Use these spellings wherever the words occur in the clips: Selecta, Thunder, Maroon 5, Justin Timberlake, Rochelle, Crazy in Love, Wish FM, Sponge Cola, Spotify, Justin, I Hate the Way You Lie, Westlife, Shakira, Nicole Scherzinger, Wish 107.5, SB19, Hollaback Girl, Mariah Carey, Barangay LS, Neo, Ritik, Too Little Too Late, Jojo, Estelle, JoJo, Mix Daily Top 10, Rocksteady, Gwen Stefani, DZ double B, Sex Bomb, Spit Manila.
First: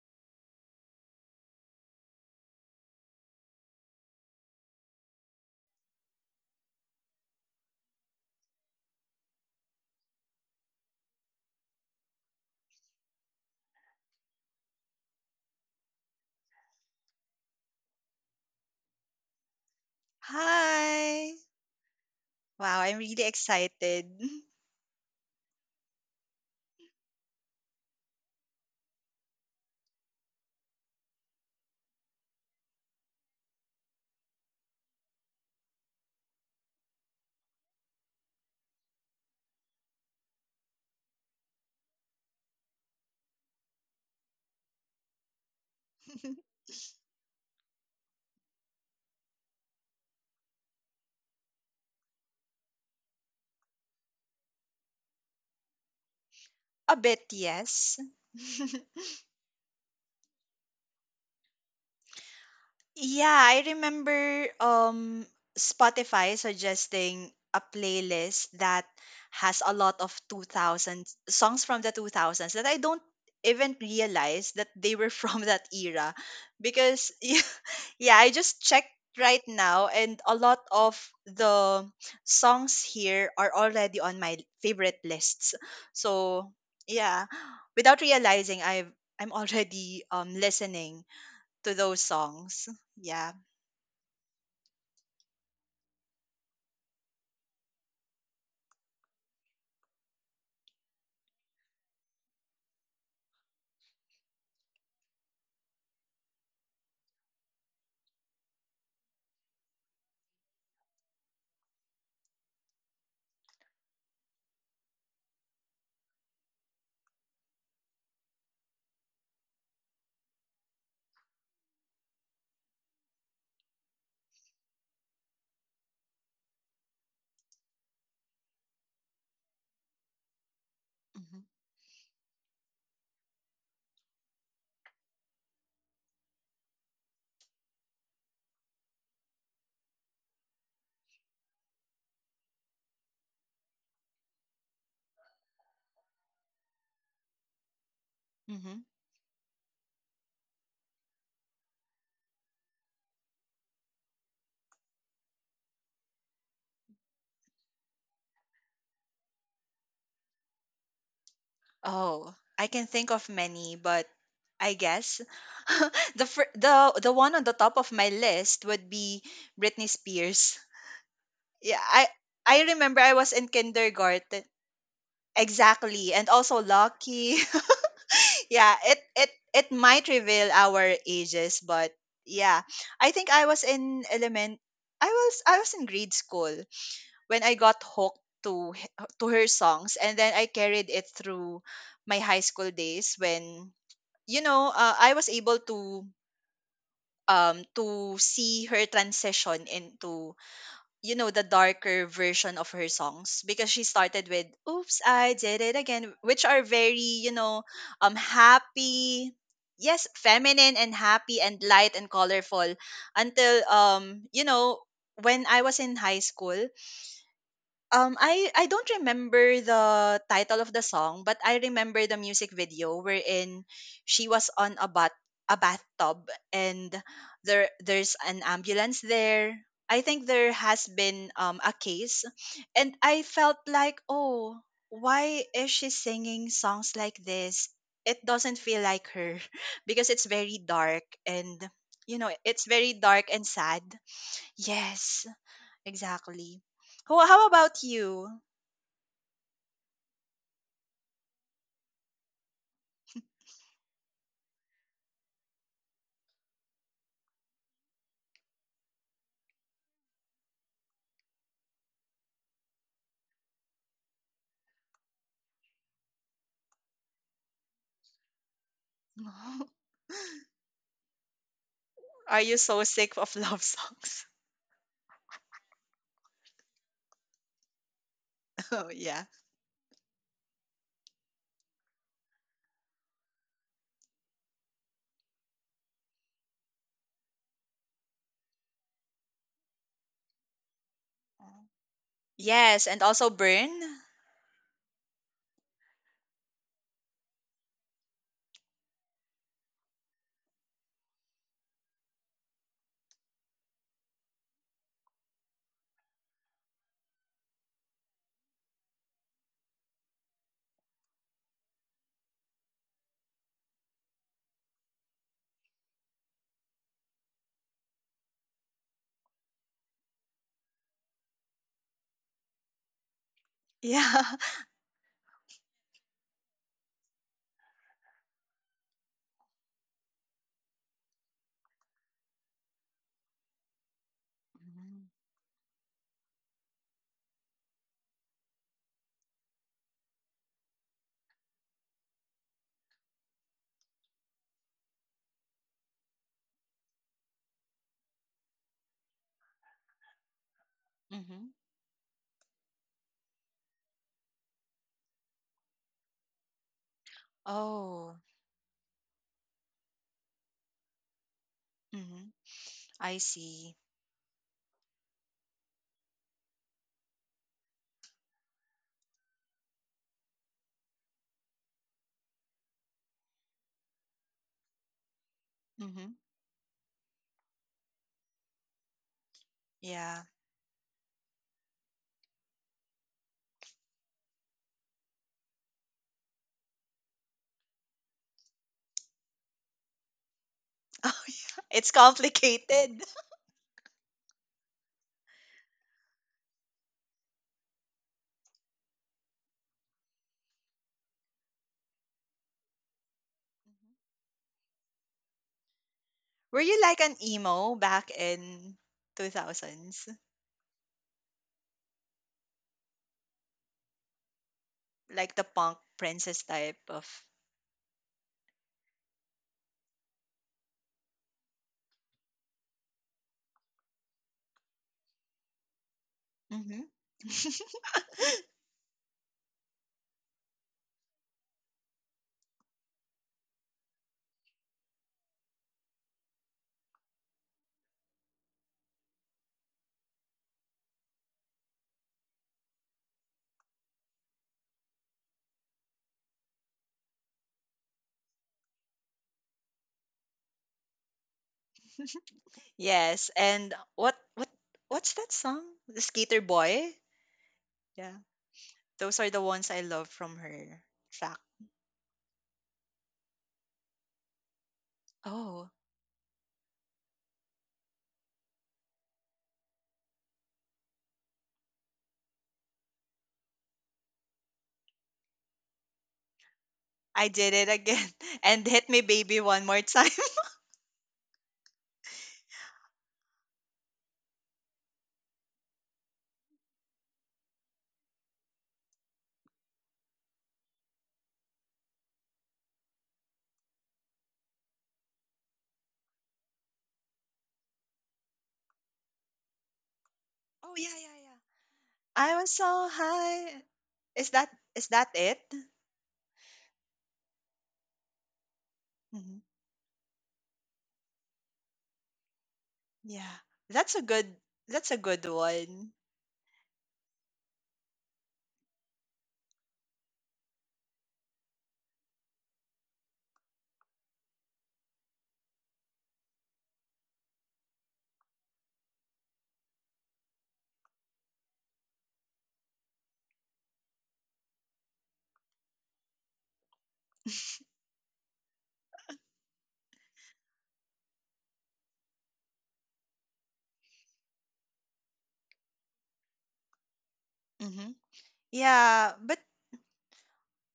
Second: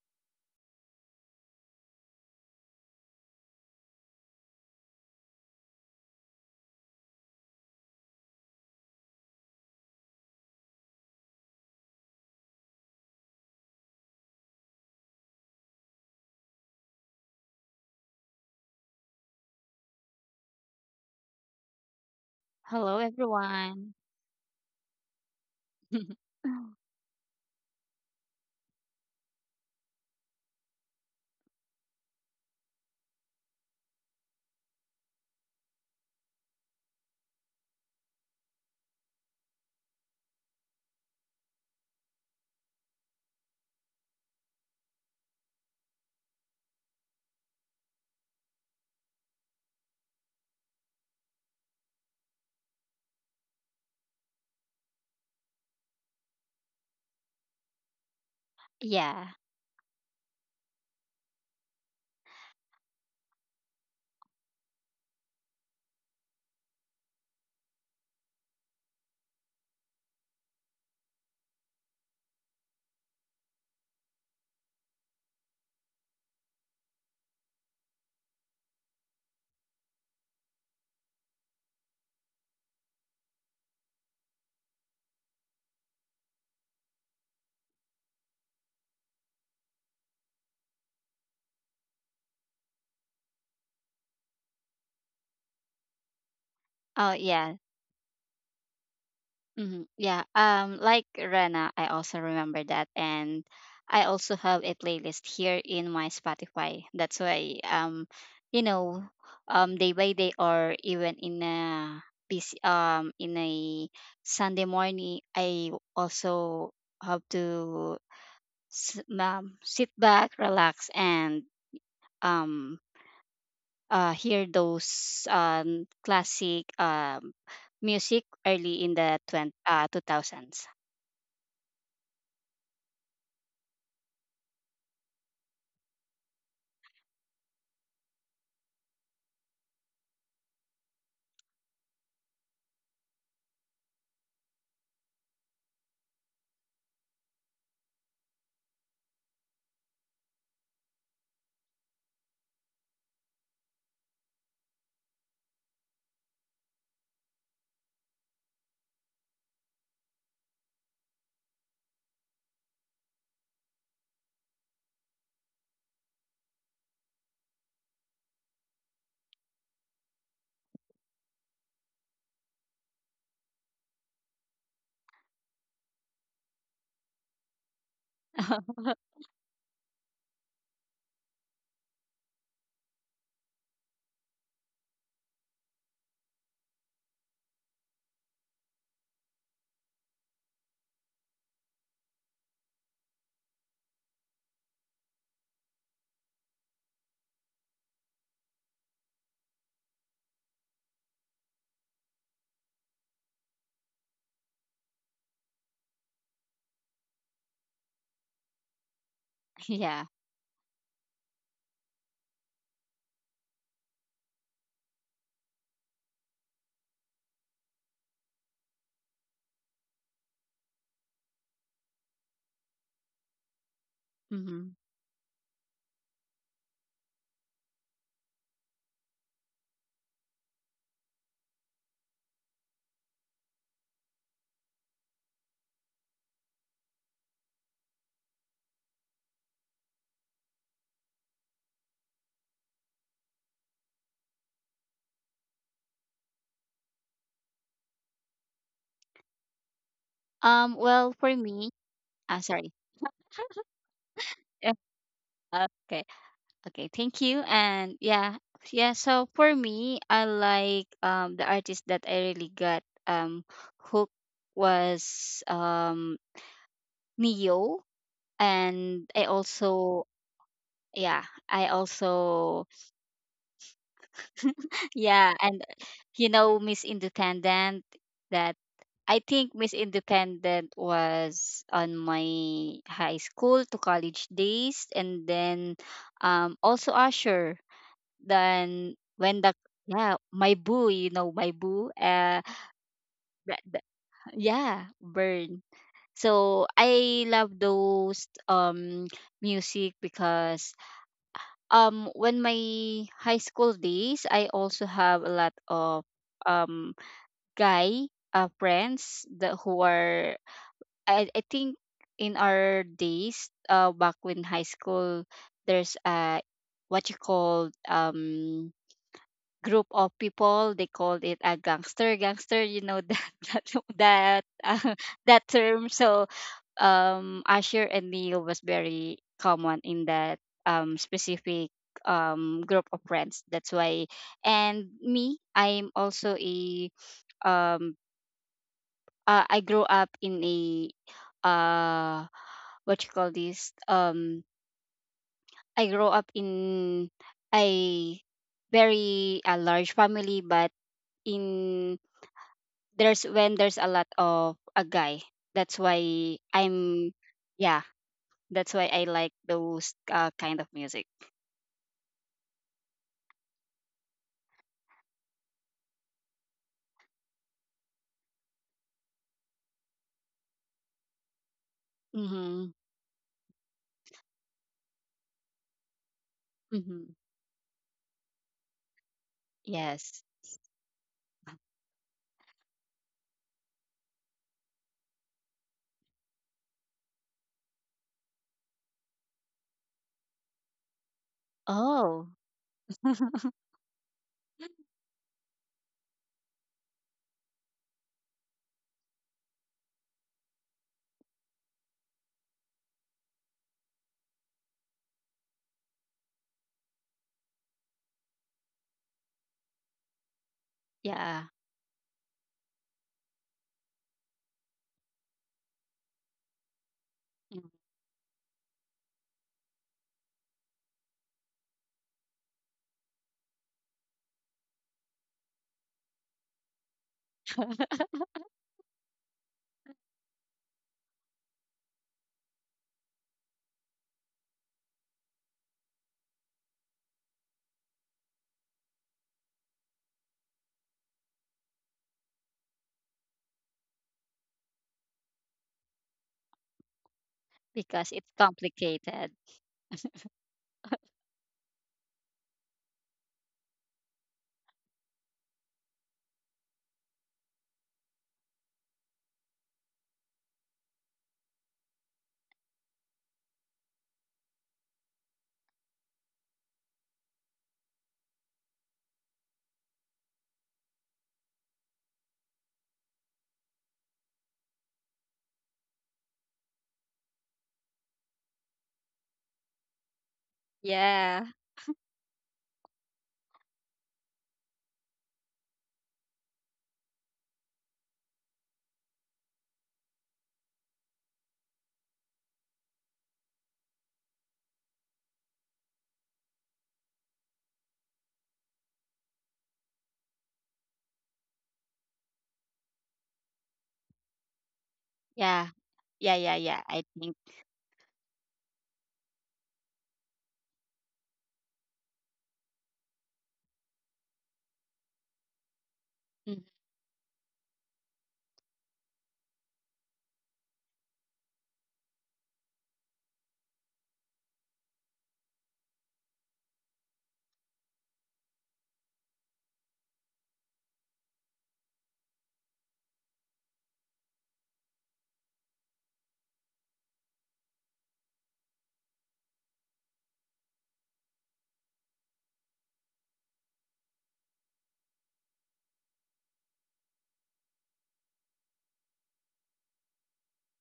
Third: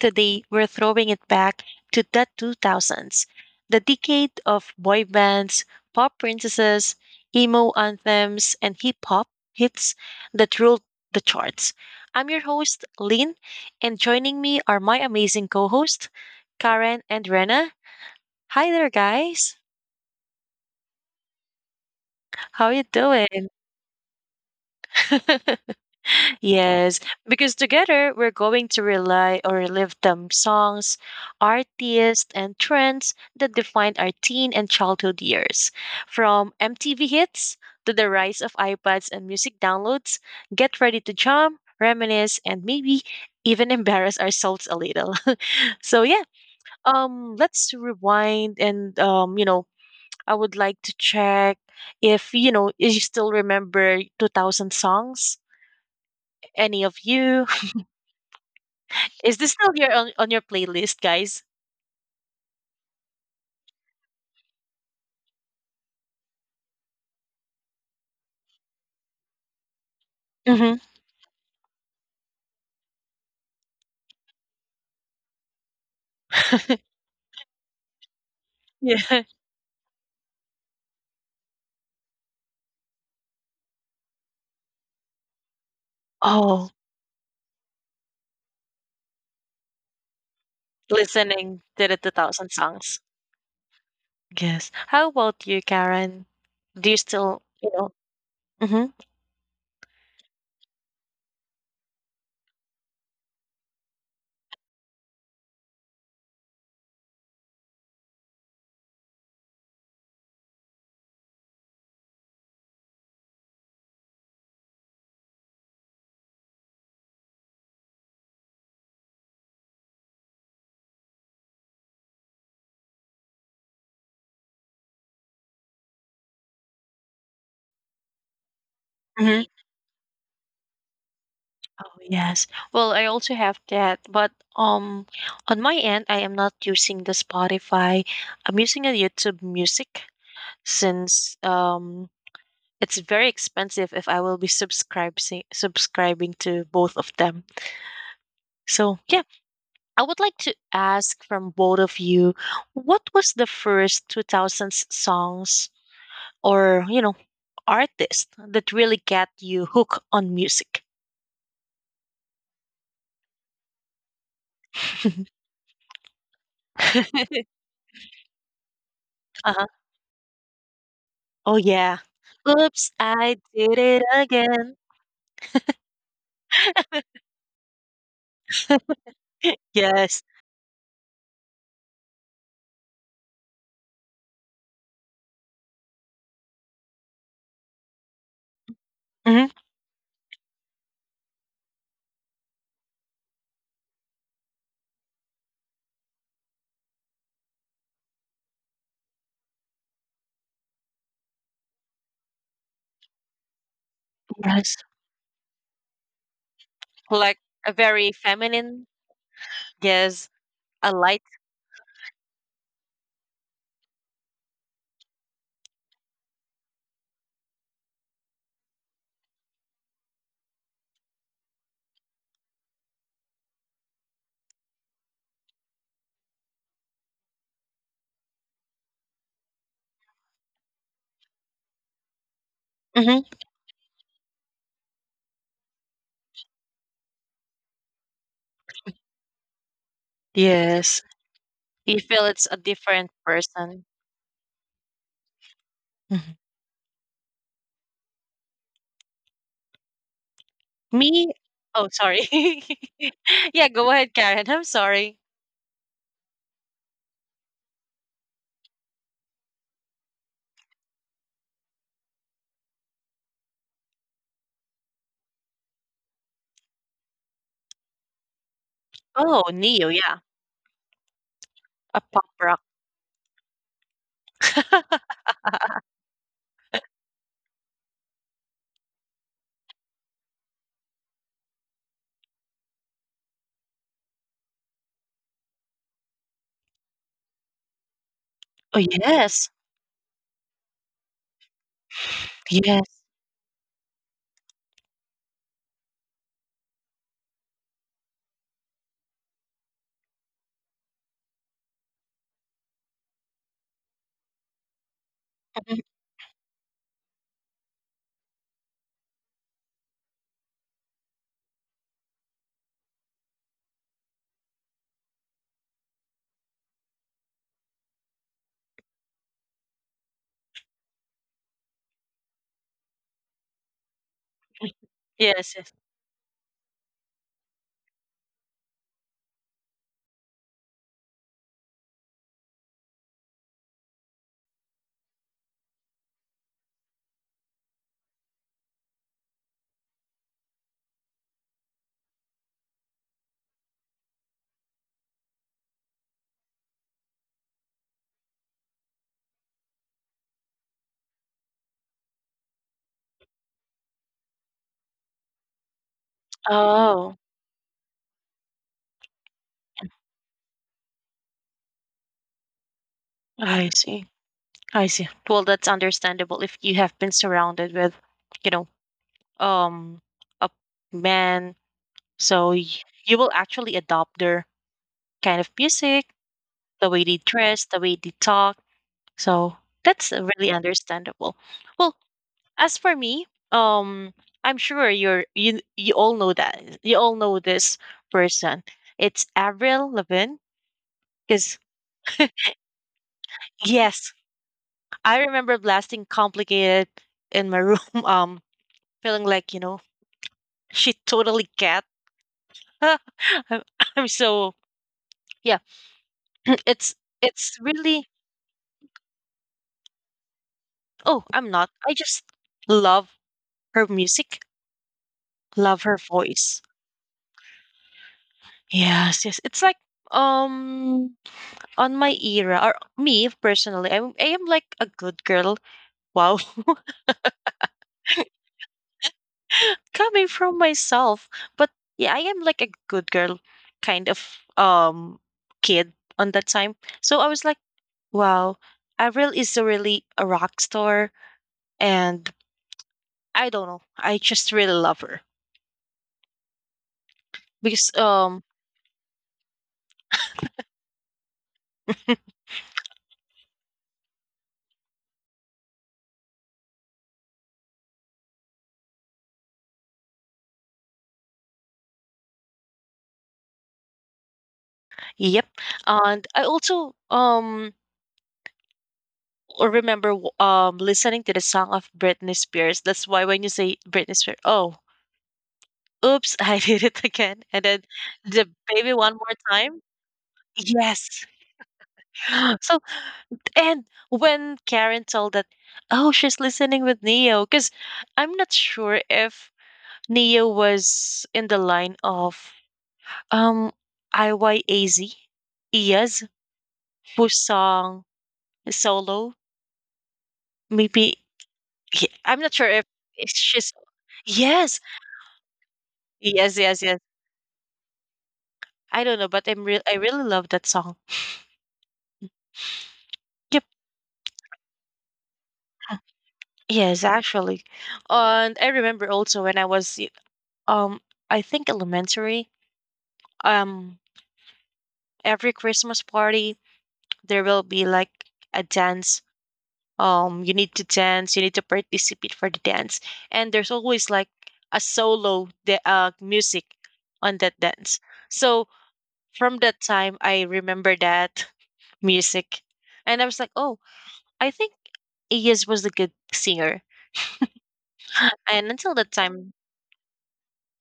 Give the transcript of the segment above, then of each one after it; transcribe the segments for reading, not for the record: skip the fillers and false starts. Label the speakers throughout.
Speaker 1: Today, we're throwing it back to the 2000s, the decade of boy bands, pop princesses, emo anthems, and hip hop hits that ruled the charts. I'm your host, Lean, and joining me are my amazing co hosts, Karen and Rena. Hi there, guys.
Speaker 2: Hi.
Speaker 1: How
Speaker 2: Wow,
Speaker 1: you
Speaker 3: Hello,
Speaker 2: I'm really
Speaker 1: doing?
Speaker 3: everyone.
Speaker 2: excited.
Speaker 1: Yes, because together we're going to rely or relive the songs, artists, and trends that defined our teen and childhood years. From MTV hits to the rise of iPads and music downloads, get ready to jump, reminisce, and maybe even embarrass ourselves a little. so yeah, um, let's rewind and I would like to check if you still remember 2000 songs, any of
Speaker 2: A bit,
Speaker 1: you.
Speaker 2: yes.
Speaker 3: Yeah.
Speaker 1: Is this still here on your playlist, guys?
Speaker 2: Yeah, I remember Spotify suggesting a playlist that has a lot of
Speaker 1: Mhm.
Speaker 2: 2000 songs from the 2000s that I don't even realize that they were from that era because yeah, I just checked
Speaker 1: Yeah.
Speaker 2: right now, and a lot of the songs here are already on my favorite lists. So,
Speaker 1: Oh.
Speaker 2: yeah, without realizing I'm already listening
Speaker 1: Listening
Speaker 2: to
Speaker 1: to the
Speaker 2: those
Speaker 1: 2000
Speaker 2: songs.
Speaker 1: songs.
Speaker 2: Yeah.
Speaker 1: Yes. How about you, Karen? Do you
Speaker 3: Oh,
Speaker 1: still,
Speaker 3: yeah.
Speaker 1: you know. Mhm.
Speaker 3: Yeah. Like Rena, I also remember that, and I also have a playlist here in my Spotify. That's why, you know, day by day or even in a busy, in a Sunday morning, I also have to sit back, relax, and um hear those classic music early in the
Speaker 1: Mhm.
Speaker 3: 20, 2000s.
Speaker 2: hmm
Speaker 1: Oh, yes. Well, I also have that, but, um, on my end, I am not using the Spotify. I'm using a YouTube Music since, it's very expensive if I will be subscribing to both of them.
Speaker 2: hmm
Speaker 1: So, yeah. I would like to ask from both of you, what was the first 2000s songs or, you know, artist that really got you hooked on music?
Speaker 2: Oh, I can think of many, but I guess the one
Speaker 1: Uh-huh.
Speaker 2: on the top of my list would be Britney Spears.
Speaker 1: Oh,
Speaker 2: Yeah,
Speaker 1: yeah.
Speaker 2: I
Speaker 1: Oops,
Speaker 2: remember I
Speaker 1: I
Speaker 2: was in
Speaker 1: did it
Speaker 2: kindergarten.
Speaker 1: again.
Speaker 2: Exactly, and also Lucky. Yeah, it it might
Speaker 1: Yes.
Speaker 2: reveal our ages, but yeah, I think I was in element. I was in grade school when I got hooked to her
Speaker 1: hmm
Speaker 2: songs, and then I carried it through my high school days when, you know, I was able to see her transition into, you know, the darker version of her songs because she started with
Speaker 1: Yes.
Speaker 2: "Oops I Did It Again," which are very, you
Speaker 1: Like
Speaker 2: know,
Speaker 1: a very feminine,
Speaker 2: happy.
Speaker 3: yeah.
Speaker 2: Yes,
Speaker 1: yes,
Speaker 2: feminine
Speaker 1: a
Speaker 2: and
Speaker 1: light.
Speaker 2: happy and light and colorful until, you know, when I was in high school, I don't remember the title of the song, but I remember the music video wherein she was
Speaker 3: hmm
Speaker 2: on a bathtub, and there's an ambulance there. I think there has been a case, and
Speaker 1: Hmm
Speaker 2: I felt like, oh, why is she singing songs like this? It doesn't feel like her because it's very
Speaker 1: Yes.
Speaker 2: dark and,
Speaker 1: You
Speaker 2: you
Speaker 1: feel
Speaker 2: know,
Speaker 1: it's a
Speaker 2: it's very
Speaker 1: different
Speaker 2: dark and
Speaker 1: person.
Speaker 2: sad. Yes,
Speaker 1: Mhm.
Speaker 2: exactly. Who? How about you?
Speaker 3: Well,
Speaker 1: Me?
Speaker 3: for me,
Speaker 1: Oh, sorry.
Speaker 3: sorry.
Speaker 1: Yeah, go ahead, Karen. I'm
Speaker 3: Eh,
Speaker 1: sorry.
Speaker 3: Okay. Okay. Thank you. And yeah. Yeah. So for me, I like the artist that I really got hooked was Neo. And I
Speaker 1: Oh, Neo,
Speaker 3: also,
Speaker 1: yeah,
Speaker 3: yeah, I
Speaker 1: a pop
Speaker 2: Are
Speaker 1: rock.
Speaker 2: you
Speaker 3: also,
Speaker 2: so sick of love songs?
Speaker 3: yeah. And you know, Miss Independent that
Speaker 2: Oh
Speaker 3: I
Speaker 2: yeah.
Speaker 3: think Miss Independent was on my high school to college days, and then also Usher.
Speaker 1: Oh,
Speaker 3: Then when
Speaker 1: yes.
Speaker 3: the Yeah, my boo, you know my
Speaker 2: Oh.
Speaker 3: boo,
Speaker 1: Yes.
Speaker 2: Yes, and also
Speaker 3: th-
Speaker 2: burn.
Speaker 3: th- yeah, burn. So I love those music because when my high school days, I also have a lot
Speaker 1: Mhm.
Speaker 3: of um guy friends that who are I think in our days, back when high school, there's a what you call group of people. They called it a gangster. Gangster, you know that that
Speaker 2: Yeah.
Speaker 3: that, uh, that
Speaker 1: Yes, yes.
Speaker 3: term. So Asher and Neil was very common in that specific group of friends. That's why, and me, I'm also a um. I grew up in a uh what you call this I grew up in a very a large family but
Speaker 2: Mm-hmm.
Speaker 3: in there's when there's a lot of a guy that's why I'm
Speaker 1: Oh,
Speaker 3: yeah
Speaker 2: Oh.
Speaker 3: that's why I like those kind of music.
Speaker 2: Hmm. I
Speaker 1: I
Speaker 2: see.
Speaker 1: see. I see. Well, that's understandable if you have been surrounded with, you know, um, a man, so
Speaker 3: Mm-hmm.
Speaker 1: you will actually adopt their kind of music,
Speaker 2: Hmm.
Speaker 1: the way
Speaker 3: Mm-hmm.
Speaker 1: they dress, the way they talk. So that's
Speaker 3: Yes.
Speaker 2: Yeah.
Speaker 1: really understandable. Well, as for me, um, I'm sure you all know this person. It's Avril Levin.
Speaker 2: Oh
Speaker 1: Because
Speaker 2: yeah. It's
Speaker 3: Oh,
Speaker 2: complicated.
Speaker 1: yes, I remember blasting "Complicated" in my room. Um, feeling like you know she totally cat. I'm, I'm so yeah.
Speaker 2: Were you
Speaker 1: It's
Speaker 2: like an
Speaker 1: it's
Speaker 2: emo
Speaker 1: really
Speaker 2: back in two thousands?
Speaker 1: oh
Speaker 3: yeah.
Speaker 1: I'm not. I just love her music.
Speaker 2: Like the
Speaker 1: Love
Speaker 2: punk
Speaker 1: her
Speaker 2: princess
Speaker 1: voice.
Speaker 2: type of.
Speaker 3: Mm.
Speaker 1: Yes, yes. It's like um on my era or me personally I am like a good girl wow.
Speaker 2: Hmm.
Speaker 1: Coming from myself but yeah I am like a good girl kind of kid on that time, so I was like wow, Avril is really a rock star. And I don't know, I just really love her because
Speaker 3: Because it's
Speaker 1: um.
Speaker 3: complicated.
Speaker 2: Yes. And what what's that song? The Skater Boy. Yeah. Those are the ones I love from her track.
Speaker 1: Yep.
Speaker 2: Oh,
Speaker 1: And I also remember listening to the song of Britney Spears. That's why when you say Britney Spears, oh "Oops, I did it
Speaker 2: I
Speaker 1: again,"
Speaker 2: did
Speaker 1: and
Speaker 2: it
Speaker 1: then
Speaker 2: again.
Speaker 1: the
Speaker 2: And hit
Speaker 1: baby
Speaker 2: me
Speaker 1: one more
Speaker 2: baby one
Speaker 1: time.
Speaker 2: more time.
Speaker 1: Yes.
Speaker 3: yeah
Speaker 1: So and when Karen told that, "Oh, she's listening with Neo," because 'cause I'm not sure if Neo was in the line of, um, IYAZ, Iyaz, whose song "Solo,"
Speaker 2: Oh yeah,
Speaker 1: maybe
Speaker 2: yeah.
Speaker 1: he. I'm
Speaker 2: I
Speaker 1: not
Speaker 2: was
Speaker 1: sure
Speaker 2: so
Speaker 1: if
Speaker 2: high.
Speaker 1: she's.
Speaker 2: Is that
Speaker 1: Yes.
Speaker 2: is that it?
Speaker 3: yeah yeah,
Speaker 1: Yes,
Speaker 3: yeah,
Speaker 1: yes, yes.
Speaker 3: I think.
Speaker 1: I don't know,
Speaker 2: Hmm.
Speaker 1: but I really love that song.
Speaker 2: Yeah.
Speaker 1: Yep.
Speaker 2: That's a good that's a good one.
Speaker 3: Mhm,
Speaker 1: Yes, actually. And I remember also when I was um I think elementary, um every Christmas party there will be like a dance. You need to dance, you need to participate for the dance. And there's always like a solo the music on that dance. So from that time I remember that music. And I was like, "Oh, I think Iyas was a good singer."
Speaker 2: Hmm.
Speaker 1: And until that
Speaker 2: Yeah, but
Speaker 1: time,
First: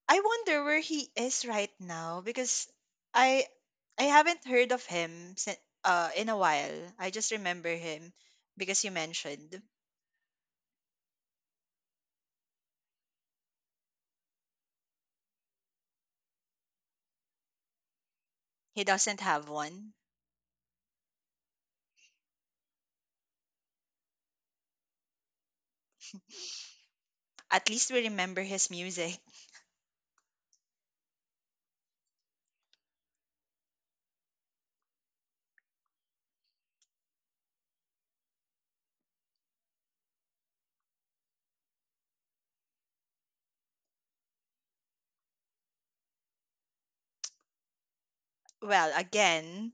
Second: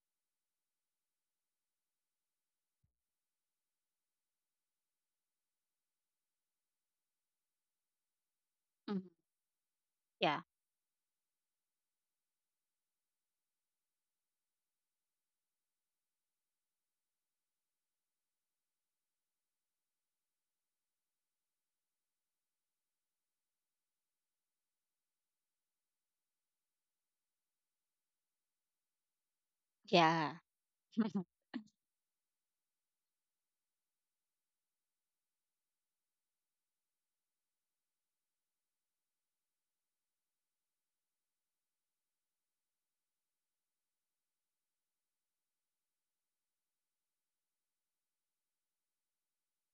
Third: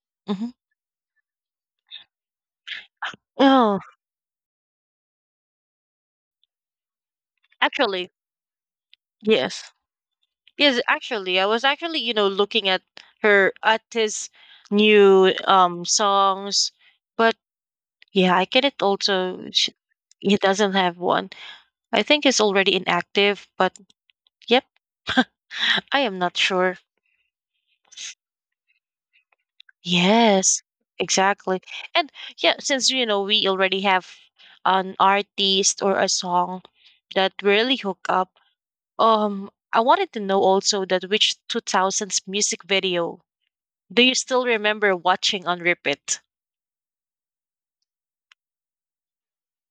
Speaker 2: I
Speaker 1: mhm.
Speaker 2: wonder where he is right now because I
Speaker 1: Oh,
Speaker 2: I haven't heard of him since, uh, in a while. I just remember
Speaker 1: actually,
Speaker 2: him because you
Speaker 3: mhm.
Speaker 2: mentioned
Speaker 1: yes.
Speaker 3: yeah
Speaker 1: Yes, actually, I was actually, you know, looking at her at his new songs, but yeah, I get it
Speaker 2: he doesn't have
Speaker 1: also. Sh
Speaker 2: one.
Speaker 1: he doesn't have one. I think he's already inactive, but yep. I am not sure.
Speaker 2: At least we remember his music.
Speaker 3: yeah.
Speaker 1: Yes, exactly. And yeah, since you know we already have an artist or a song that really hook up, I wanted to know also that which 2000s music video do you still remember watching on repeat?
Speaker 2: Well, again,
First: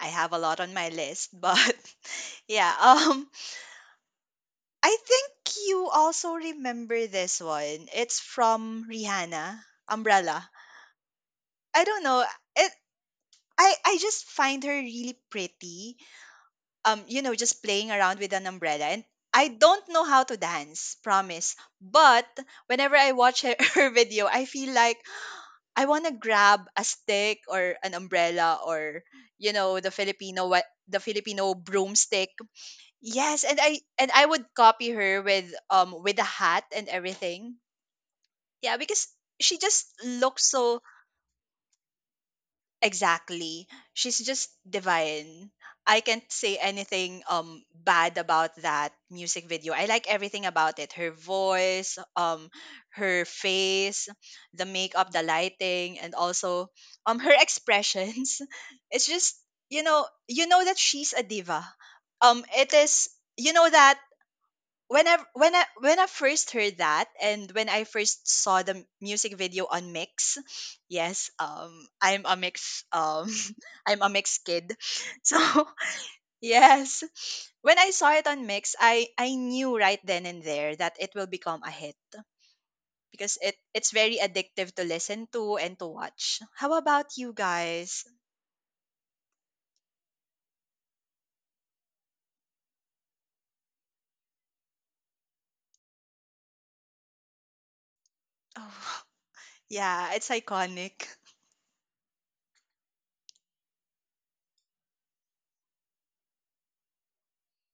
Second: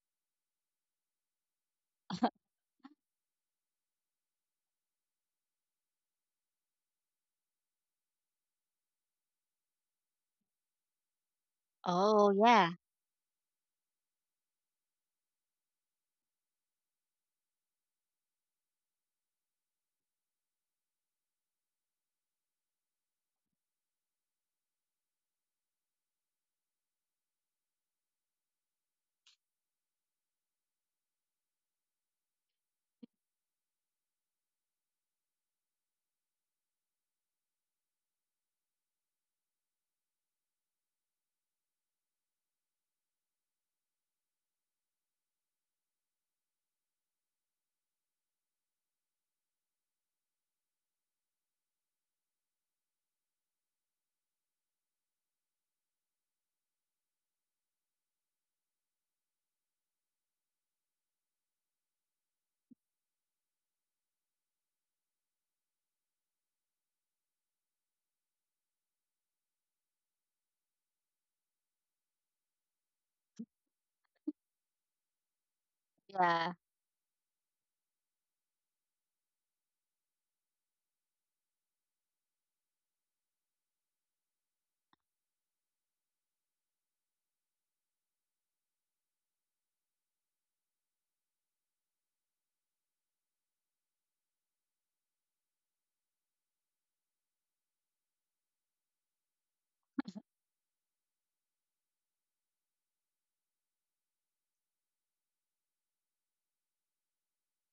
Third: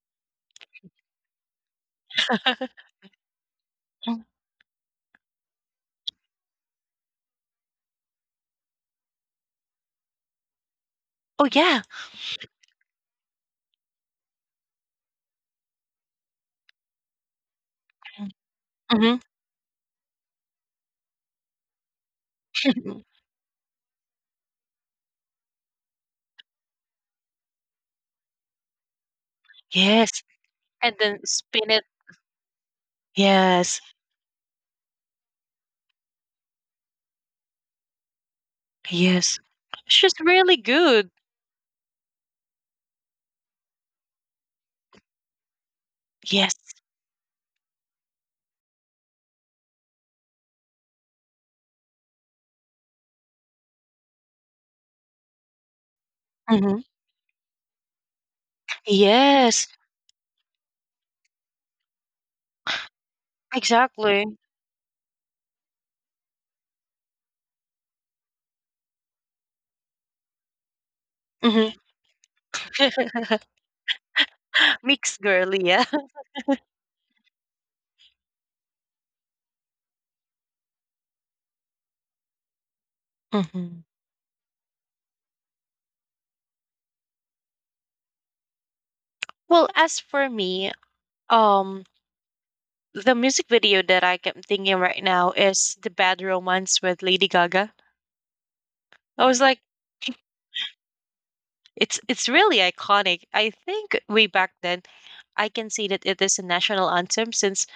Speaker 2: I have a lot on my list, but yeah,
Speaker 1: Mm.
Speaker 2: I think you also remember this one. It's from Rihanna, Umbrella.
Speaker 1: Oh, yeah.
Speaker 2: I don't know.
Speaker 3: Oh yeah
Speaker 2: It I just find her really pretty. You know, just playing around with an umbrella, and
Speaker 1: Mhm.
Speaker 2: I don't know how to dance, promise. But whenever I watch her, her video, I feel like I want to grab a stick or an umbrella or, you know, the
Speaker 1: Yes,
Speaker 2: Filipino, what
Speaker 1: and
Speaker 2: the
Speaker 1: then
Speaker 2: Filipino
Speaker 1: spin it.
Speaker 2: broomstick. Yes, and I
Speaker 1: Yes,
Speaker 2: and I would copy her with a hat and everything. Yeah, because
Speaker 1: yes.
Speaker 2: she just
Speaker 1: She's
Speaker 2: looks
Speaker 1: really
Speaker 2: so
Speaker 1: good.
Speaker 2: exactly. She's just divine. I can't say
Speaker 1: Yes.
Speaker 2: anything bad about that music video. I like everything about it. Her voice, her face, the makeup, the lighting, and also
Speaker 1: Mhm.
Speaker 2: her expressions. It's just,
Speaker 1: Yes,
Speaker 2: you know that she's a diva. It is, you know, that
Speaker 1: exactly.
Speaker 2: when I first heard that and when I first saw the music video on Mix, yes,
Speaker 1: Mhm.
Speaker 2: I'm a mix I'm a mix kid.
Speaker 1: Mixed
Speaker 2: So
Speaker 1: girly, yeah.
Speaker 3: yeah
Speaker 2: yes. When I saw it on Mix, I knew right then and there that it will become a hit because it
Speaker 1: Mhm.
Speaker 2: it's very addictive to listen to and to watch. How about you guys?
Speaker 1: Well, as for me, um, the music video that I kept thinking right now is the Bad Romance with Lady Gaga.
Speaker 2: Oh,
Speaker 1: I was like.
Speaker 2: yeah, it's iconic.
Speaker 1: It's really iconic. I think way back then, I can see that it is a national anthem since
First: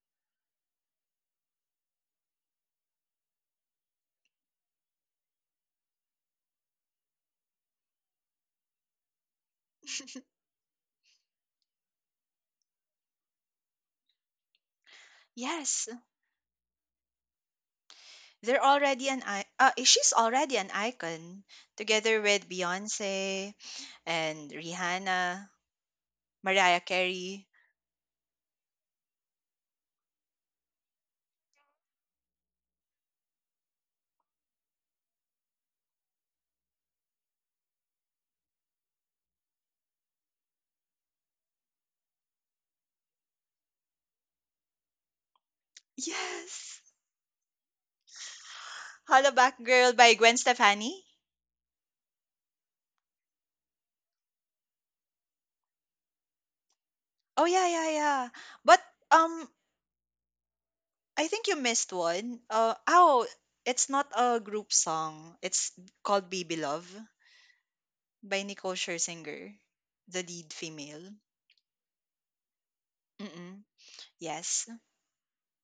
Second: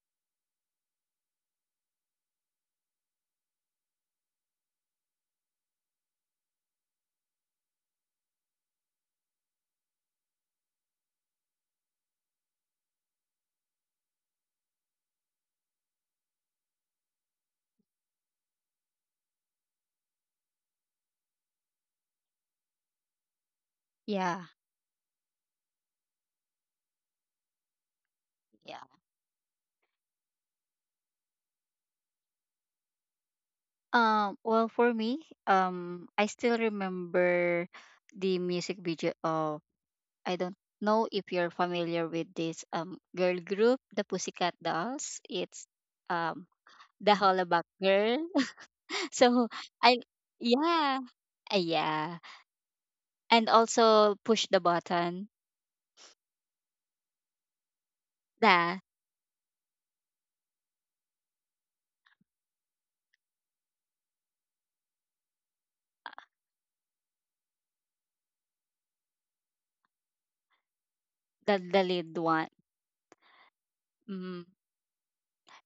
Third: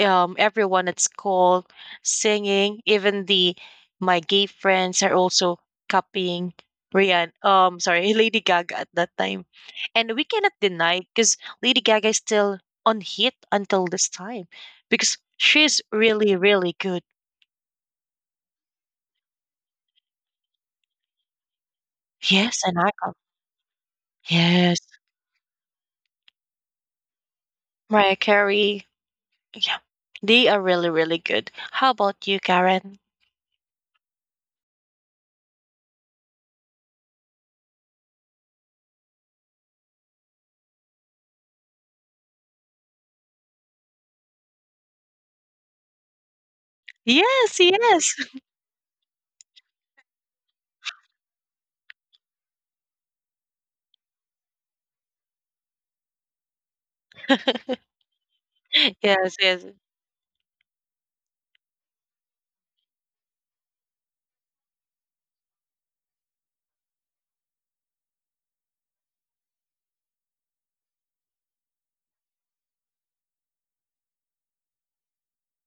Speaker 1: everyone at school singing, even the my gay friends are also copying Rihanna. Sorry, Lady Gaga at that time, and we cannot deny because Lady Gaga is still on hit until this time because she's
Speaker 2: Yes,
Speaker 1: really really good.
Speaker 2: they're already she's already an icon together with
Speaker 1: Yes, an icon.
Speaker 2: Beyonce
Speaker 3: yeah.
Speaker 2: and
Speaker 1: Yes,
Speaker 2: Rihanna, Mariah Carey.
Speaker 1: Mariah
Speaker 3: yeah
Speaker 1: Carey. Yeah. They are really, really good. How about you, Karen?
Speaker 3: Well, for me, I still remember the music video of I don't know if you're familiar with this girl group, the Pussycat Dolls. It's um
Speaker 2: Yes.
Speaker 3: the
Speaker 1: Yes,
Speaker 3: Hollaback
Speaker 1: yes.
Speaker 3: Girl. so
Speaker 2: Hollaback Girl
Speaker 3: I
Speaker 2: by Gwen
Speaker 3: yeah,
Speaker 2: Stefani.
Speaker 3: yeah, and also push the button,
Speaker 2: Oh yeah, yeah.
Speaker 3: the
Speaker 2: But
Speaker 1: Yes,
Speaker 2: um
Speaker 1: yes.
Speaker 2: I think you missed one. Uh oh, it's not a group song. It's called Baby Love by Nicole Scherzinger, the lead female.
Speaker 3: the lead one.
Speaker 2: Mm-mm.
Speaker 3: Mm-hmm.
Speaker 2: Yes.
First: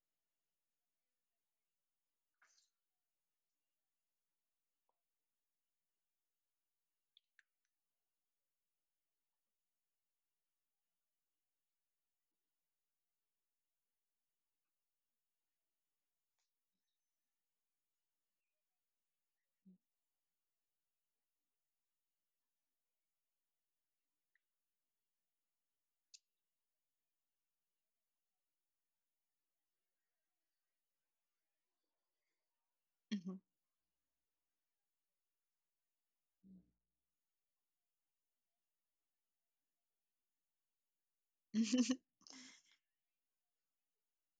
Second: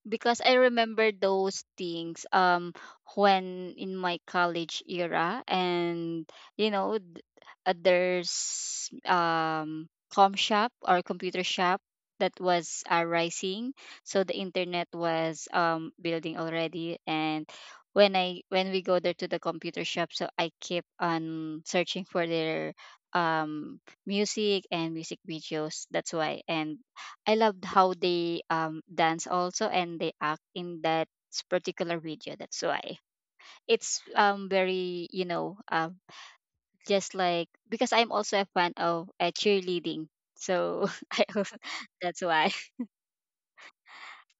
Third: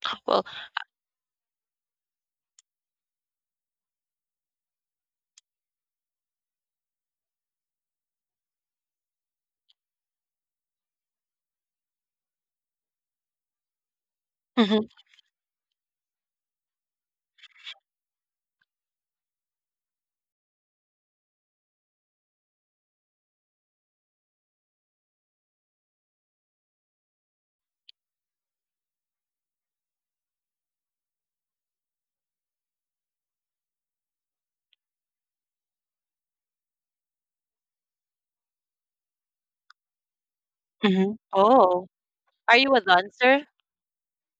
Speaker 3: Because
Speaker 1: Well,
Speaker 3: I remember those things when in my college era and you know there's com shop or computer shop that was rising, so the
Speaker 1: mhm,
Speaker 3: internet was building already, and when I when we go there to the computer shop, so I keep on searching for their um music and music videos. That's why, and I loved how they dance also and they act in that particular video. That's why
Speaker 2: Mhm.
Speaker 3: it's very you know just like because I'm also a fan of cheerleading, so
Speaker 1: mhm.
Speaker 3: I also-
Speaker 1: Oh,
Speaker 3: that's why
Speaker 1: are you a dancer?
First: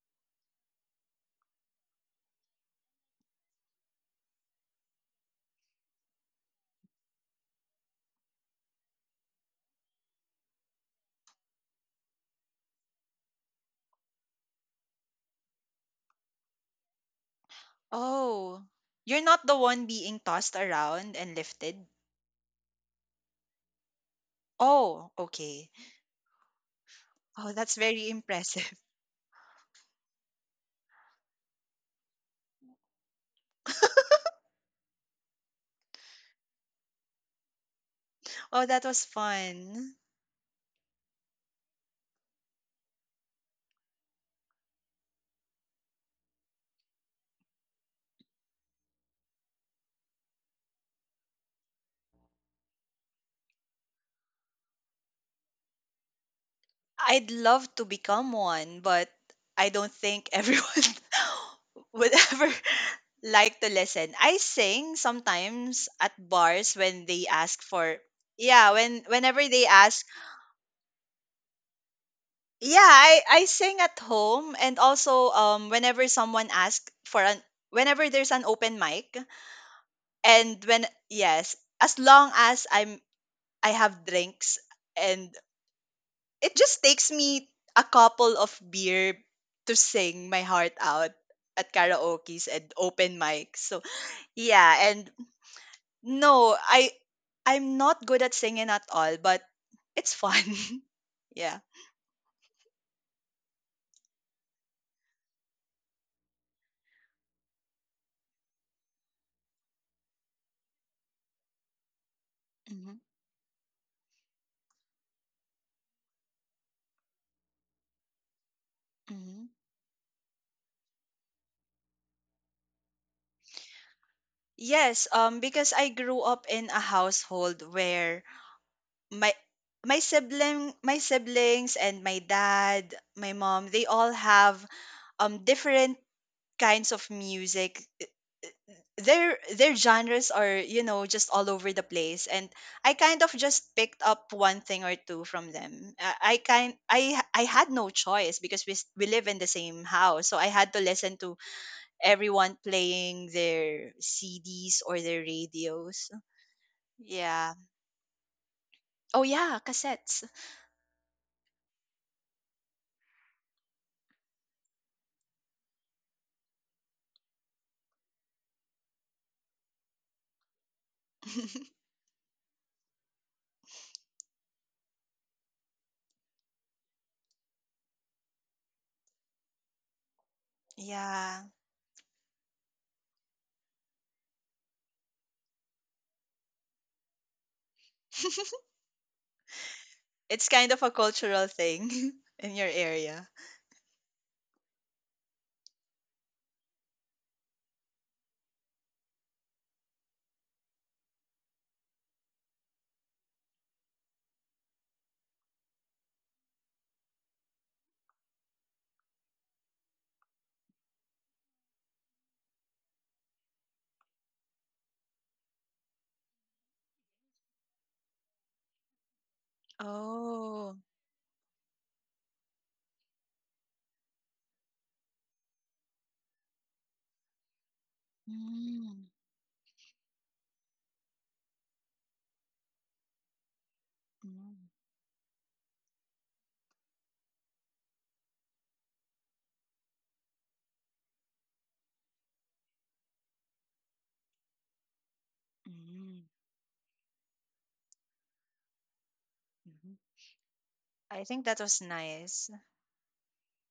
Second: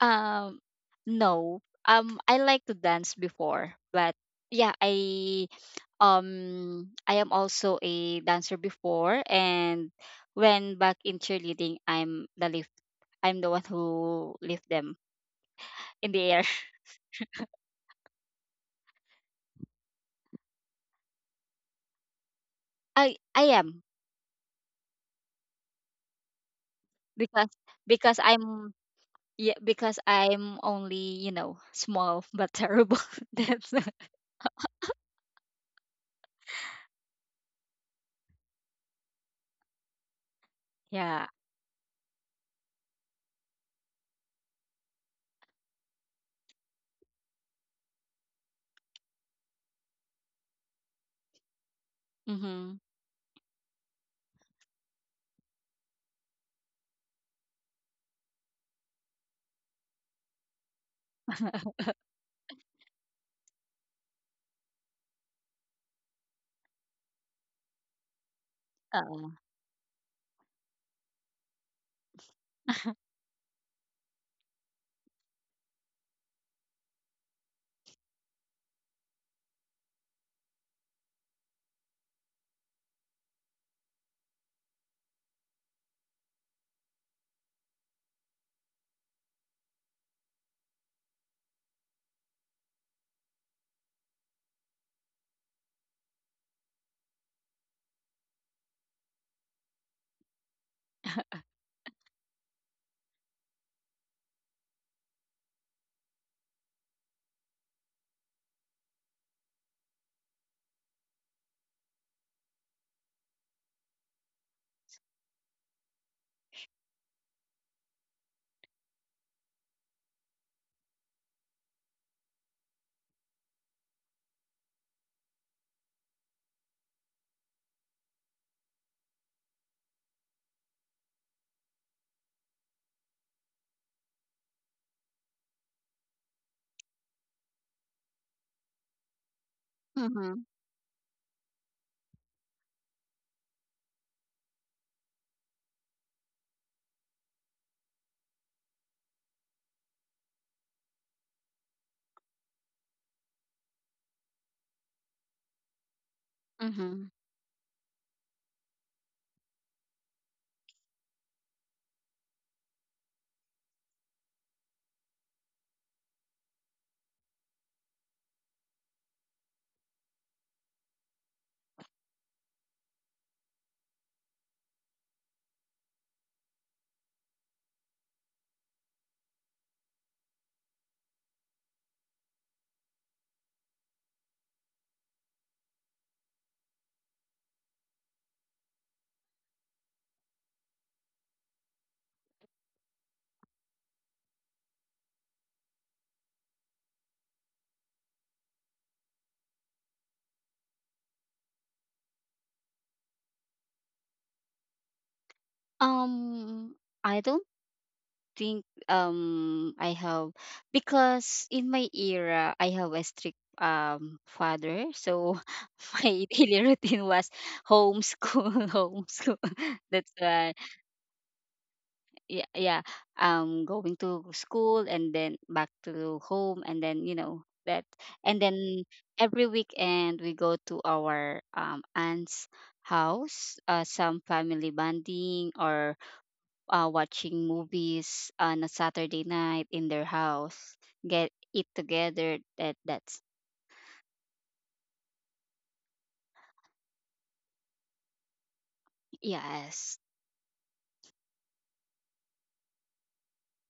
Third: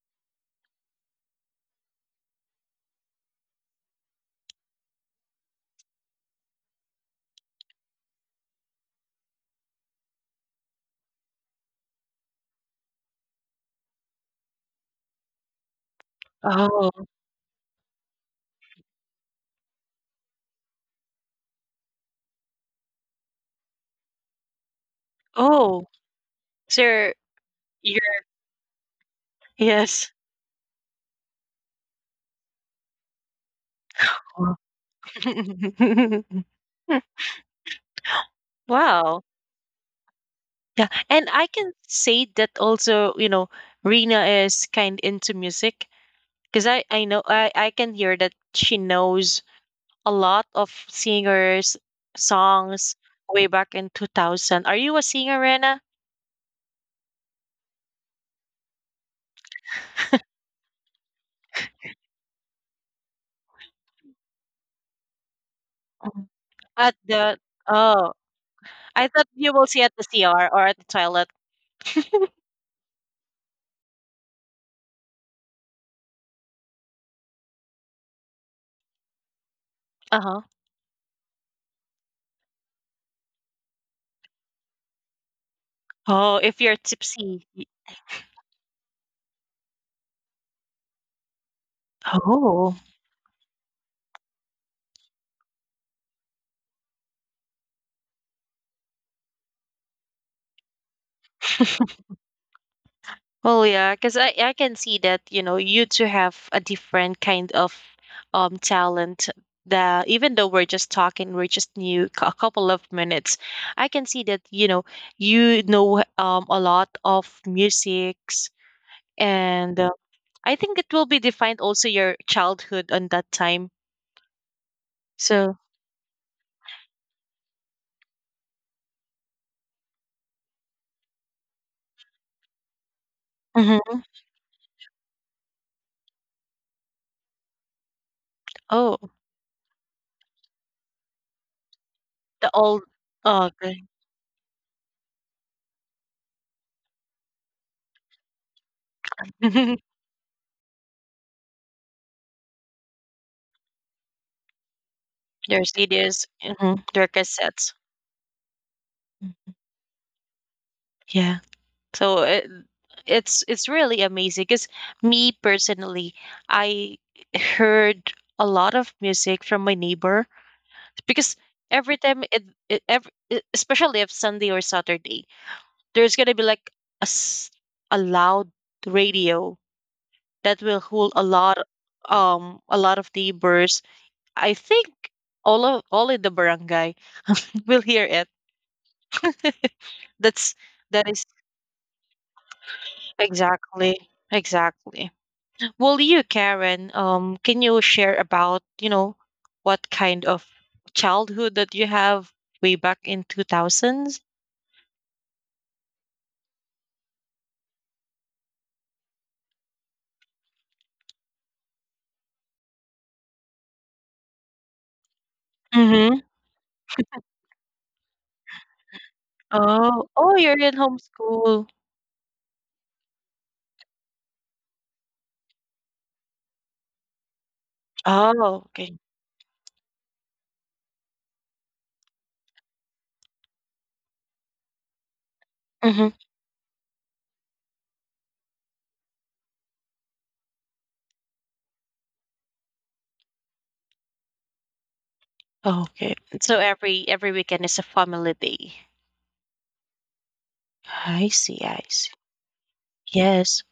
Speaker 3: um no, I like to dance before, but yeah I I am also a dancer before, and when back in cheerleading I'm the lift. I'm the one who lift them in the air.
Speaker 1: Oh,
Speaker 2: Oh, you're not the one being tossed around and lifted?
Speaker 3: I am,
Speaker 2: Oh, okay.
Speaker 1: oh. Sir,
Speaker 3: because
Speaker 2: Oh, that's very
Speaker 3: because
Speaker 1: you're,
Speaker 2: impressive.
Speaker 3: I'm yeah because
Speaker 1: yes.
Speaker 3: I'm only you know small but terrible. That's
Speaker 1: Wow.
Speaker 2: Oh, that was
Speaker 1: Wow.
Speaker 2: fun.
Speaker 1: Yeah.
Speaker 3: yeah.
Speaker 1: And I can say that also, you know, Rena is kind into music because I know I can hear that she knows a lot of singers,
Speaker 3: Mm-hmm.
Speaker 1: songs way back in 2000. Are you a singer, Rena?
Speaker 2: I'd love to become one, but I don't think everyone would ever like to listen. I sing sometimes at
Speaker 1: Mhm.
Speaker 2: bars
Speaker 1: At
Speaker 2: when they
Speaker 1: the
Speaker 2: ask for,
Speaker 1: oh,
Speaker 2: yeah, when
Speaker 1: I thought
Speaker 3: Uh,
Speaker 2: whenever
Speaker 1: you
Speaker 2: they
Speaker 1: will see at the
Speaker 2: ask,
Speaker 1: CR or at the toilet.
Speaker 2: yeah, I sing at home and also whenever someone asks for an, whenever there's an open mic,
Speaker 1: Uh huh.
Speaker 2: and when, yes, as long as I'm, I have drinks, and
Speaker 1: Oh,
Speaker 2: it
Speaker 1: if you're
Speaker 2: just takes
Speaker 1: tipsy.
Speaker 2: me a couple of beer to sing my heart out at karaoke's and
Speaker 1: Oh,
Speaker 2: open mics. So yeah. And no, I I'm not good at singing at all, but it's fun. Yeah.
Speaker 1: well, yeah, because I can see that you know you two have a different kind of talent. That even though we're just talking, we're just a couple of
Speaker 2: Mm-hmm.
Speaker 1: minutes. I can see that you know a lot of music
Speaker 2: Mm-hmm.
Speaker 1: and I think it will be defined also your childhood on that time.
Speaker 2: Yes,
Speaker 1: So,
Speaker 2: because I grew up in a household where my my siblings and my dad, my mom, they
Speaker 1: mhm.
Speaker 2: all have different kinds of music.
Speaker 1: Oh,
Speaker 2: Their genres
Speaker 3: mm-hmm.
Speaker 2: are, you know, just all over the place, and
Speaker 1: the old,
Speaker 2: I kind of
Speaker 1: oh,
Speaker 2: just
Speaker 1: okay.
Speaker 2: picked up one thing or two from them. I kind I h- I had no choice because we live in the same house, so I had to listen to everyone playing their CDs or their
Speaker 1: Their
Speaker 2: radios.
Speaker 1: CDs, mhm, their
Speaker 3: Mm-hmm.
Speaker 2: Yeah.
Speaker 1: cassettes.
Speaker 2: Oh
Speaker 1: Mm.
Speaker 2: yeah, cassettes.
Speaker 1: Yeah. So it's really amazing because me personally, I heard a lot of music from my neighbor because every time it, it every, especially if Sunday or Saturday, there's gonna be like a s- a loud radio that will hold
Speaker 2: Yeah.
Speaker 1: a lot of neighbors. I think all of all in the barangay will hear it.
Speaker 2: It's
Speaker 1: That's
Speaker 2: kind of a
Speaker 1: that is
Speaker 2: cultural thing in your area.
Speaker 1: exactly exactly. Well, you Karen, can you share about you know what kind of childhood that you have way back in two thousands?
Speaker 3: Um, I don't think I have, because in my era I have a strict father, so
Speaker 1: Mm-hmm.
Speaker 3: my daily routine was homeschool, homeschool.
Speaker 1: Oh,
Speaker 3: That's
Speaker 1: oh,
Speaker 3: why
Speaker 1: you're in
Speaker 2: Oh.
Speaker 1: homeschool.
Speaker 3: yeah. Um, going to school and then back to home, and then you know that, and
Speaker 1: Oh,
Speaker 3: then
Speaker 1: okay.
Speaker 2: Mm,
Speaker 3: every weekend we go to our aunt's house, some
Speaker 2: mm,
Speaker 3: family bonding or
Speaker 1: Mm-hmm.
Speaker 3: watching movies on a Saturday night in their house, get it together. That that's
Speaker 1: Okay.
Speaker 2: mm,
Speaker 1: So every weekend is a family day.
Speaker 2: mhm.
Speaker 3: Yes.
Speaker 2: I
Speaker 1: I
Speaker 2: think
Speaker 1: see.
Speaker 2: that
Speaker 1: I
Speaker 2: was
Speaker 1: see.
Speaker 2: nice.
Speaker 1: Yes.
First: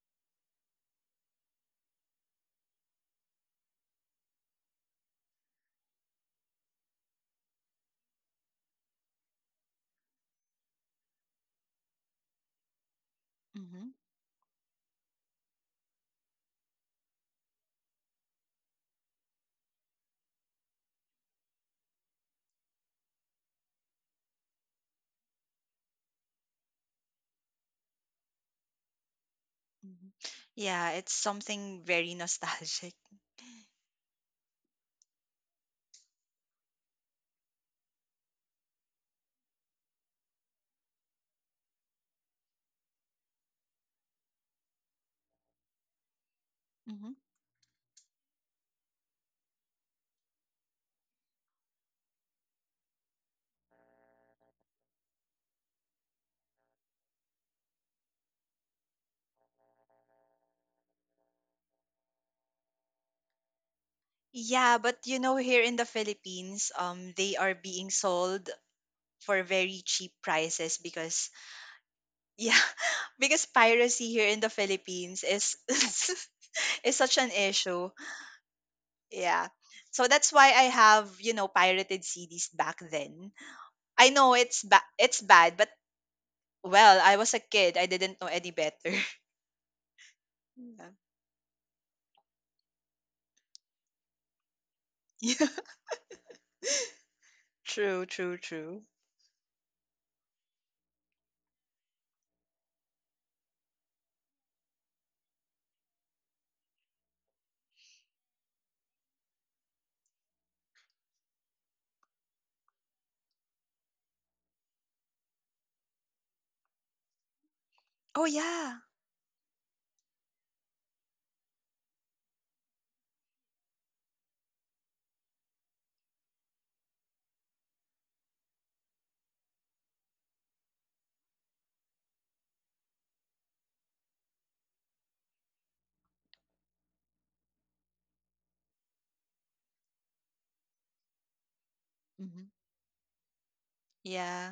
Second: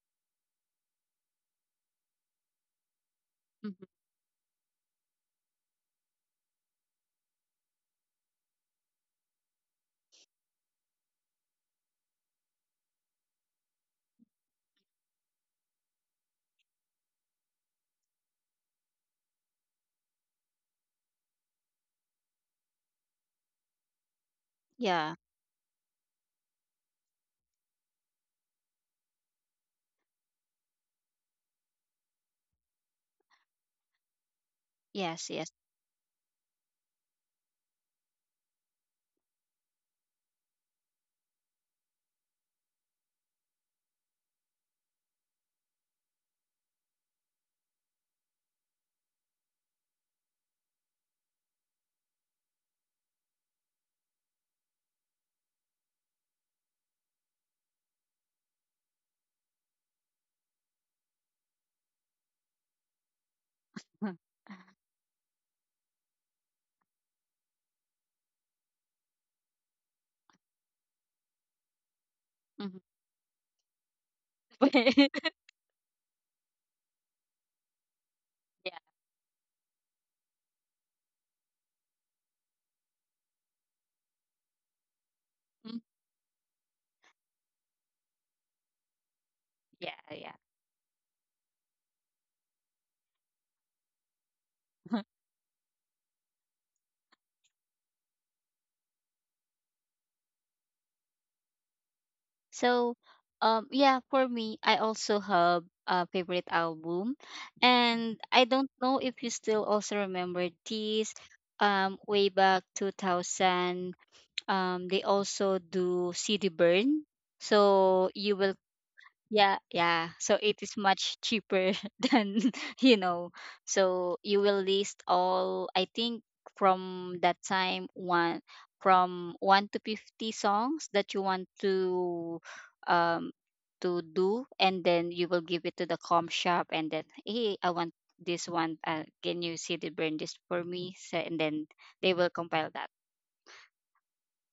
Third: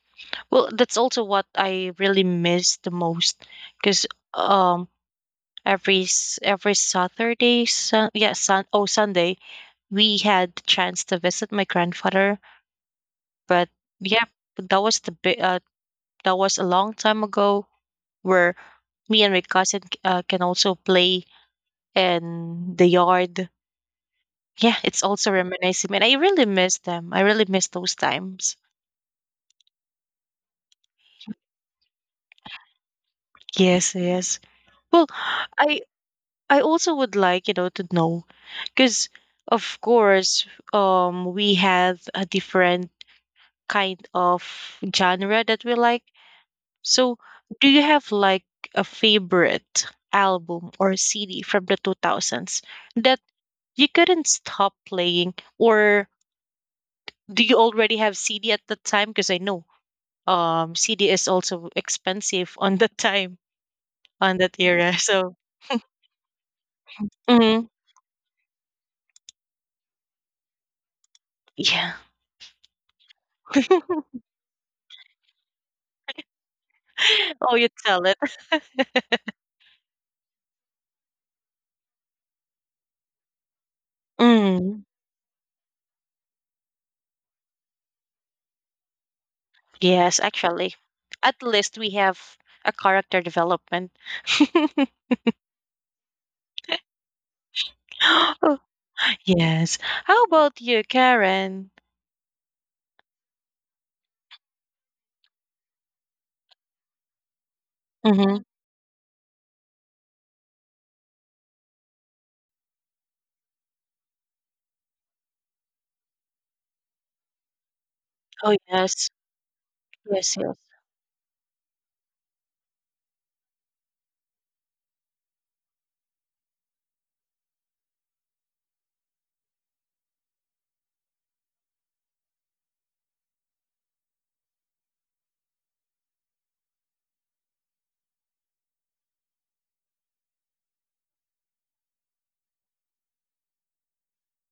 Speaker 1: Well, that's also what I really miss the most
Speaker 3: Mhm.
Speaker 1: because um every Saturday, Sunday, we had the chance to visit my grandfather. But
Speaker 2: Hmm.
Speaker 1: yeah, that was the bit. That was a long time ago where me and my cousin can also play in the yard. Yeah, it's
Speaker 3: Yeah.
Speaker 1: also reminiscing, and I really miss them. I really miss those times.
Speaker 2: Hmm. Yeah, it's something very nostalgic.
Speaker 1: Yes, yes. Well,
Speaker 3: Yes, yes.
Speaker 1: I I also would like, you know, to know because of course, we have a different kind of genre that we like.
Speaker 2: Hmm.
Speaker 1: So, do you have like a favorite album or CD from the 2000s that you couldn't stop playing, or do you already have CD at the time? Because I know CD is also expensive on that time on that
Speaker 2: Yeah,
Speaker 1: era.
Speaker 2: but you know,
Speaker 1: So,
Speaker 2: here in the Philippines, they are
Speaker 1: mhm,
Speaker 2: being sold for very cheap prices because,
Speaker 1: yeah.
Speaker 2: yeah,
Speaker 3: Mhm.
Speaker 2: because piracy here in the Philippines is is such an
Speaker 1: Oh, you
Speaker 2: issue.
Speaker 1: tell it.
Speaker 3: Yeah.
Speaker 2: Yeah. So that's why I have, you know, pirated CDs back then. I know
Speaker 1: Mm,
Speaker 2: it's bad, but
Speaker 3: Mm,
Speaker 2: well, I was a kid. I didn't know any better.
Speaker 3: yeah,
Speaker 1: yes,
Speaker 3: yeah.
Speaker 1: actually.
Speaker 2: Yeah.
Speaker 1: At least we have a character development.
Speaker 2: Yeah. True, true,
Speaker 1: Oh,
Speaker 2: true.
Speaker 1: yes. How about you, Karen?
Speaker 3: So, yeah, for me, I also have a favorite album, and
Speaker 1: Mm-hmm.
Speaker 3: I don't know if you still also remember this. Way back 2000, they also do CD Burn, so
Speaker 2: Oh
Speaker 3: you will
Speaker 1: Oh,
Speaker 2: yeah.
Speaker 1: yes.
Speaker 3: yeah, yeah.
Speaker 1: Yes,
Speaker 3: So
Speaker 1: yes.
Speaker 3: it is much cheaper than, you know. So you will list all, I think from that time one from 1 to 50 songs that you want to um do, and then you will give it to the com shop and then, "Hey, I want this one, can you see the burn this for me?" So, and then they will
Speaker 2: Hmm.
Speaker 3: compile that.
Speaker 2: Yeah.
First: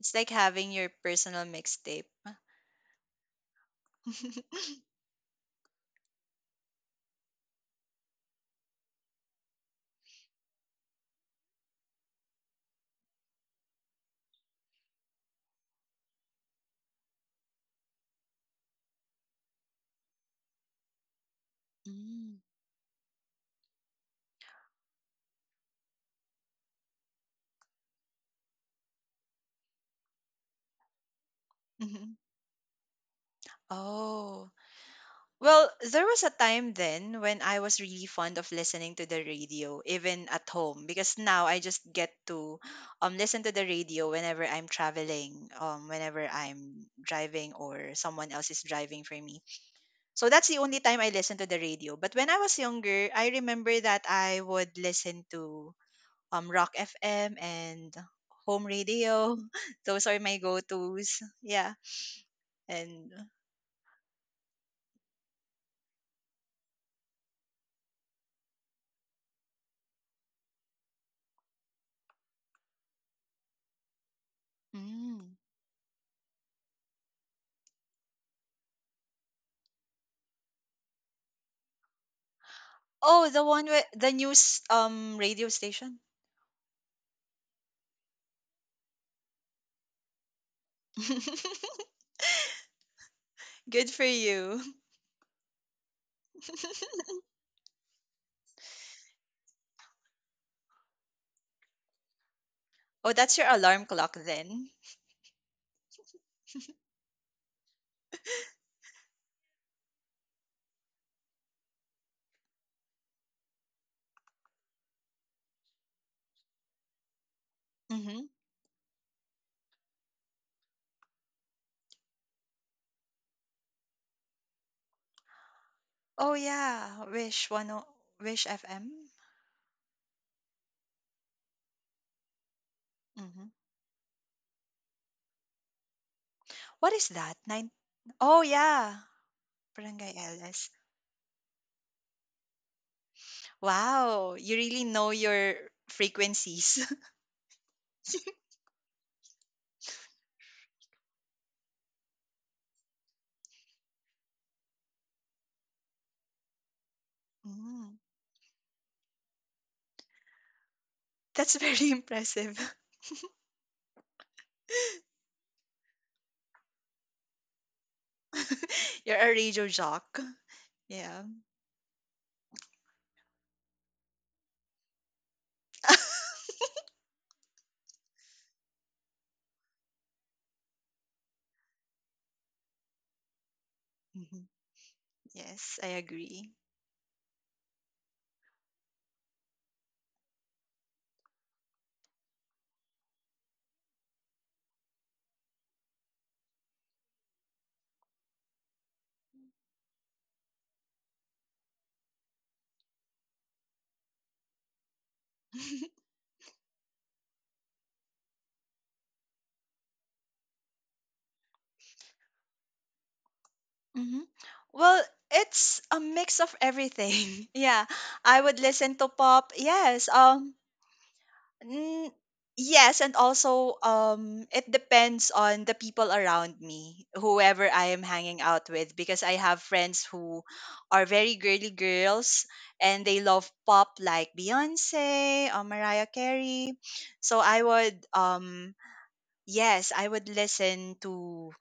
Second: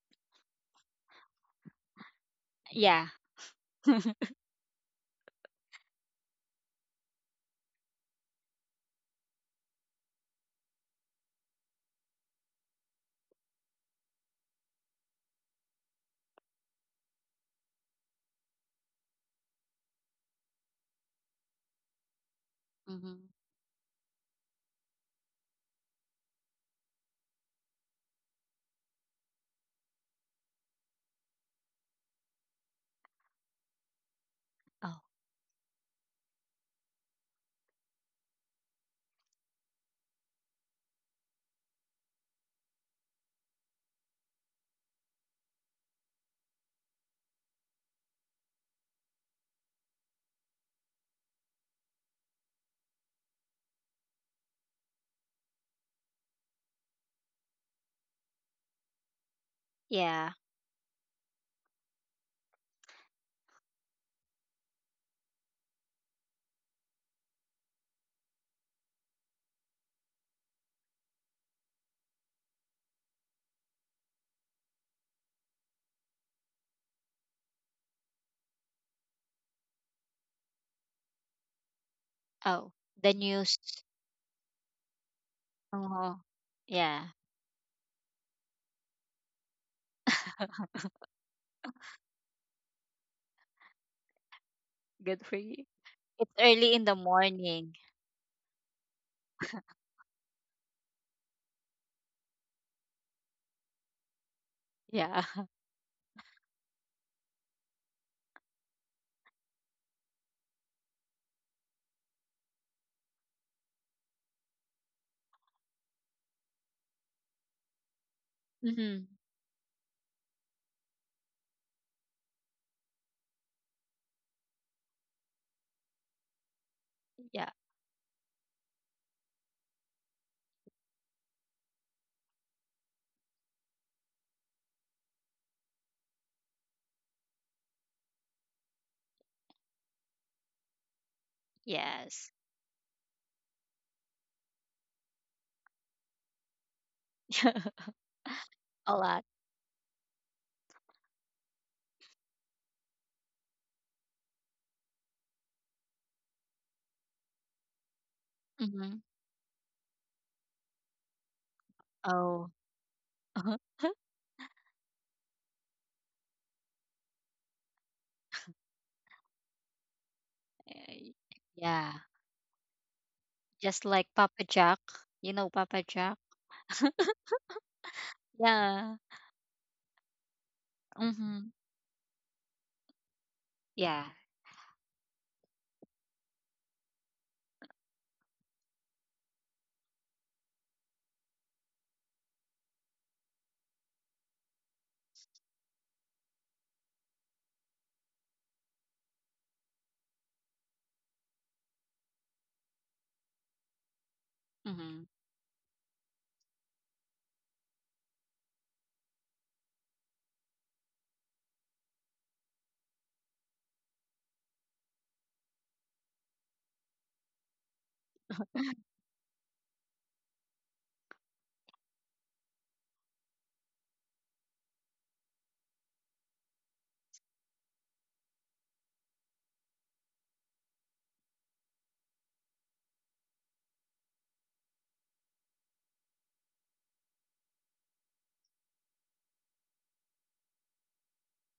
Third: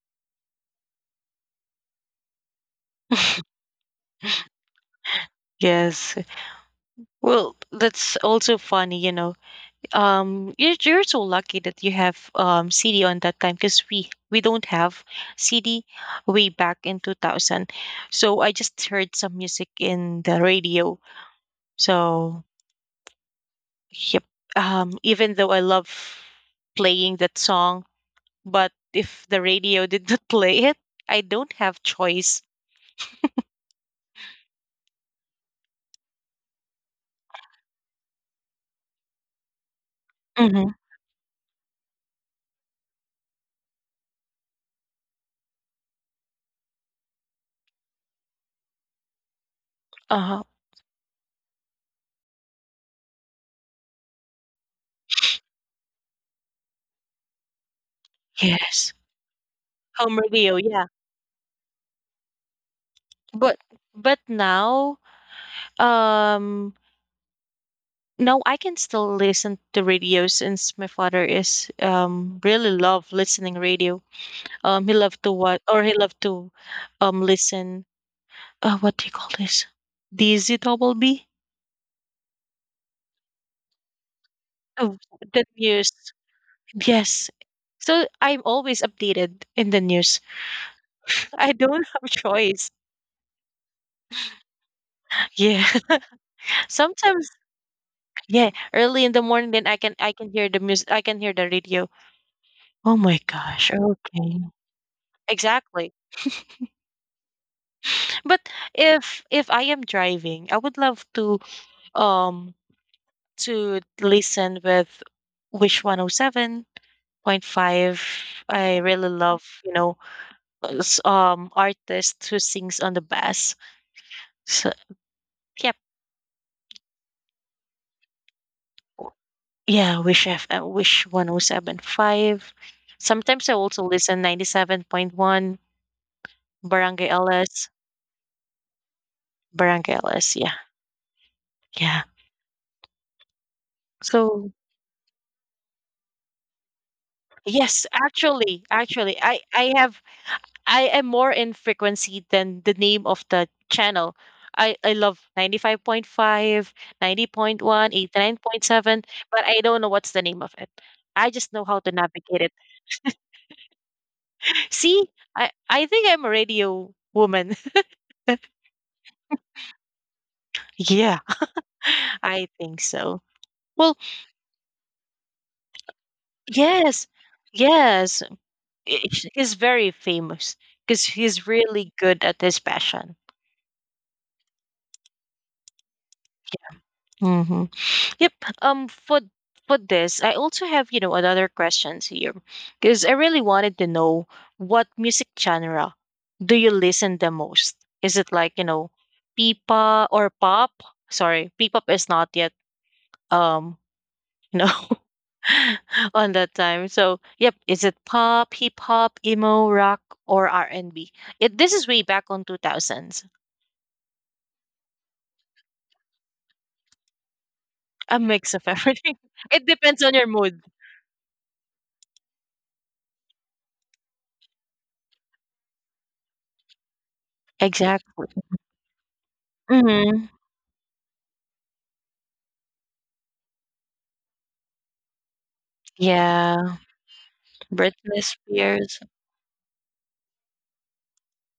Speaker 2: It's like having your personal mixtape.
Speaker 3: yeah
Speaker 1: Yes. Well, that's also funny, you know. You're so lucky that you have CD on that time because we don't have CD way back in 2000. So I just heard some music in the radio.
Speaker 2: Mm.
Speaker 1: So
Speaker 3: mm-hmm.
Speaker 1: yep. Even though I love playing that song, but if the radio did not play it, I don't have
Speaker 2: Mhm.
Speaker 1: choice.
Speaker 2: Oh.
Speaker 3: Oh
Speaker 2: Well, there was a time then when I was really fond of listening to the radio, even at
Speaker 1: Mm-hmm.
Speaker 2: home, because now I just get to listen to the radio whenever I'm traveling, whenever I'm driving or someone else is driving for me. So
Speaker 1: Uh,
Speaker 2: that's the only time I listen to the radio. But when I was younger, I remember that I would listen to Rock FM and home
Speaker 1: yes.
Speaker 2: radio. Those are
Speaker 1: Home
Speaker 3: yeah.
Speaker 2: my
Speaker 1: radio, yeah.
Speaker 2: go-tos. Yeah. And
Speaker 1: But but now, um, no, I can still listen to radio since my father is really love listening radio. He loved
Speaker 2: mm.
Speaker 1: to watch or he loved to listen. What do you call this? DZ double B?
Speaker 3: Oh, the
Speaker 2: Oh, the
Speaker 3: news.
Speaker 2: one with the news
Speaker 1: Oh,
Speaker 2: radio
Speaker 1: that
Speaker 2: station.
Speaker 1: news.
Speaker 3: Oh yeah.
Speaker 1: Yes. So I'm always updated in the news. I don't have choice.
Speaker 2: Good for you.
Speaker 3: Good for you.
Speaker 1: Yeah.
Speaker 3: It's early in the
Speaker 1: Sometimes,
Speaker 3: morning.
Speaker 1: yeah, early in the morning then I can hear the music, I can hear the radio. Oh
Speaker 2: Oh,
Speaker 1: my
Speaker 2: that's your
Speaker 1: gosh.
Speaker 2: alarm clock
Speaker 1: Okay.
Speaker 2: then.
Speaker 3: Yeah.
Speaker 1: Exactly. But if I am driving, I would love um to listen with Wish 107.5.
Speaker 2: Mm-hmm.
Speaker 1: I
Speaker 3: hmm
Speaker 1: really love, you know, artists who sings on the bass. So,
Speaker 2: Oh yeah,
Speaker 3: Yeah.
Speaker 2: Wish FM.
Speaker 1: yeah, Wish 107.5.
Speaker 2: Mm-hmm.
Speaker 1: Sometimes I also listen 97.1
Speaker 2: What is
Speaker 1: Barangay
Speaker 2: that?
Speaker 1: LS,
Speaker 2: Nine. Oh yeah,
Speaker 1: Barangay
Speaker 2: Barangay
Speaker 1: LS. Yeah.
Speaker 2: LS.
Speaker 1: Yeah.
Speaker 3: Yes.
Speaker 2: Wow,
Speaker 1: So,
Speaker 2: you really know your frequencies.
Speaker 1: yes,
Speaker 3: A
Speaker 1: actually
Speaker 3: lot.
Speaker 1: I have I am more in frequency than the name of the channel. I love 95.5, 90.1,
Speaker 2: Mm,
Speaker 1: eight nine point
Speaker 3: hmm
Speaker 1: seven. But I don't know what's the name of it. I
Speaker 2: that's
Speaker 1: just know how
Speaker 2: very
Speaker 1: to navigate
Speaker 3: Oh.
Speaker 1: it.
Speaker 2: impressive.
Speaker 1: See, I think I'm a radio woman.
Speaker 2: You're a radio jock.
Speaker 3: Eh,
Speaker 1: Yeah.
Speaker 2: Yeah.
Speaker 3: Yeah.
Speaker 1: I think so.
Speaker 3: Just
Speaker 1: Well,
Speaker 3: like Papa Jack. You know Papa Jack?
Speaker 1: yes, yes,
Speaker 3: Yeah.
Speaker 1: he's very famous because he's
Speaker 3: hmm
Speaker 1: really good at his passion.
Speaker 3: Yeah.
Speaker 2: Hmm. Yes, I agree.
Speaker 1: Mm-hmm. Yep. Um. For for this, I also have another questions here because I really wanted to know what music genre do you listen the most? Is it like pipa or pop? Sorry, p-pop is not yet um you know
Speaker 3: hmm
Speaker 1: on that time. So, yep, is it pop, hip hop, emo, rock, or R&B? It this is way back on 2000s.
Speaker 2: Hmm. Well, it's a mix of everything. Yeah,
Speaker 1: A
Speaker 2: I
Speaker 1: mix
Speaker 2: would
Speaker 1: of
Speaker 2: listen to
Speaker 1: everything.
Speaker 2: pop.
Speaker 1: It depends
Speaker 2: Yes.
Speaker 1: on your mood.
Speaker 2: N- yes, and also it depends on the people around me, whoever I am
Speaker 1: Exactly.
Speaker 2: hanging out with, because I have friends
Speaker 1: Hmm.
Speaker 2: who are very girly girls, and they love pop like Beyonce or Mariah
Speaker 1: Yeah,
Speaker 2: Carey. So I would
Speaker 1: Britney
Speaker 2: um.
Speaker 1: Spears.
Speaker 2: Yes, I would listen to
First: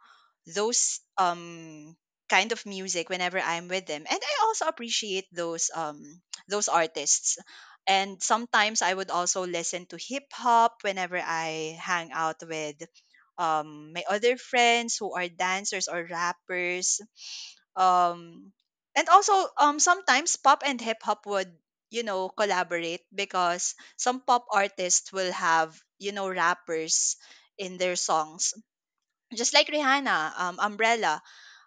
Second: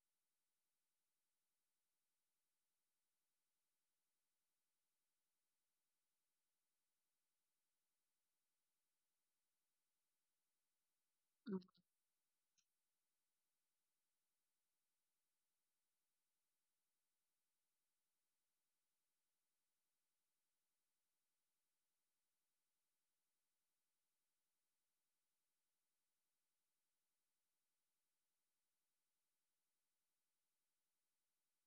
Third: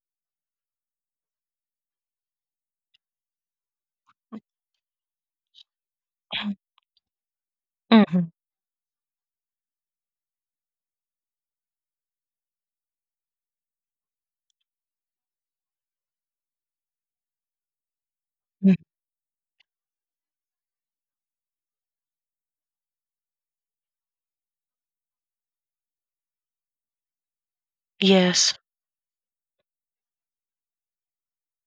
Speaker 2: those kind of music whenever I'm with them. And I also appreciate those artists.
Speaker 1: Hmm.
Speaker 2: And sometimes I would also listen to hip hop whenever I hang out with my other friends who are dancers or rappers. Um and also sometimes pop and hip hop would, you know, collaborate because some pop artists will have, you know, rappers in their songs,
Speaker 1: Yes.
Speaker 2: just like Rihanna, Umbrella.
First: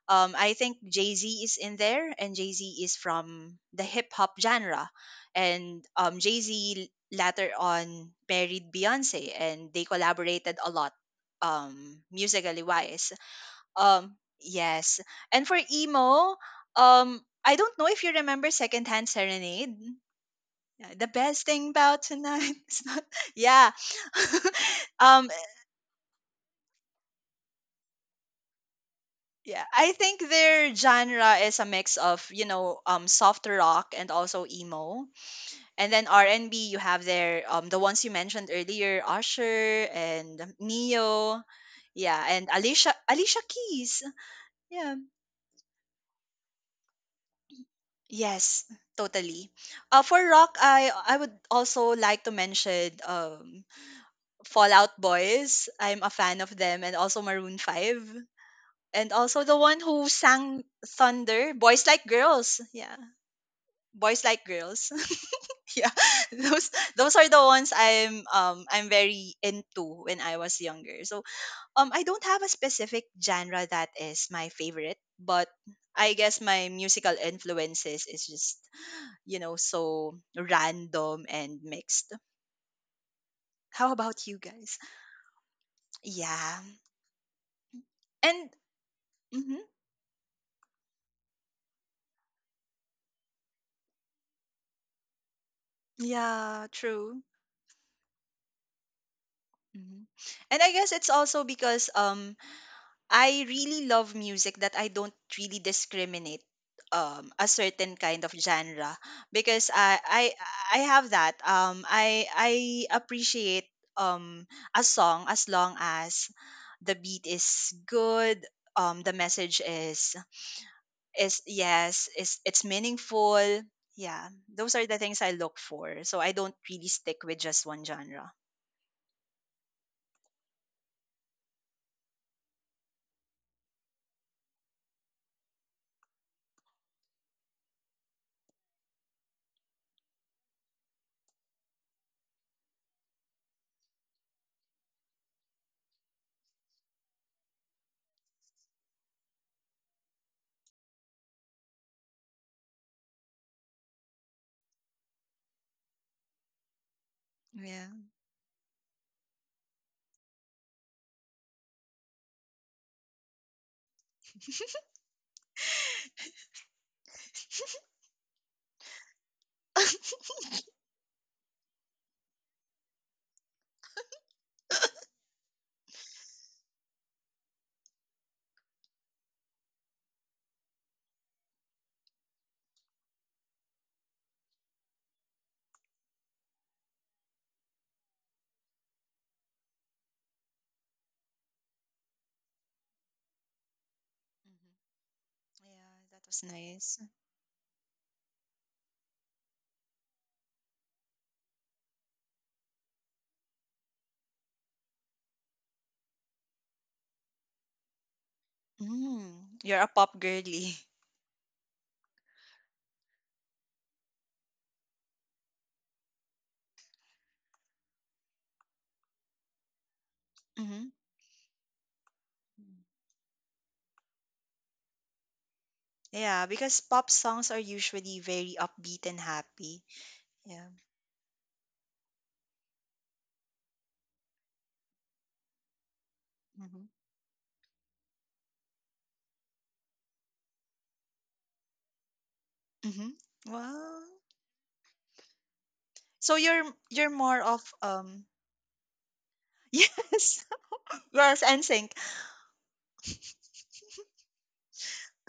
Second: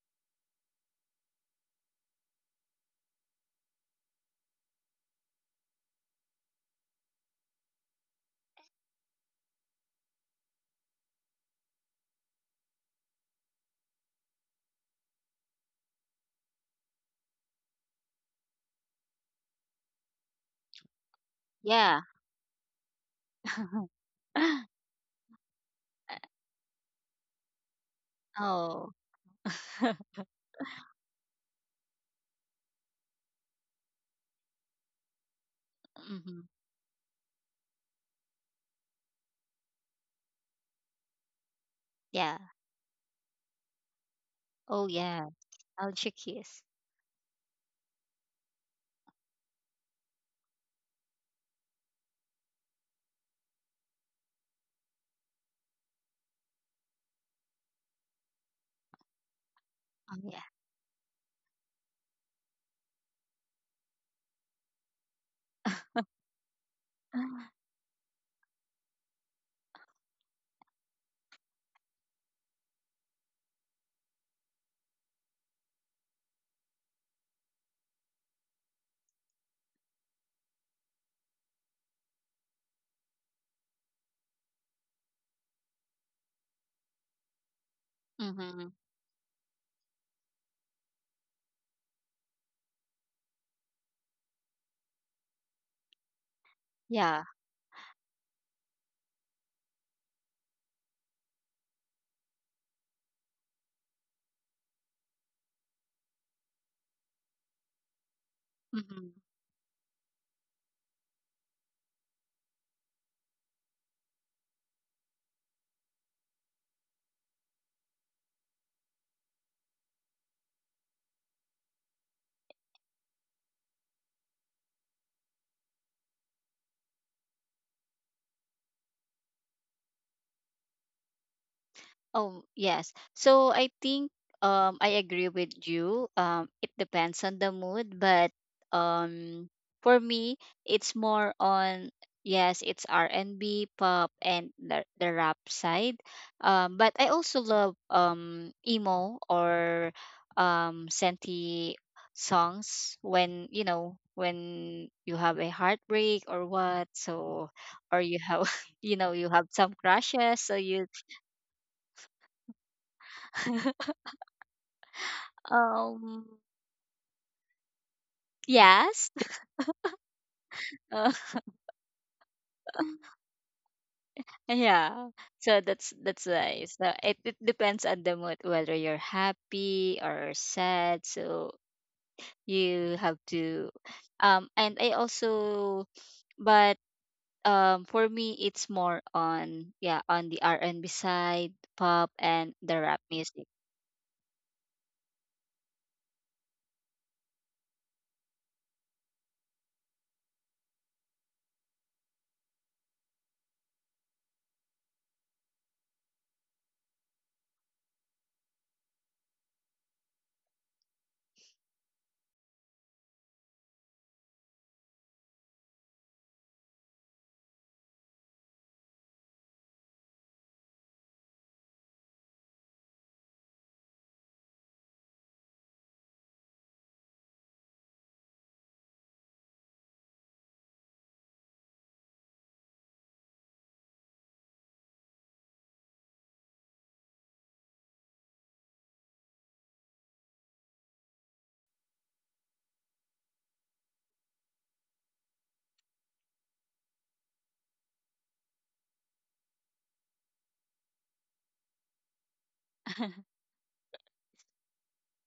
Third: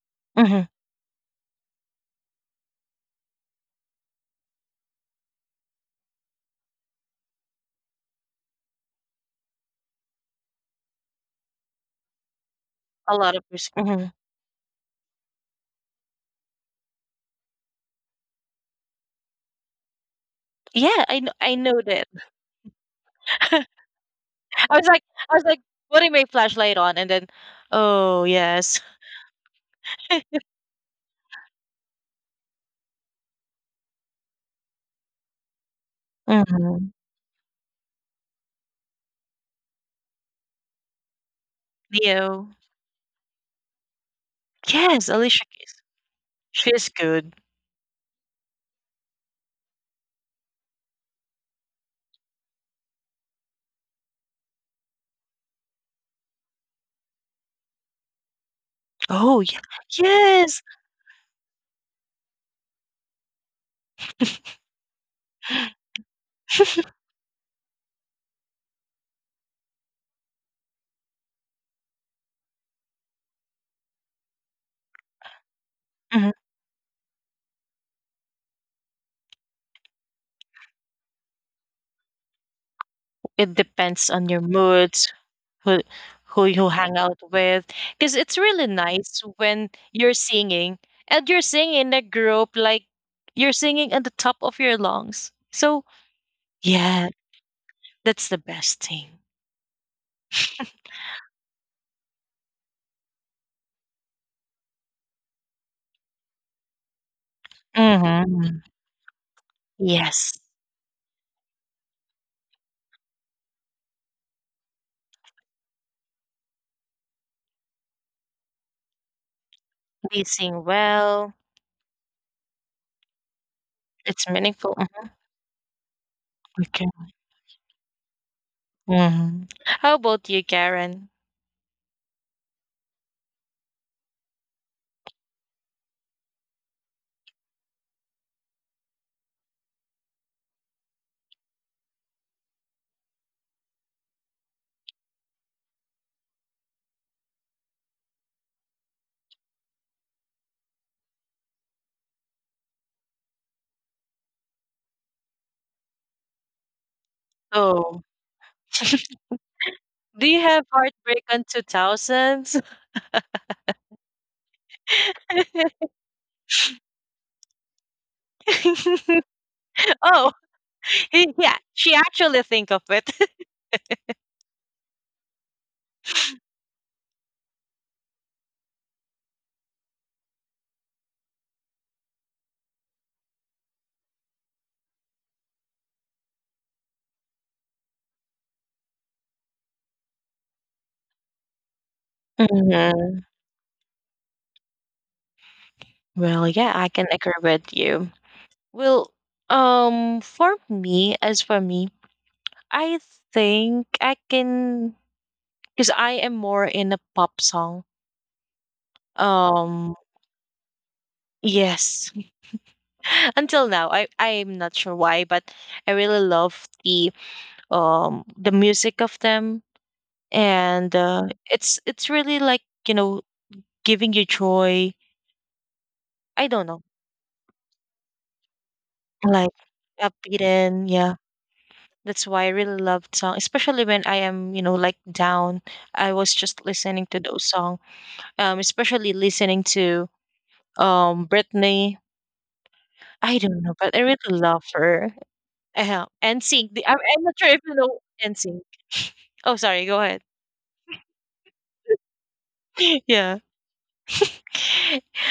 Speaker 2: I
Speaker 1: Hmm.
Speaker 2: think Jay Z is in there, and Jay Z is from the hip hop genre, and Jay Z later on married Beyonce, and they collaborated a lot, musically wise.
Speaker 1: A lot of music. Hmm.
Speaker 2: Yes, and for emo, I don't know if you remember Secondhand Serenade. Yeah,
Speaker 1: Yeah,
Speaker 2: "The
Speaker 1: I know.
Speaker 2: best
Speaker 1: I
Speaker 2: thing
Speaker 1: know
Speaker 3: Yeah.
Speaker 2: about
Speaker 1: that.
Speaker 2: tonight is not," yeah.
Speaker 1: I was like,
Speaker 2: um,
Speaker 1: I was like putting my flashlight on, and then, oh yes.
Speaker 3: oh.
Speaker 2: Yeah, I think their genre is a mix of, you know, soft rock and also emo, and then R
Speaker 3: hmm
Speaker 2: and B. You
Speaker 1: Hmm.
Speaker 2: have their the ones you mentioned earlier, Usher and Neo, yeah,
Speaker 3: Yeah.
Speaker 1: Leo.
Speaker 2: and Alicia Keys.
Speaker 3: Oh,
Speaker 2: Yeah,
Speaker 1: Yes,
Speaker 3: yeah.
Speaker 1: Alicia Keys.
Speaker 3: I'll check his.
Speaker 1: She's good.
Speaker 2: yes, totally. For rock, I would also like to mention Fallout Boys. I'm a fan of them, and also Maroon 5, and
Speaker 1: Oh,
Speaker 2: also
Speaker 1: yeah.
Speaker 2: the one who
Speaker 3: Oh, yeah.
Speaker 1: Yes.
Speaker 2: sang Thunder, Boys Like Girls. Yeah. Boys Like Girls. Yeah. those those are the ones I'm, I'm very into when I was younger. So I don't have a specific genre that is my favorite, but I
Speaker 1: Mhm.
Speaker 2: guess my musical influences is just, you know, so random and mixed.
Speaker 1: It
Speaker 2: How
Speaker 1: depends on
Speaker 2: about
Speaker 1: your
Speaker 2: you guys?
Speaker 1: moods, who who
Speaker 2: Yeah
Speaker 1: you hang out with, because it's
Speaker 2: and
Speaker 1: really
Speaker 3: hmm
Speaker 1: nice
Speaker 2: mhm,
Speaker 1: when you're singing and you're singing in a group, like you're singing at the top of your lungs. So
Speaker 2: yeah
Speaker 1: yeah,
Speaker 2: true.
Speaker 3: Yeah.
Speaker 1: that's the best thing.
Speaker 2: Mhm. And I guess it's also because I really love music that I don't really discriminate a certain kind of
Speaker 1: Hmm.
Speaker 2: genre
Speaker 3: Mm-hmm.
Speaker 2: because I I
Speaker 1: Yes,
Speaker 2: I have that I appreciate um a song as long as the beat is good, the message
Speaker 1: they sing well.
Speaker 2: is yes is it's meaningful.
Speaker 1: It's
Speaker 2: Yeah,
Speaker 1: meaningful.
Speaker 2: those are the
Speaker 1: Mhm.
Speaker 2: things I look for, so I don't
Speaker 1: Okay.
Speaker 2: really stick with just one genre.
Speaker 1: Hmm. How about you, Karen?
Speaker 3: Oh, yes. So I think I agree with you. It depends on the mood, but um for me it's more on yes, it's R&B, pop and the rap side. Um, but I also love emo or senti songs when, you know, when you have a heartbreak or what, so
Speaker 2: Yeah.
Speaker 1: Oh,
Speaker 3: or you have you know, you have some
Speaker 1: do you
Speaker 3: crushes, so
Speaker 1: have
Speaker 3: you
Speaker 1: heartbreak on 2000s?
Speaker 3: Um, yes.
Speaker 1: Oh,
Speaker 3: Uh,
Speaker 1: yeah, she actually think of it.
Speaker 3: yeah. So that's nice. So it depends on the mood whether you're happy or sad. So you have to and I also but for me it's more on yeah on the R&B side, pop and the rap
Speaker 1: Mhm.
Speaker 3: music.
Speaker 2: Mhm. Yeah, that was
Speaker 1: Well, yeah, I
Speaker 2: nice.
Speaker 1: can agree with you. Well, as for me, I think I can, because I am more in a pop song.
Speaker 2: Mm, you're a
Speaker 1: Um,
Speaker 2: pop girly.
Speaker 1: yes, until now, I'm not sure why, but I really love the music of them,
Speaker 2: Hmm.
Speaker 1: and it's really like you know giving you joy. I
Speaker 2: Yeah,
Speaker 1: don't know.
Speaker 2: because pop songs are usually very upbeat and
Speaker 1: Like
Speaker 2: happy. Yeah.
Speaker 1: upbeaten, yeah. That's why I really love song, especially when I am, like down. I was just
Speaker 2: Mm-hmm.
Speaker 1: listening to those song, especially listening to Britney.
Speaker 2: Mm-hmm.
Speaker 1: I don't know, but I
Speaker 2: Well,
Speaker 1: really love her. Uh,
Speaker 2: so
Speaker 1: and
Speaker 2: you're
Speaker 1: sing. I'm,
Speaker 2: you're
Speaker 1: I'm not
Speaker 2: more
Speaker 1: sure if you
Speaker 2: of
Speaker 1: know
Speaker 2: um.
Speaker 1: and sing. Oh, sorry. Go ahead.
Speaker 2: Yes. Yes, NSYNC.
Speaker 1: Yeah.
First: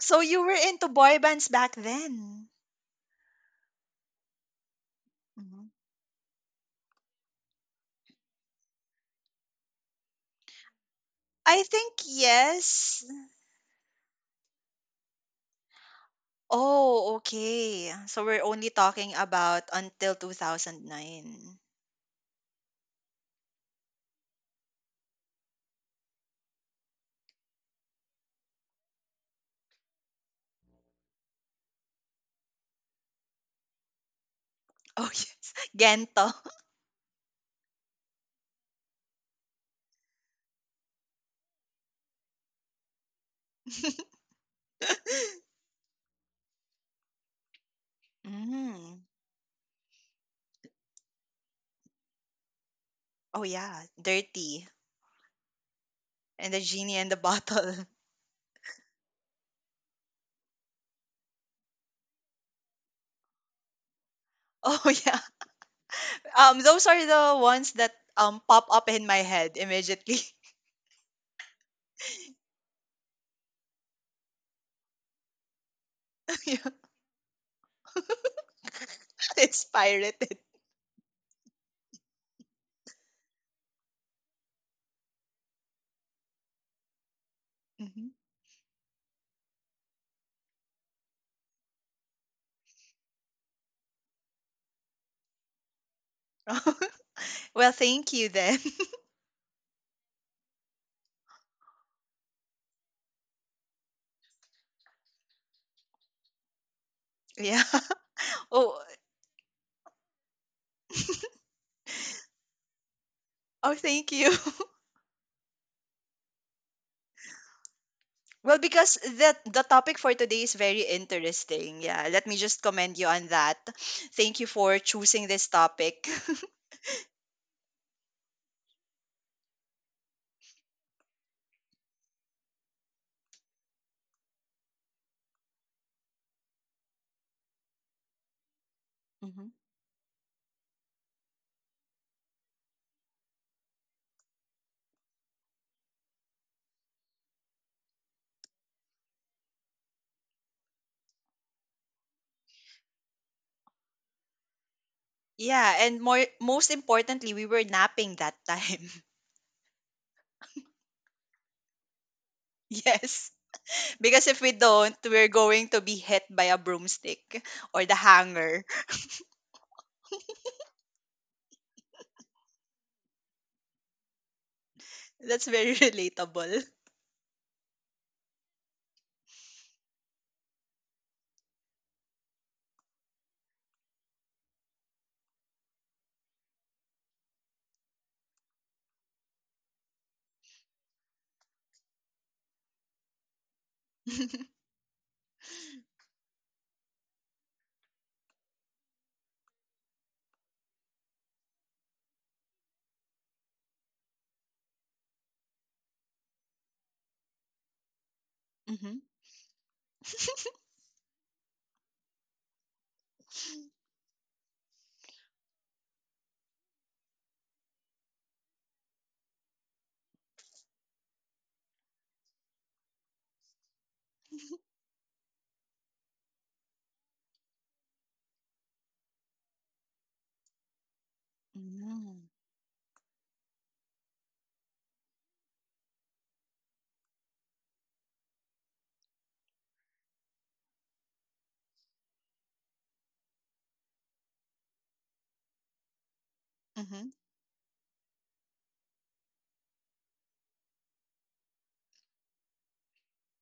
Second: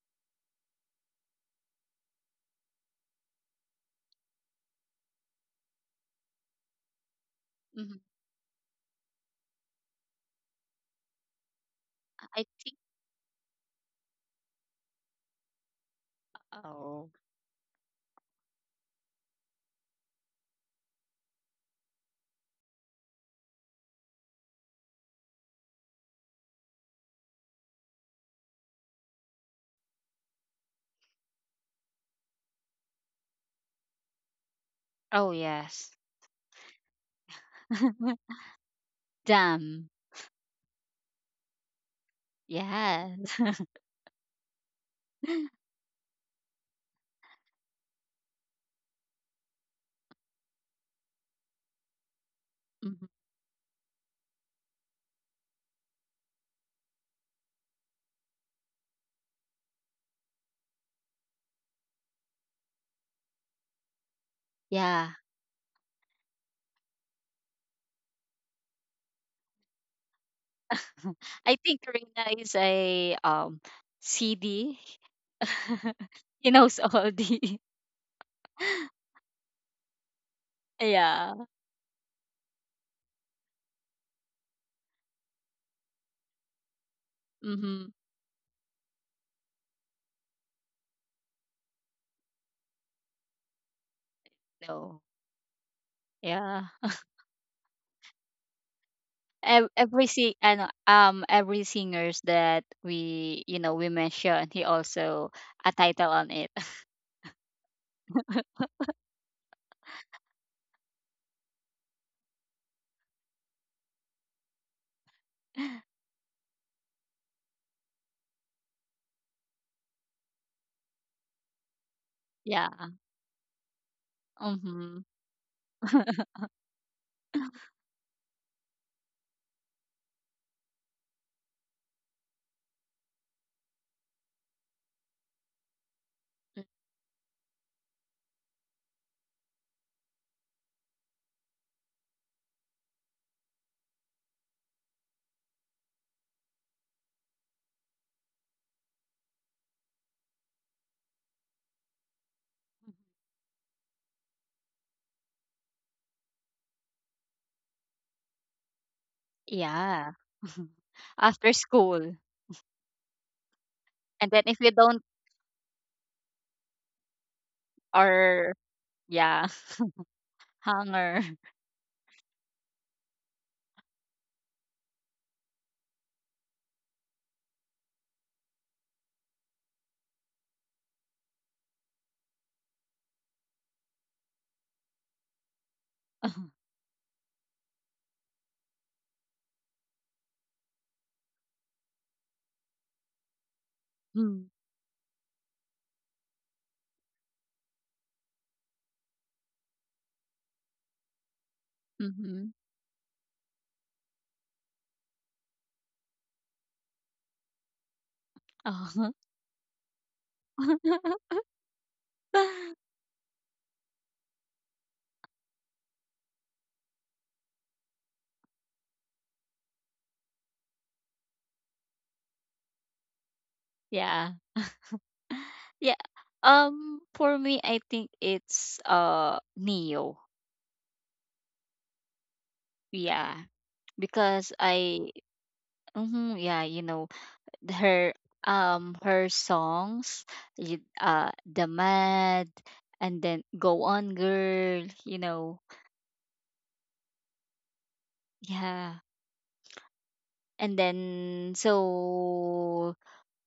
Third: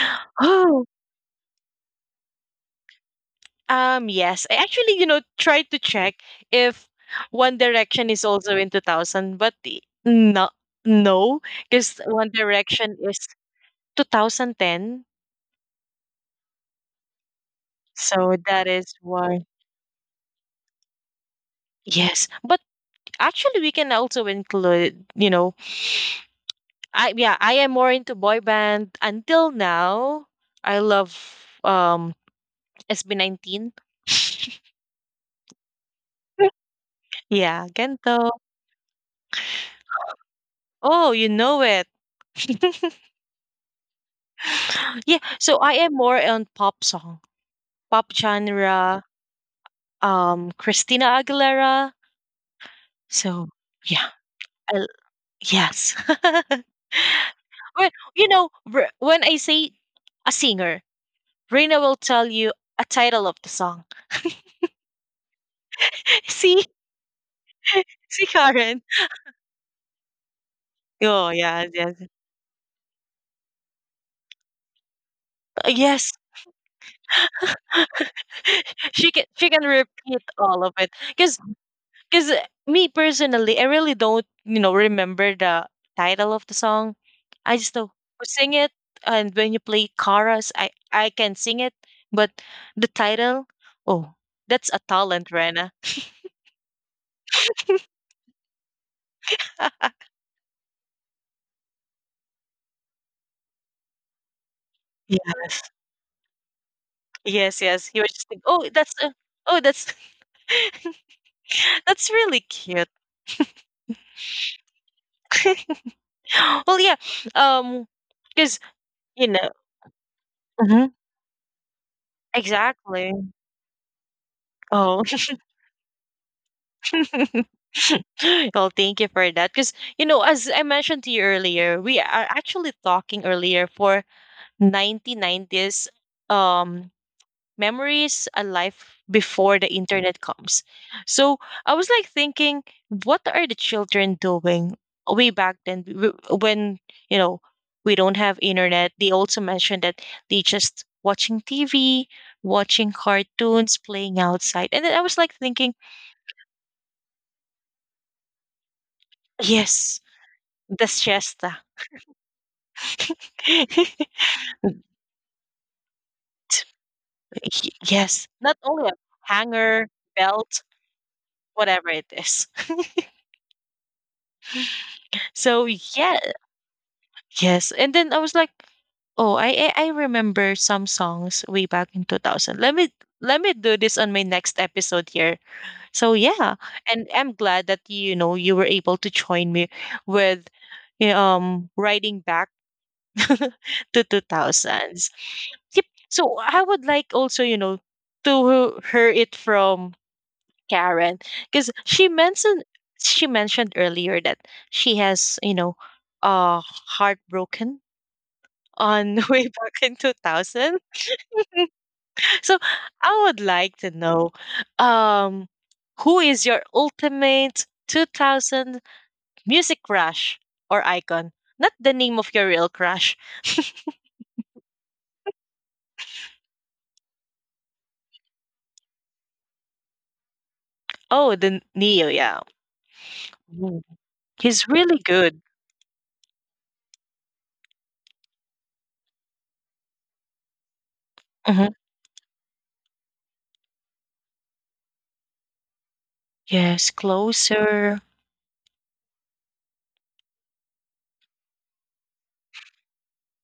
Speaker 2: So you were
Speaker 1: Oh.
Speaker 2: into boy bands back then.
Speaker 1: Yes. I actually,
Speaker 2: Mhm.
Speaker 1: tried to check if One
Speaker 3: Mhm.
Speaker 1: Direction is also in 2000, but no, no,
Speaker 2: I think
Speaker 1: because One
Speaker 3: I think
Speaker 1: Direction
Speaker 2: yes.
Speaker 1: is 2010.
Speaker 3: oh
Speaker 2: Oh, okay. So
Speaker 1: So
Speaker 2: we're
Speaker 1: that
Speaker 2: only
Speaker 1: is
Speaker 2: talking
Speaker 1: why.
Speaker 2: about until 2009.
Speaker 1: Yes, but actually we can also include, I yeah, I am more into boy band until now. I love um SB19.
Speaker 2: Oh,
Speaker 3: oh
Speaker 2: yes,
Speaker 3: yes.
Speaker 2: Gento.
Speaker 1: Yeah, Gento.
Speaker 3: Damn.
Speaker 1: Oh, you know it.
Speaker 3: Yes.
Speaker 1: Yeah, so I am more on pop song, pop
Speaker 2: Mm.
Speaker 1: genre, Christina Aguilera.
Speaker 3: Mhm.
Speaker 2: Oh
Speaker 1: So
Speaker 2: yeah,
Speaker 1: yeah,
Speaker 2: Dirty,
Speaker 1: I l- yes.
Speaker 2: and the Genie and the Bottle.
Speaker 1: Well, when I say a singer, Reina will tell you a title of the song.
Speaker 2: Oh,
Speaker 3: Yeah.
Speaker 2: yeah.
Speaker 1: See,
Speaker 2: Those are the ones that
Speaker 1: see,
Speaker 2: pop
Speaker 1: Karen.
Speaker 2: up in my head immediately.
Speaker 1: Oh
Speaker 3: I
Speaker 1: yeah,
Speaker 3: think
Speaker 1: yes,
Speaker 3: Reyna is a CD.
Speaker 1: Yes.
Speaker 3: He
Speaker 2: Yeah.
Speaker 3: knows all the
Speaker 1: she can she
Speaker 2: It's
Speaker 1: can repeat
Speaker 2: pirated.
Speaker 1: all of it because
Speaker 3: yeah.
Speaker 1: Because me personally, I really don't, remember the title of the song. I just
Speaker 3: Mm-hmm.
Speaker 1: know
Speaker 2: Mhm.
Speaker 1: who sing it, and when you play chorus, I can sing it, but the title, oh, that's a
Speaker 3: No.
Speaker 1: talent, Rena.
Speaker 3: Yeah.
Speaker 2: Well, thank you then.
Speaker 3: Every sing and every singers that we you know we mentioned, he also
Speaker 1: Yes,
Speaker 3: a title on it.
Speaker 1: yes,
Speaker 2: Yeah.
Speaker 1: yes. You were just like, oh,
Speaker 2: Oh,
Speaker 1: that's a, oh, that's that's really cute.
Speaker 2: oh, thank you.
Speaker 1: Well, yeah, um,
Speaker 2: Well,
Speaker 1: because
Speaker 2: because
Speaker 1: you
Speaker 2: that
Speaker 1: know,
Speaker 2: the topic for today is very
Speaker 1: Mhm.
Speaker 2: interesting. Yeah. Let me just
Speaker 3: yeah.
Speaker 2: commend you
Speaker 1: Exactly.
Speaker 2: on that. Thank you for
Speaker 3: Mm-hmm.
Speaker 1: Oh.
Speaker 2: choosing this topic.
Speaker 1: Well, thank you for that. Because, as I mentioned to you earlier, we are actually talking earlier for 1990s um, memories, a life
Speaker 2: Hmm.
Speaker 1: before the internet comes. So I was like thinking, what are the children doing way back then when, you know, we don't have internet? They also mentioned that they just watching TV, watching cartoons, playing outside. And then I was like thinking.
Speaker 2: Yeah, and more most importantly, we were napping that time.
Speaker 1: Yes.
Speaker 3: Yeah.
Speaker 1: The
Speaker 3: After
Speaker 1: siesta.
Speaker 3: school.
Speaker 2: Yes. Because
Speaker 3: And then
Speaker 2: if we
Speaker 3: if you
Speaker 2: don't,
Speaker 3: don't
Speaker 2: we're going to be hit by a broomstick
Speaker 1: Y
Speaker 2: or the
Speaker 1: yes,
Speaker 3: or
Speaker 1: not
Speaker 2: hanger.
Speaker 1: only a
Speaker 3: yeah,
Speaker 1: hanger, belt,
Speaker 3: hunger.
Speaker 1: whatever it is.
Speaker 2: That's
Speaker 1: So,
Speaker 2: very
Speaker 1: yeah,
Speaker 2: relatable.
Speaker 1: yes, and then I was like, "Oh, I remember some songs way back in 2000. Let me do this on my next episode here." So, yeah, and I'm glad that, you were able to join me with, y riding back to 2000s. Yep. So I would like also, to hear it from Karen because she
Speaker 3: Mm-hmm.
Speaker 1: mentioned she mentioned earlier that she has, uh heartbroken
Speaker 2: Mhm.
Speaker 1: on way back in 2000. So I would like to know um who is your ultimate 2000 music crush or icon? Not the name of your real crush.
Speaker 3: yeah. Yeah. Um, for me I think it's Neo.
Speaker 1: Oh, the Neo,
Speaker 2: Mm-hmm.
Speaker 1: yeah.
Speaker 3: Yeah.
Speaker 1: Mm.
Speaker 3: Because
Speaker 1: He's really
Speaker 3: I
Speaker 1: good.
Speaker 3: mhm, yeah, you know, her her songs The
Speaker 1: Mm-hmm.
Speaker 3: Mad and then Go On Girl, you know.
Speaker 1: Yes, closer.
Speaker 3: Yeah. And then so,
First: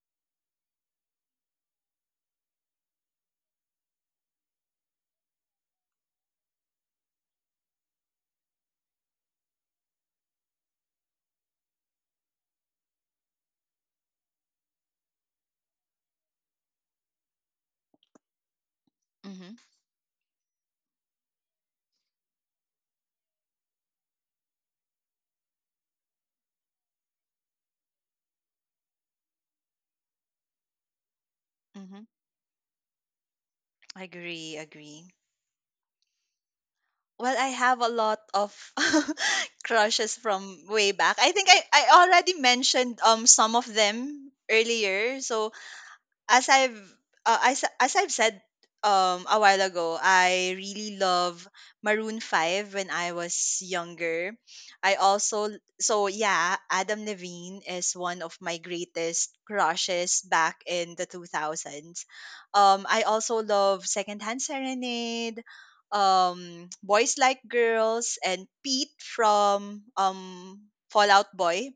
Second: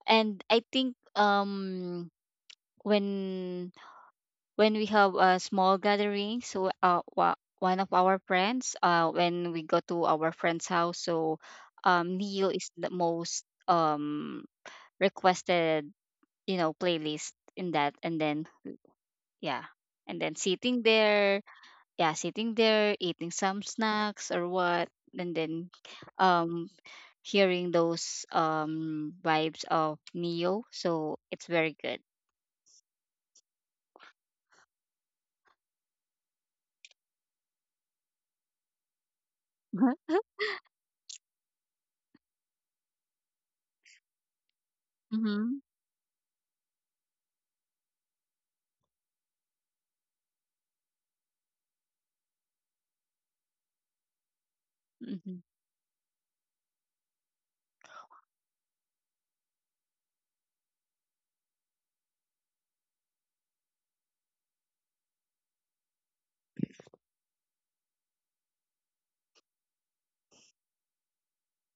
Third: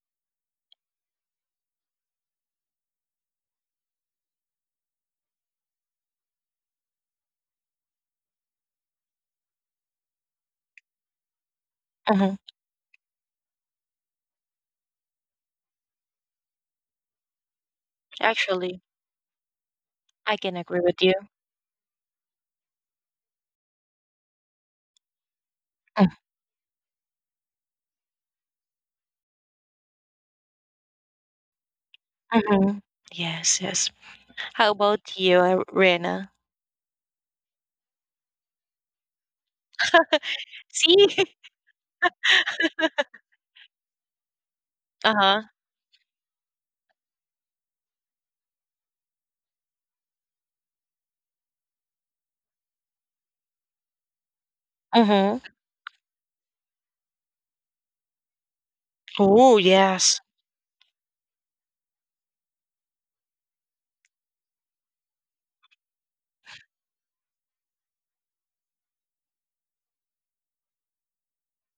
Speaker 3: and I think when when we have a small gathering, so one of our friends, when we go to our friend's house, so
Speaker 1: Mhm.
Speaker 3: Neo is the most requested you know playlist in that, and then
Speaker 1: Actually,
Speaker 2: Mhm.
Speaker 3: yeah and then
Speaker 1: I can agree
Speaker 3: sitting
Speaker 1: with you.
Speaker 3: there, yeah sitting there eating some snacks or what, and then
Speaker 1: Mm,
Speaker 3: um hearing those vibes of Neo, so it's very good.
Speaker 2: Mm-hmm.
Speaker 1: mhm. Yes, yes.
Speaker 2: Agree,
Speaker 1: How
Speaker 2: agree.
Speaker 1: about you, Rena?
Speaker 2: Well, I have a lot of crushes from way
Speaker 1: See?
Speaker 2: back. I think I already mentioned some of them earlier.
Speaker 1: Uh-huh.
Speaker 2: So
Speaker 3: Mm-hmm.
Speaker 2: as I've as I've said a while ago, I really love Maroon 5 when I was younger. I
Speaker 1: Mm-hmm.
Speaker 3: Mm-hmm.
Speaker 2: also so yeah, Adam Levine is one of my greatest
Speaker 1: Oh, yes.
Speaker 2: crushes back in the 2000s. I also love Secondhand Serenade, Boys Like Girls, and Pete from Fallout Boy.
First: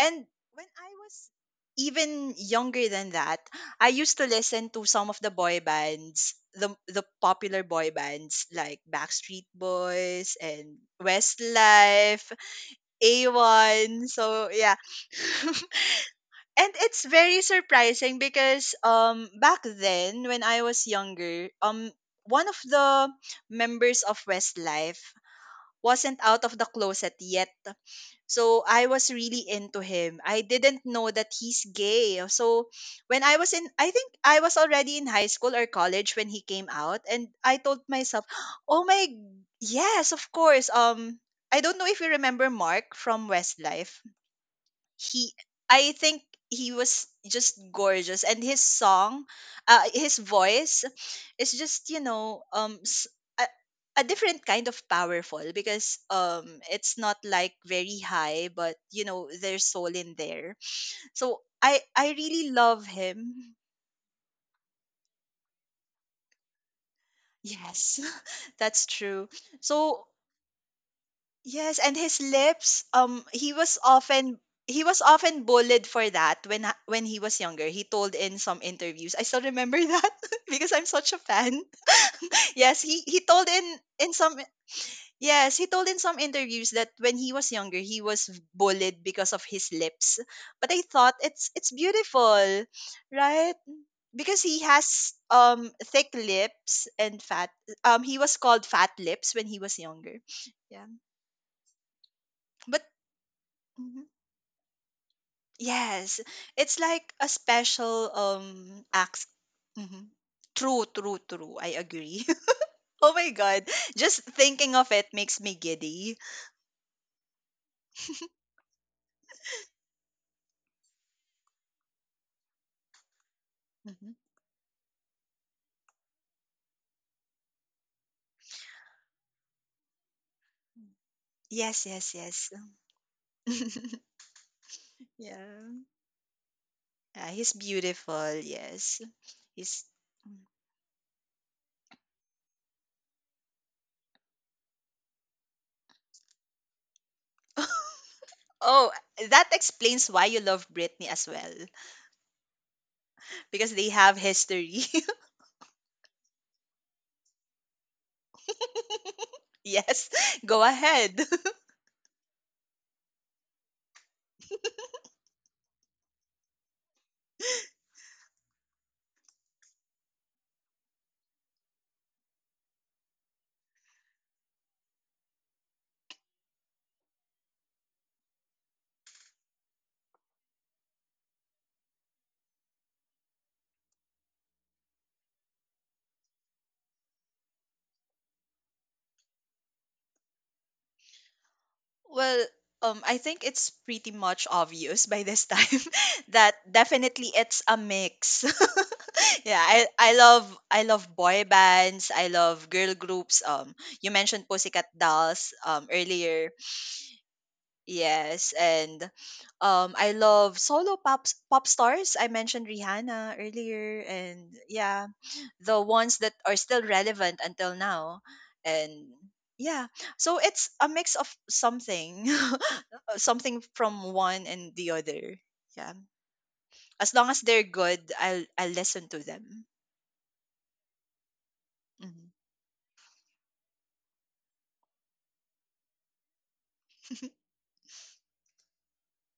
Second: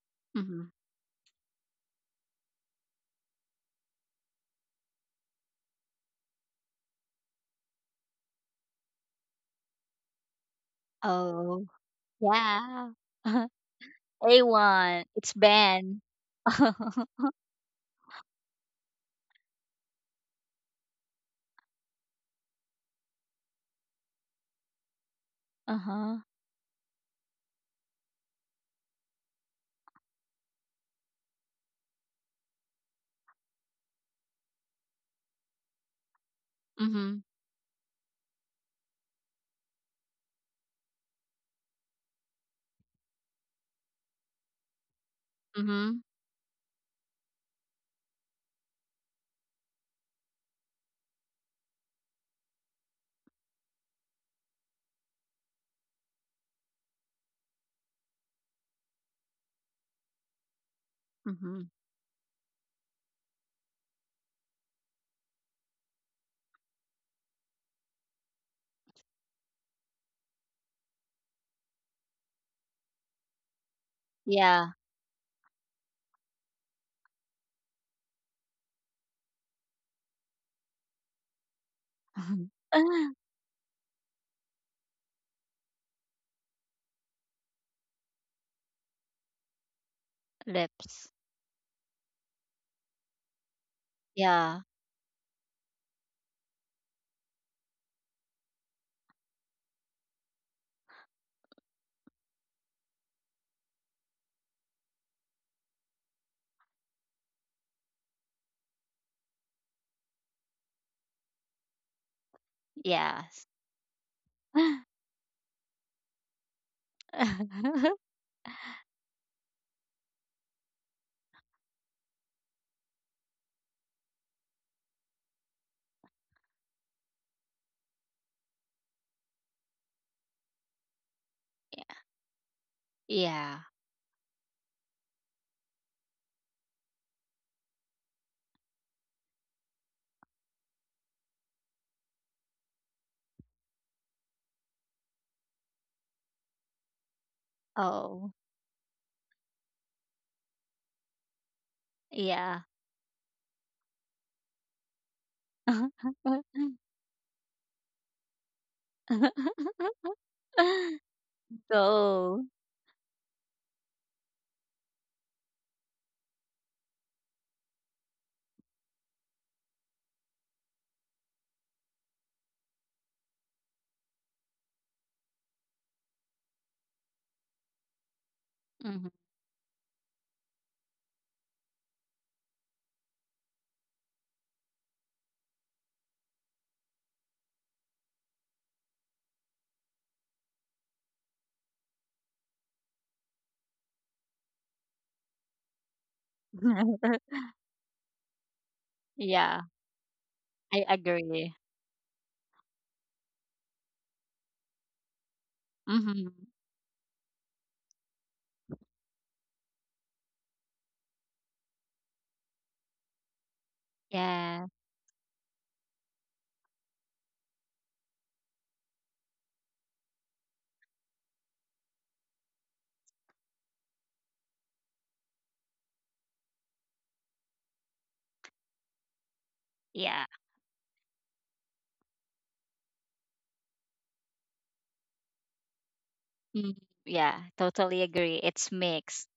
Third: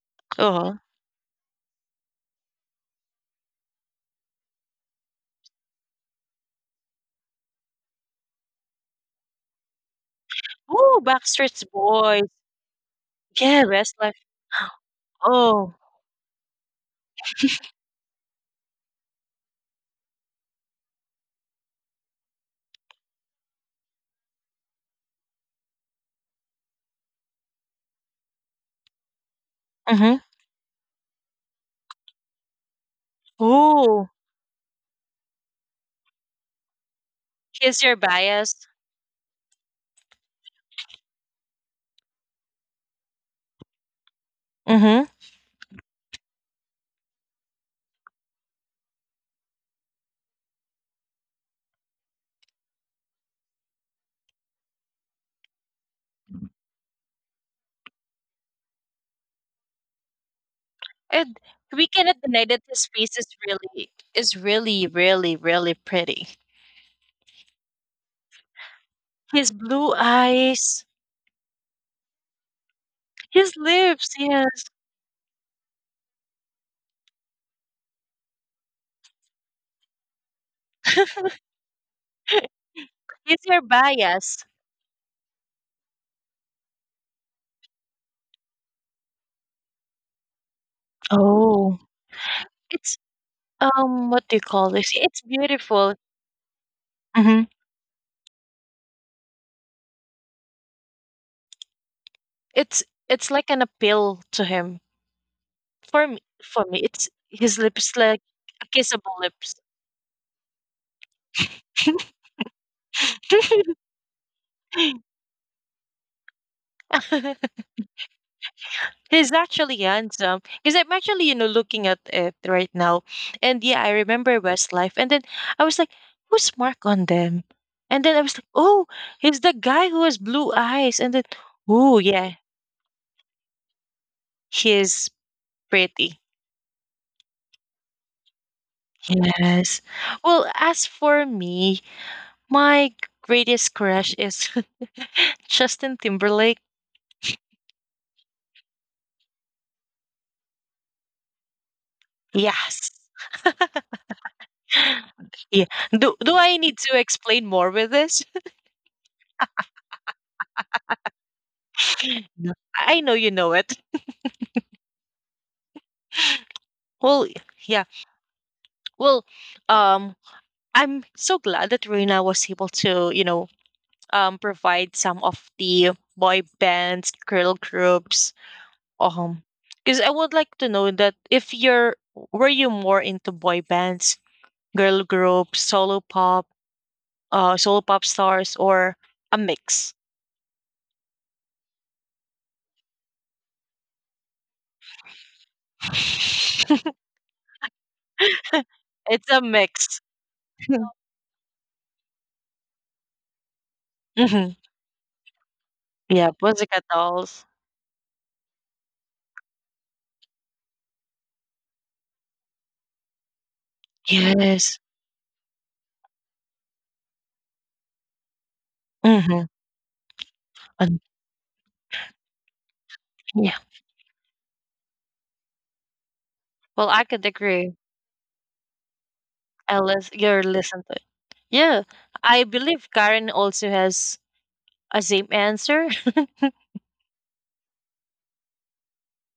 Speaker 2: And
Speaker 3: Mm-hmm.
Speaker 2: when
Speaker 1: Uh-huh.
Speaker 2: I was even younger than that, I used to listen to some of the boy bands, the popular boy bands like Backstreet Boys and
Speaker 1: Oh, Backstreet
Speaker 3: Oh
Speaker 1: Boys.
Speaker 2: Westlife,
Speaker 3: yeah.
Speaker 1: Yeah,
Speaker 2: A1.
Speaker 1: Westlife.
Speaker 2: So yeah.
Speaker 3: A1. It's
Speaker 1: Oh.
Speaker 3: Ben.
Speaker 2: And it's very surprising because back then when I was younger, um, one of the members of Westlife wasn't
Speaker 3: Uh-huh.
Speaker 2: out of the closet yet. So I was really into
Speaker 1: Mm-hmm.
Speaker 2: him. I didn't know that he's gay. So when I was in, I
Speaker 1: Oh.
Speaker 2: think I was already in high school or college when he came out,
Speaker 3: Mm-hmm.
Speaker 2: and I
Speaker 1: Here's
Speaker 2: told
Speaker 1: your
Speaker 2: myself,
Speaker 1: bias.
Speaker 2: "Oh my, yes, of course." I don't know if you remember Mark from Westlife.
Speaker 1: Mm-hmm.
Speaker 2: He I
Speaker 3: Mm-hmm.
Speaker 2: think he was just gorgeous, and his song, his voice is just, you know, a, a different kind of powerful, because it's not like very high, but you know, there's soul in there,
Speaker 1: And
Speaker 2: so
Speaker 3: Mm-hmm.
Speaker 2: I
Speaker 1: we
Speaker 2: I
Speaker 1: cannot deny
Speaker 2: really
Speaker 1: that
Speaker 2: love
Speaker 1: his face is
Speaker 2: him.
Speaker 1: really is really, really, really pretty.
Speaker 2: Yes, that's true.
Speaker 1: His blue
Speaker 2: So
Speaker 1: eyes.
Speaker 2: yes, and his lips.
Speaker 1: His lips, yes.
Speaker 3: Yeah.
Speaker 2: He was often bullied for that when when he was younger. He told in some interviews. I still remember that, because I'm such a fan. Yes, he
Speaker 1: He's
Speaker 2: told
Speaker 1: your
Speaker 2: in some
Speaker 1: bias.
Speaker 2: yes, he told in some interviews that when he was younger he was bullied because of his lips. But I
Speaker 3: Lips.
Speaker 2: thought it's
Speaker 1: Oh.
Speaker 2: beautiful,
Speaker 1: It's,
Speaker 2: right?
Speaker 1: what do you
Speaker 2: Because
Speaker 3: Yeah.
Speaker 2: he
Speaker 1: call this?
Speaker 2: has
Speaker 1: It's beautiful.
Speaker 2: thick lips and
Speaker 1: Mm-hmm.
Speaker 2: fat. He was called fat lips when he was younger. Yeah,
Speaker 1: It's
Speaker 2: but.
Speaker 1: it's like an appeal to him. For me,
Speaker 2: Yes,
Speaker 1: for me,
Speaker 2: it's
Speaker 1: it's
Speaker 2: like a
Speaker 1: his lips
Speaker 2: special
Speaker 1: like a kissable
Speaker 2: acts.
Speaker 1: lips.
Speaker 2: Mhm. True, true, true. I agree. Oh my
Speaker 3: Yes.
Speaker 2: god, just thinking of it makes me giddy.
Speaker 1: He's actually handsome because I'm actually, looking at it right now. And yeah, I
Speaker 2: Mhm.
Speaker 1: remember Westlife. And then I was like, who's Mark on them? And then I was like, oh, he's the guy who has blue eyes. And then,
Speaker 2: Yes,
Speaker 1: oh,
Speaker 2: yes,
Speaker 1: yeah,
Speaker 2: yes.
Speaker 3: yeah.
Speaker 1: he is
Speaker 2: Yeah.
Speaker 1: pretty.
Speaker 2: Yeah, he's beautiful. Yes,
Speaker 1: Yes.
Speaker 2: he's.
Speaker 1: Well, as for me, my greatest crush is Justin Timberlake.
Speaker 3: Oh.
Speaker 2: Oh, that explains why you love Britney as well,
Speaker 3: Yeah.
Speaker 1: Yes.
Speaker 2: because they have history.
Speaker 1: Yeah. Do I need to explain more with this?
Speaker 2: Yes, go ahead.
Speaker 3: Go.
Speaker 1: No. I know you know it. Well, yeah. Well, um, I'm so glad that Reina was able to, provide some of the boy bands, girl groups.
Speaker 3: hmm
Speaker 1: Um, because I would like to know that if you're were you more into boy bands girl group, solo pop stars, or a mix?
Speaker 2: Well, I think it's pretty much obvious by this time that definitely it's a mix.
Speaker 1: It's a
Speaker 2: Yeah,
Speaker 3: yeah.
Speaker 1: mix.
Speaker 2: I
Speaker 3: I
Speaker 2: love boy
Speaker 3: agree.
Speaker 2: bands, I love girl groups. You mentioned
Speaker 1: Hmm.
Speaker 2: Pussycat Dolls
Speaker 3: Mm-hmm.
Speaker 1: Yeah,
Speaker 2: earlier.
Speaker 1: Pussycat Dolls.
Speaker 2: Yes, and I love solo pop stars. I mentioned Rihanna earlier, and
Speaker 3: Yeah.
Speaker 1: Yes.
Speaker 2: yeah, the ones that are still relevant until now, and
Speaker 1: Mm-hmm.
Speaker 2: yeah, so it's a
Speaker 1: And
Speaker 2: mix of something.
Speaker 1: yeah.
Speaker 2: Something from one and the other. Yeah.
Speaker 1: Well, I
Speaker 2: As
Speaker 1: could
Speaker 2: long as they're
Speaker 1: agree.
Speaker 2: good, I'll listen to them.
Speaker 1: Alice,
Speaker 3: Yeah.
Speaker 1: you're listening to it. Yeah,
Speaker 2: Hmm.
Speaker 1: I believe Karen also has a same answer.
Speaker 3: mm Yeah. Totally agree. It's mixed.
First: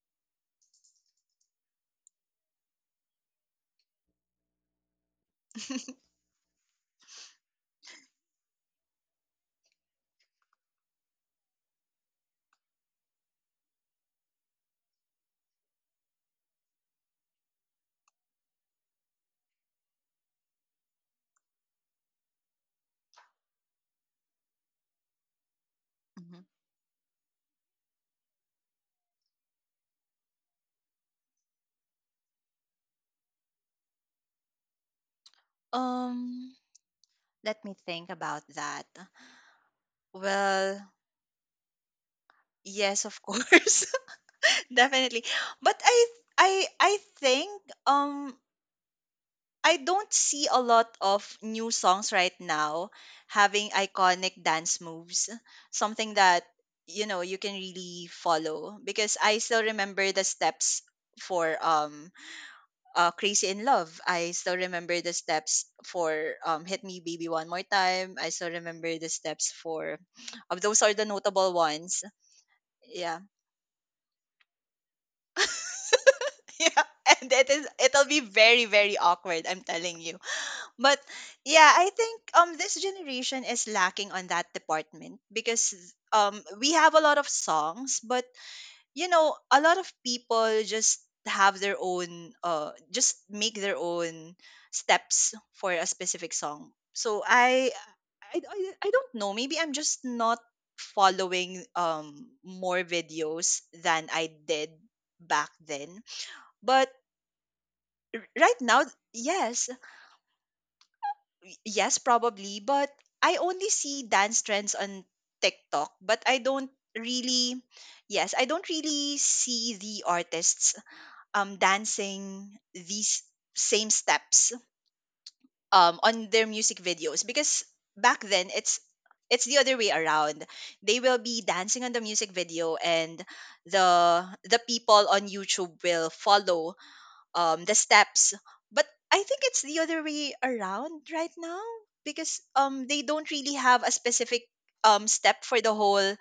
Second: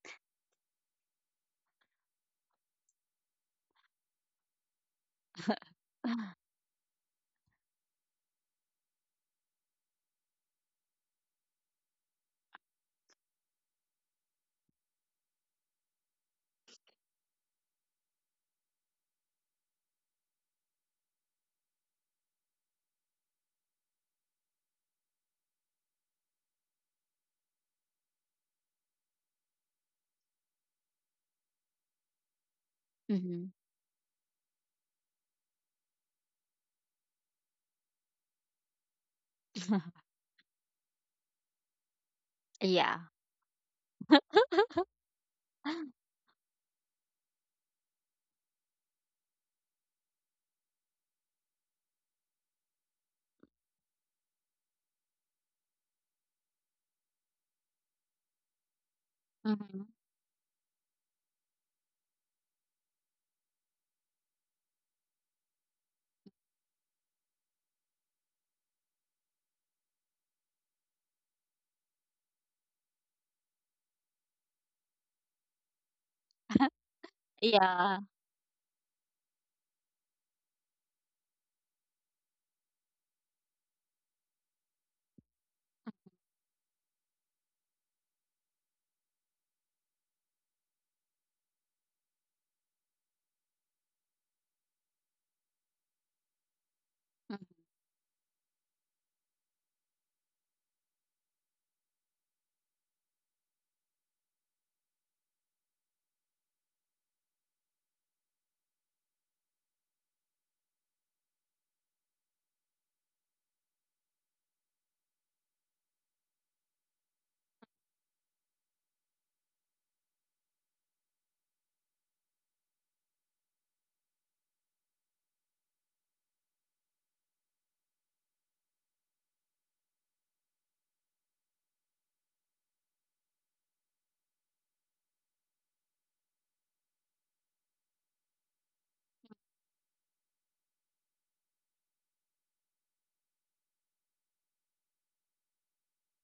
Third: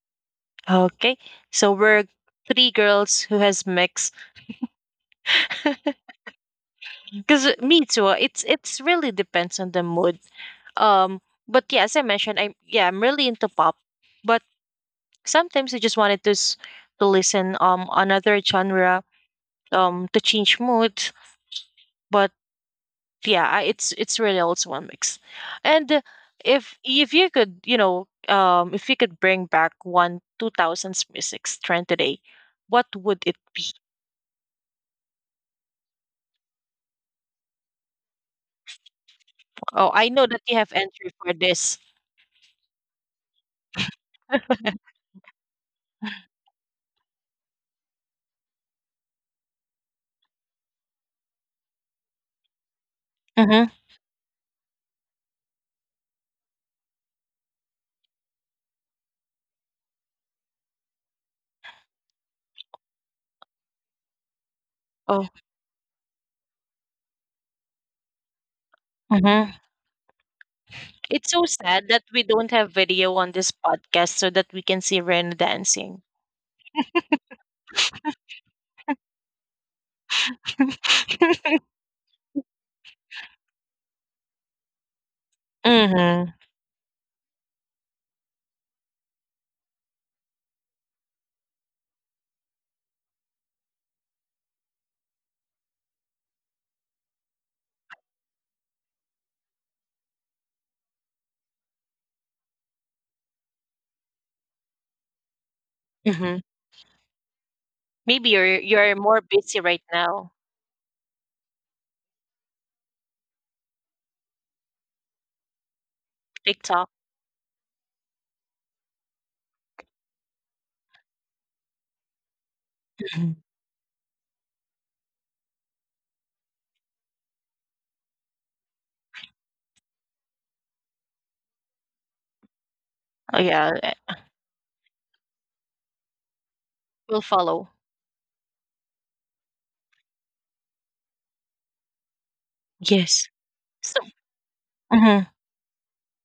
Speaker 1: Okay, so we're three girls who has mix. Because me too, it's really depends on the mood. Um, but yeah, as I mentioned, I'm yeah, I'm really into pop, but sometimes I just wanted to to listen another genre to change mood. But yeah, it's really also one mix. And
Speaker 2: Hmm.
Speaker 1: if you could, you know, if you could bring back one 2000s music trend today, what would it
Speaker 3: mm-hmm.
Speaker 1: be?
Speaker 2: Um, let me think about that.
Speaker 1: Oh, I know that you have
Speaker 2: Well,
Speaker 1: entry for this.
Speaker 3: Yeah.
Speaker 2: yes, of course. Definitely. But I I I think um I don't see a lot of new songs right now having
Speaker 1: Mm-hmm.
Speaker 2: iconic dance moves. Something that you know you can really follow because I still
Speaker 3: Mhm.
Speaker 2: remember the steps for Crazy in Love. I still remember the
Speaker 1: Oh.
Speaker 2: steps for, Hit Me Baby One More Time. I still remember the steps
Speaker 1: Mm-hmm.
Speaker 2: for those are the
Speaker 1: It's so
Speaker 2: notable
Speaker 1: sad
Speaker 2: ones.
Speaker 1: that we don't have video
Speaker 2: Yeah.
Speaker 1: on this podcast so that we can see Ren dancing.
Speaker 2: Yeah. And it is,
Speaker 3: Yeah.
Speaker 2: it'll be very, very awkward, I'm telling you. But yeah, I think this generation is lacking on that department because
Speaker 1: Mm-hmm.
Speaker 2: we have a lot of songs, but you know, a lot of people just have their own just make their own steps for a specific song. So
Speaker 3: Mm.
Speaker 2: I, I I don't know, maybe I'm just not following more videos than I did back then.
Speaker 1: Mm-hmm.
Speaker 2: But
Speaker 1: Maybe you're
Speaker 2: right now,
Speaker 1: you're more busy
Speaker 2: yes,
Speaker 1: right now.
Speaker 2: yes probably, but I only see dance trends on TikTok, but I don't
Speaker 1: TikTok.
Speaker 2: really yes, I don't really see the artists, dancing these
Speaker 1: Mhm.
Speaker 2: same steps, on their music videos, because back then it's the other way around, they will be dancing on the music video, and
Speaker 1: Oh yeah,
Speaker 2: the people on YouTube will follow,
Speaker 1: we'll follow.
Speaker 2: the steps. But I think it's the other way around right now, because they
Speaker 1: Yes.
Speaker 2: don't really have a
Speaker 1: So.
Speaker 2: specific
Speaker 1: Mhm.
Speaker 2: step for the whole,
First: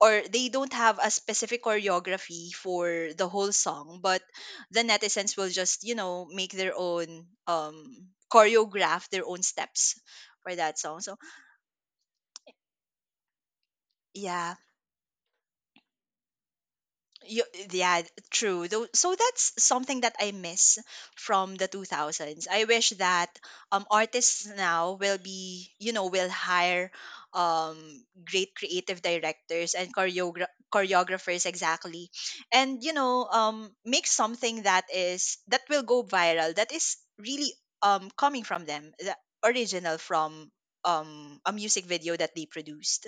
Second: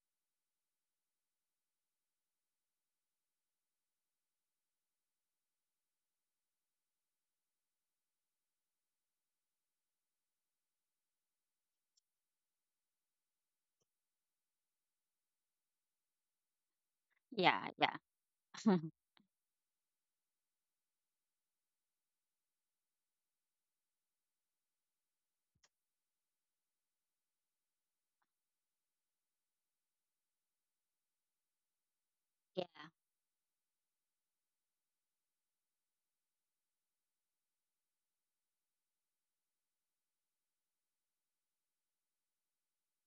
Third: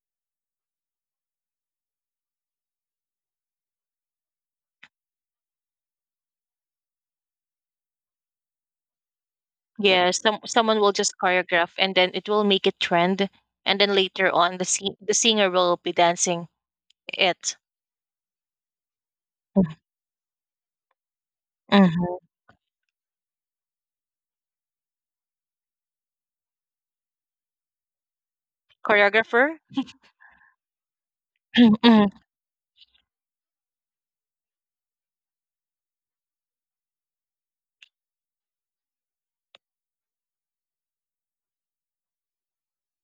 Speaker 2: or they don't have a specific choreography for the whole song, but the netizens will just, you know, make their own choreograph their own steps
Speaker 1: Yeah, some
Speaker 2: for that
Speaker 1: someone will
Speaker 2: song.
Speaker 1: just
Speaker 2: So
Speaker 1: choreograph and then it will make it trend, and then later
Speaker 2: yeah.
Speaker 1: on the singer will be dancing
Speaker 2: You,
Speaker 1: it.
Speaker 3: Yeah,
Speaker 2: yeah, true.
Speaker 3: yeah.
Speaker 2: Though, so that's something that I miss from the
Speaker 1: Mhm.
Speaker 2: 2000s. I wish that artists now will be, you know, will hire um great creative
Speaker 1: Choreographer.
Speaker 2: directors and choreographers exactly.
Speaker 1: Mhm.
Speaker 3: Yeah.
Speaker 2: And you know, make something that is that will go viral, that is really coming from them, the original from a music video that they produced.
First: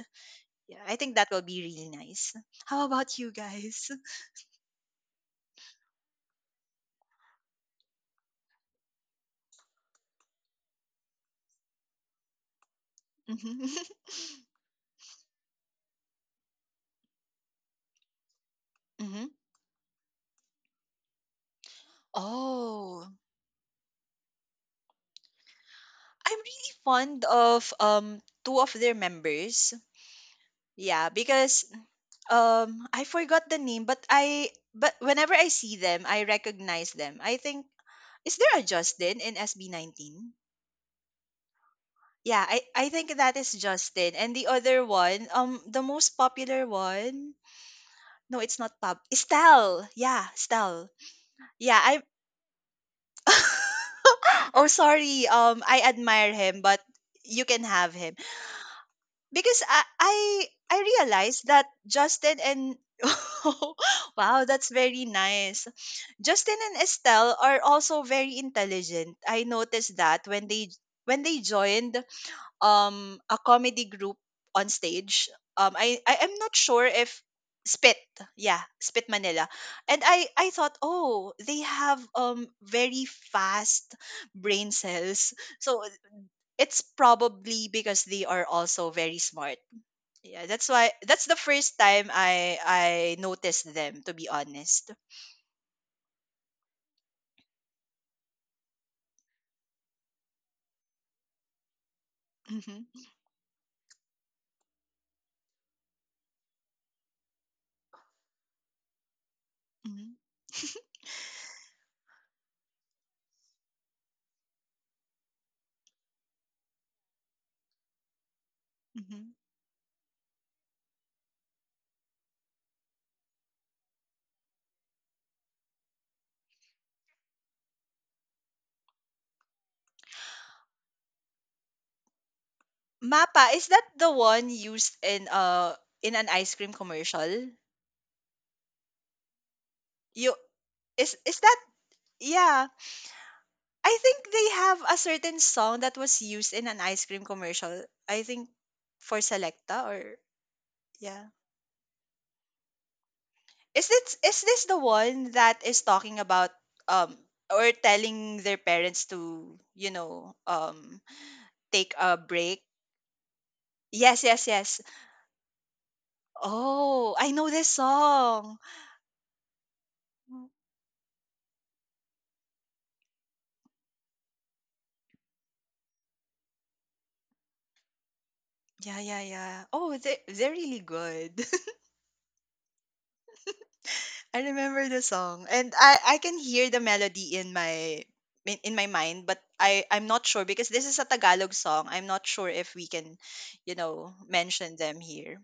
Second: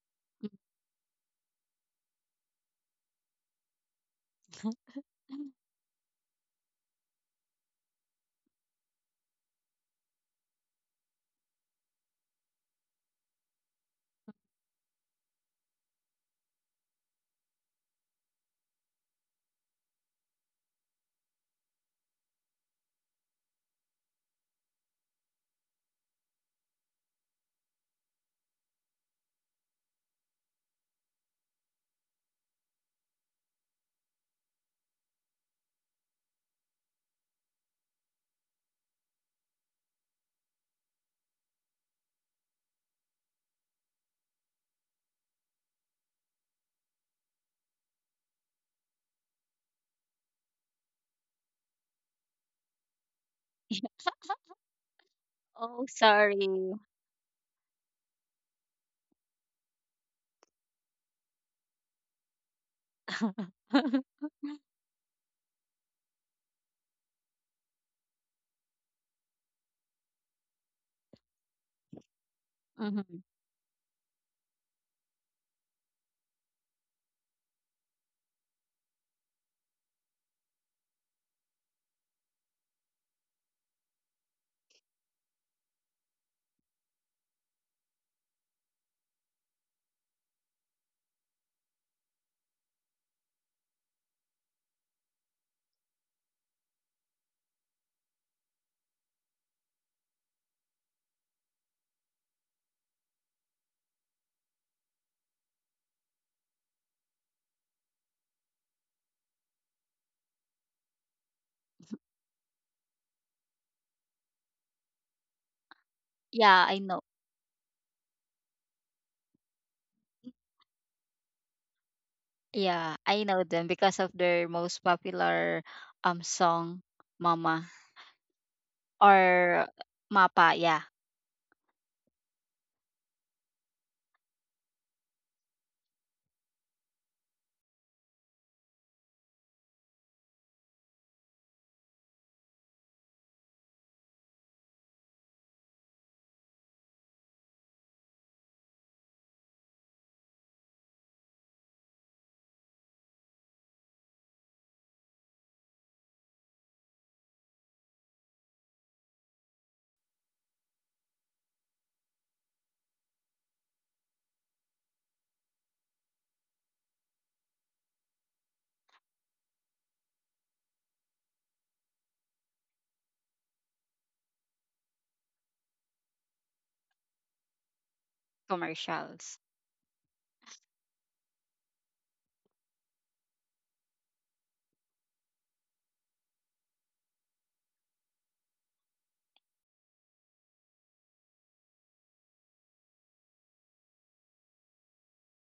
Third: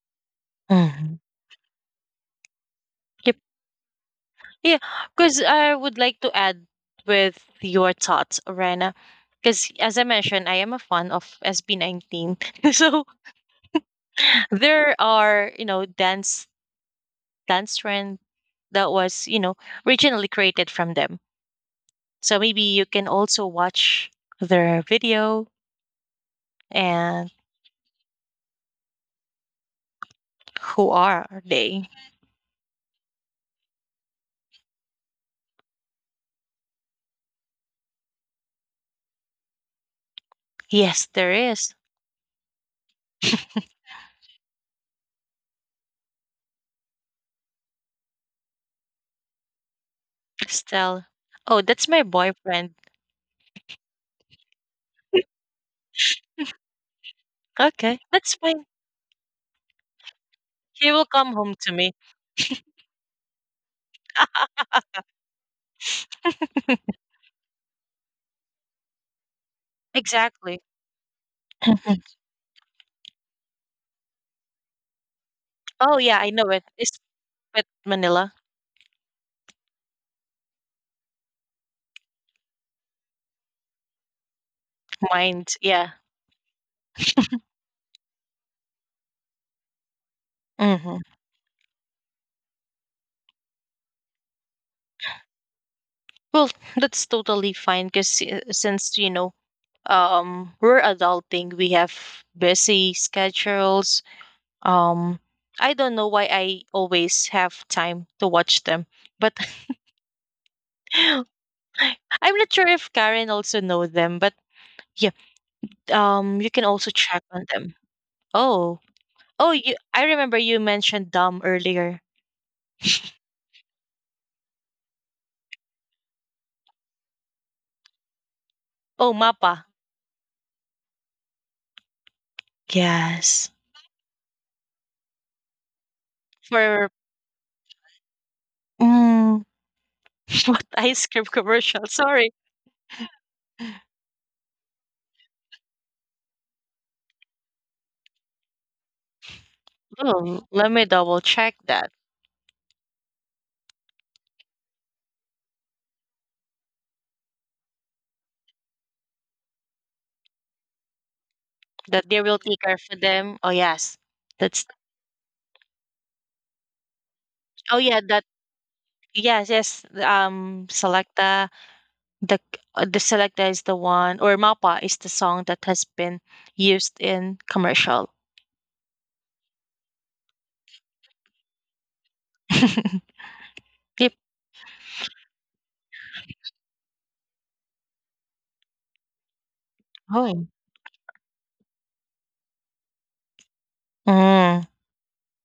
Speaker 2: Yeah, I think
Speaker 1: Mhm.
Speaker 2: that will be really nice. How about you guys?
Speaker 1: Yeah,
Speaker 3: Mhm.
Speaker 1: because I would like to add with your thoughts, Rena. Because as I mentioned, I am a fan of SB19. So
Speaker 2: Mhm.
Speaker 1: there are, dance trend that was,
Speaker 2: Mhm.
Speaker 1: originally created from them. So maybe you can
Speaker 2: Oh,
Speaker 1: also watch their video
Speaker 2: I'm really fond
Speaker 1: and
Speaker 2: of two of their members.
Speaker 1: who
Speaker 2: Yeah,
Speaker 1: are
Speaker 2: because
Speaker 1: they?
Speaker 2: I forgot the name, but I, but whenever I see them, I recognize them. I think, is there a Justin in SB19?
Speaker 1: Yes, there is.
Speaker 2: Yeah, I think that is Justin. And the other one, the most popular one, no, it's not Pub. Estelle. Yeah, Estelle.
Speaker 1: Estelle. Oh,
Speaker 2: Yeah,
Speaker 1: that's my
Speaker 2: I
Speaker 1: boyfriend.
Speaker 2: Oh, sorry. Um, I
Speaker 3: Oh,
Speaker 2: admire him,
Speaker 3: sorry.
Speaker 2: but you can have
Speaker 1: Okay,
Speaker 2: him.
Speaker 1: that's fine.
Speaker 2: Because I
Speaker 1: He will come
Speaker 2: realized
Speaker 1: home
Speaker 2: that
Speaker 1: to me.
Speaker 2: Justin and wow, that's very nice. Justin and Estelle are also very intelligent. I noticed that when
Speaker 1: Exactly.
Speaker 2: they joined
Speaker 3: Mhm.
Speaker 2: a comedy group on stage.
Speaker 1: Oh,
Speaker 2: I
Speaker 1: yeah, I
Speaker 2: am
Speaker 1: know
Speaker 2: not
Speaker 1: it.
Speaker 2: sure
Speaker 1: It's
Speaker 2: if
Speaker 1: with
Speaker 2: Spit,
Speaker 1: Manila.
Speaker 2: yeah, Spit Manila. And I thought, "Oh, they have very fast brain cells."
Speaker 1: Mind,
Speaker 2: So
Speaker 1: yeah.
Speaker 2: it's probably because they are also very smart. Yeah, that's why
Speaker 1: Hmm.
Speaker 2: that's the first time I noticed them, to be honest.
Speaker 1: Well, that's totally fine because since, we're adulting, we have busy
Speaker 2: Mhm.
Speaker 1: schedules. Um, I don't know why I always have time to watch them, but
Speaker 2: Mhm.
Speaker 1: I'm not sure if Karen also know them, but yeah, you can
Speaker 3: Yeah, I
Speaker 1: also
Speaker 3: know.
Speaker 1: check on them. Oh,
Speaker 2: Mhm.
Speaker 1: oh, I remember you mentioned Dom earlier.
Speaker 3: Yeah, I know them because of their most popular song, Mama
Speaker 1: Oh, Mappa.
Speaker 3: or Mapa, yeah,
Speaker 1: Yes.
Speaker 2: Mappa, is that the one used in an ice cream
Speaker 1: For
Speaker 2: commercial?
Speaker 1: mm,
Speaker 2: You
Speaker 1: What ice cream
Speaker 2: is that
Speaker 1: commercial? Sorry.
Speaker 2: Yeah. I think they have a certain song that was used in an ice cream commercial. I think for Selecta or
Speaker 1: Oh, let me double
Speaker 2: yeah.
Speaker 1: check that.
Speaker 2: Is this the one that is talking about um or telling their parents to, you know, um, take
Speaker 1: That
Speaker 2: a
Speaker 1: they will take
Speaker 2: break?
Speaker 1: care for them. Oh yes,
Speaker 2: Yes, yes,
Speaker 1: that's.
Speaker 2: yes. Oh, I know this
Speaker 1: Oh yeah, that.
Speaker 2: song.
Speaker 1: Yes, yes.
Speaker 2: Mm.
Speaker 1: Selecta. The the Selecta is the one, or Mapa is the song that has been used in commercial.
Speaker 2: Yeah, yeah,
Speaker 3: commercials.
Speaker 2: yeah. Oh, they they're really good.
Speaker 1: Yep.
Speaker 2: I remember the song, and I can hear the melody in my in my mind, but I'm not sure
Speaker 1: Oh.
Speaker 2: because this is a Tagalog song. I'm not sure if we can, you know,
Speaker 1: Mm.
Speaker 2: mention them here.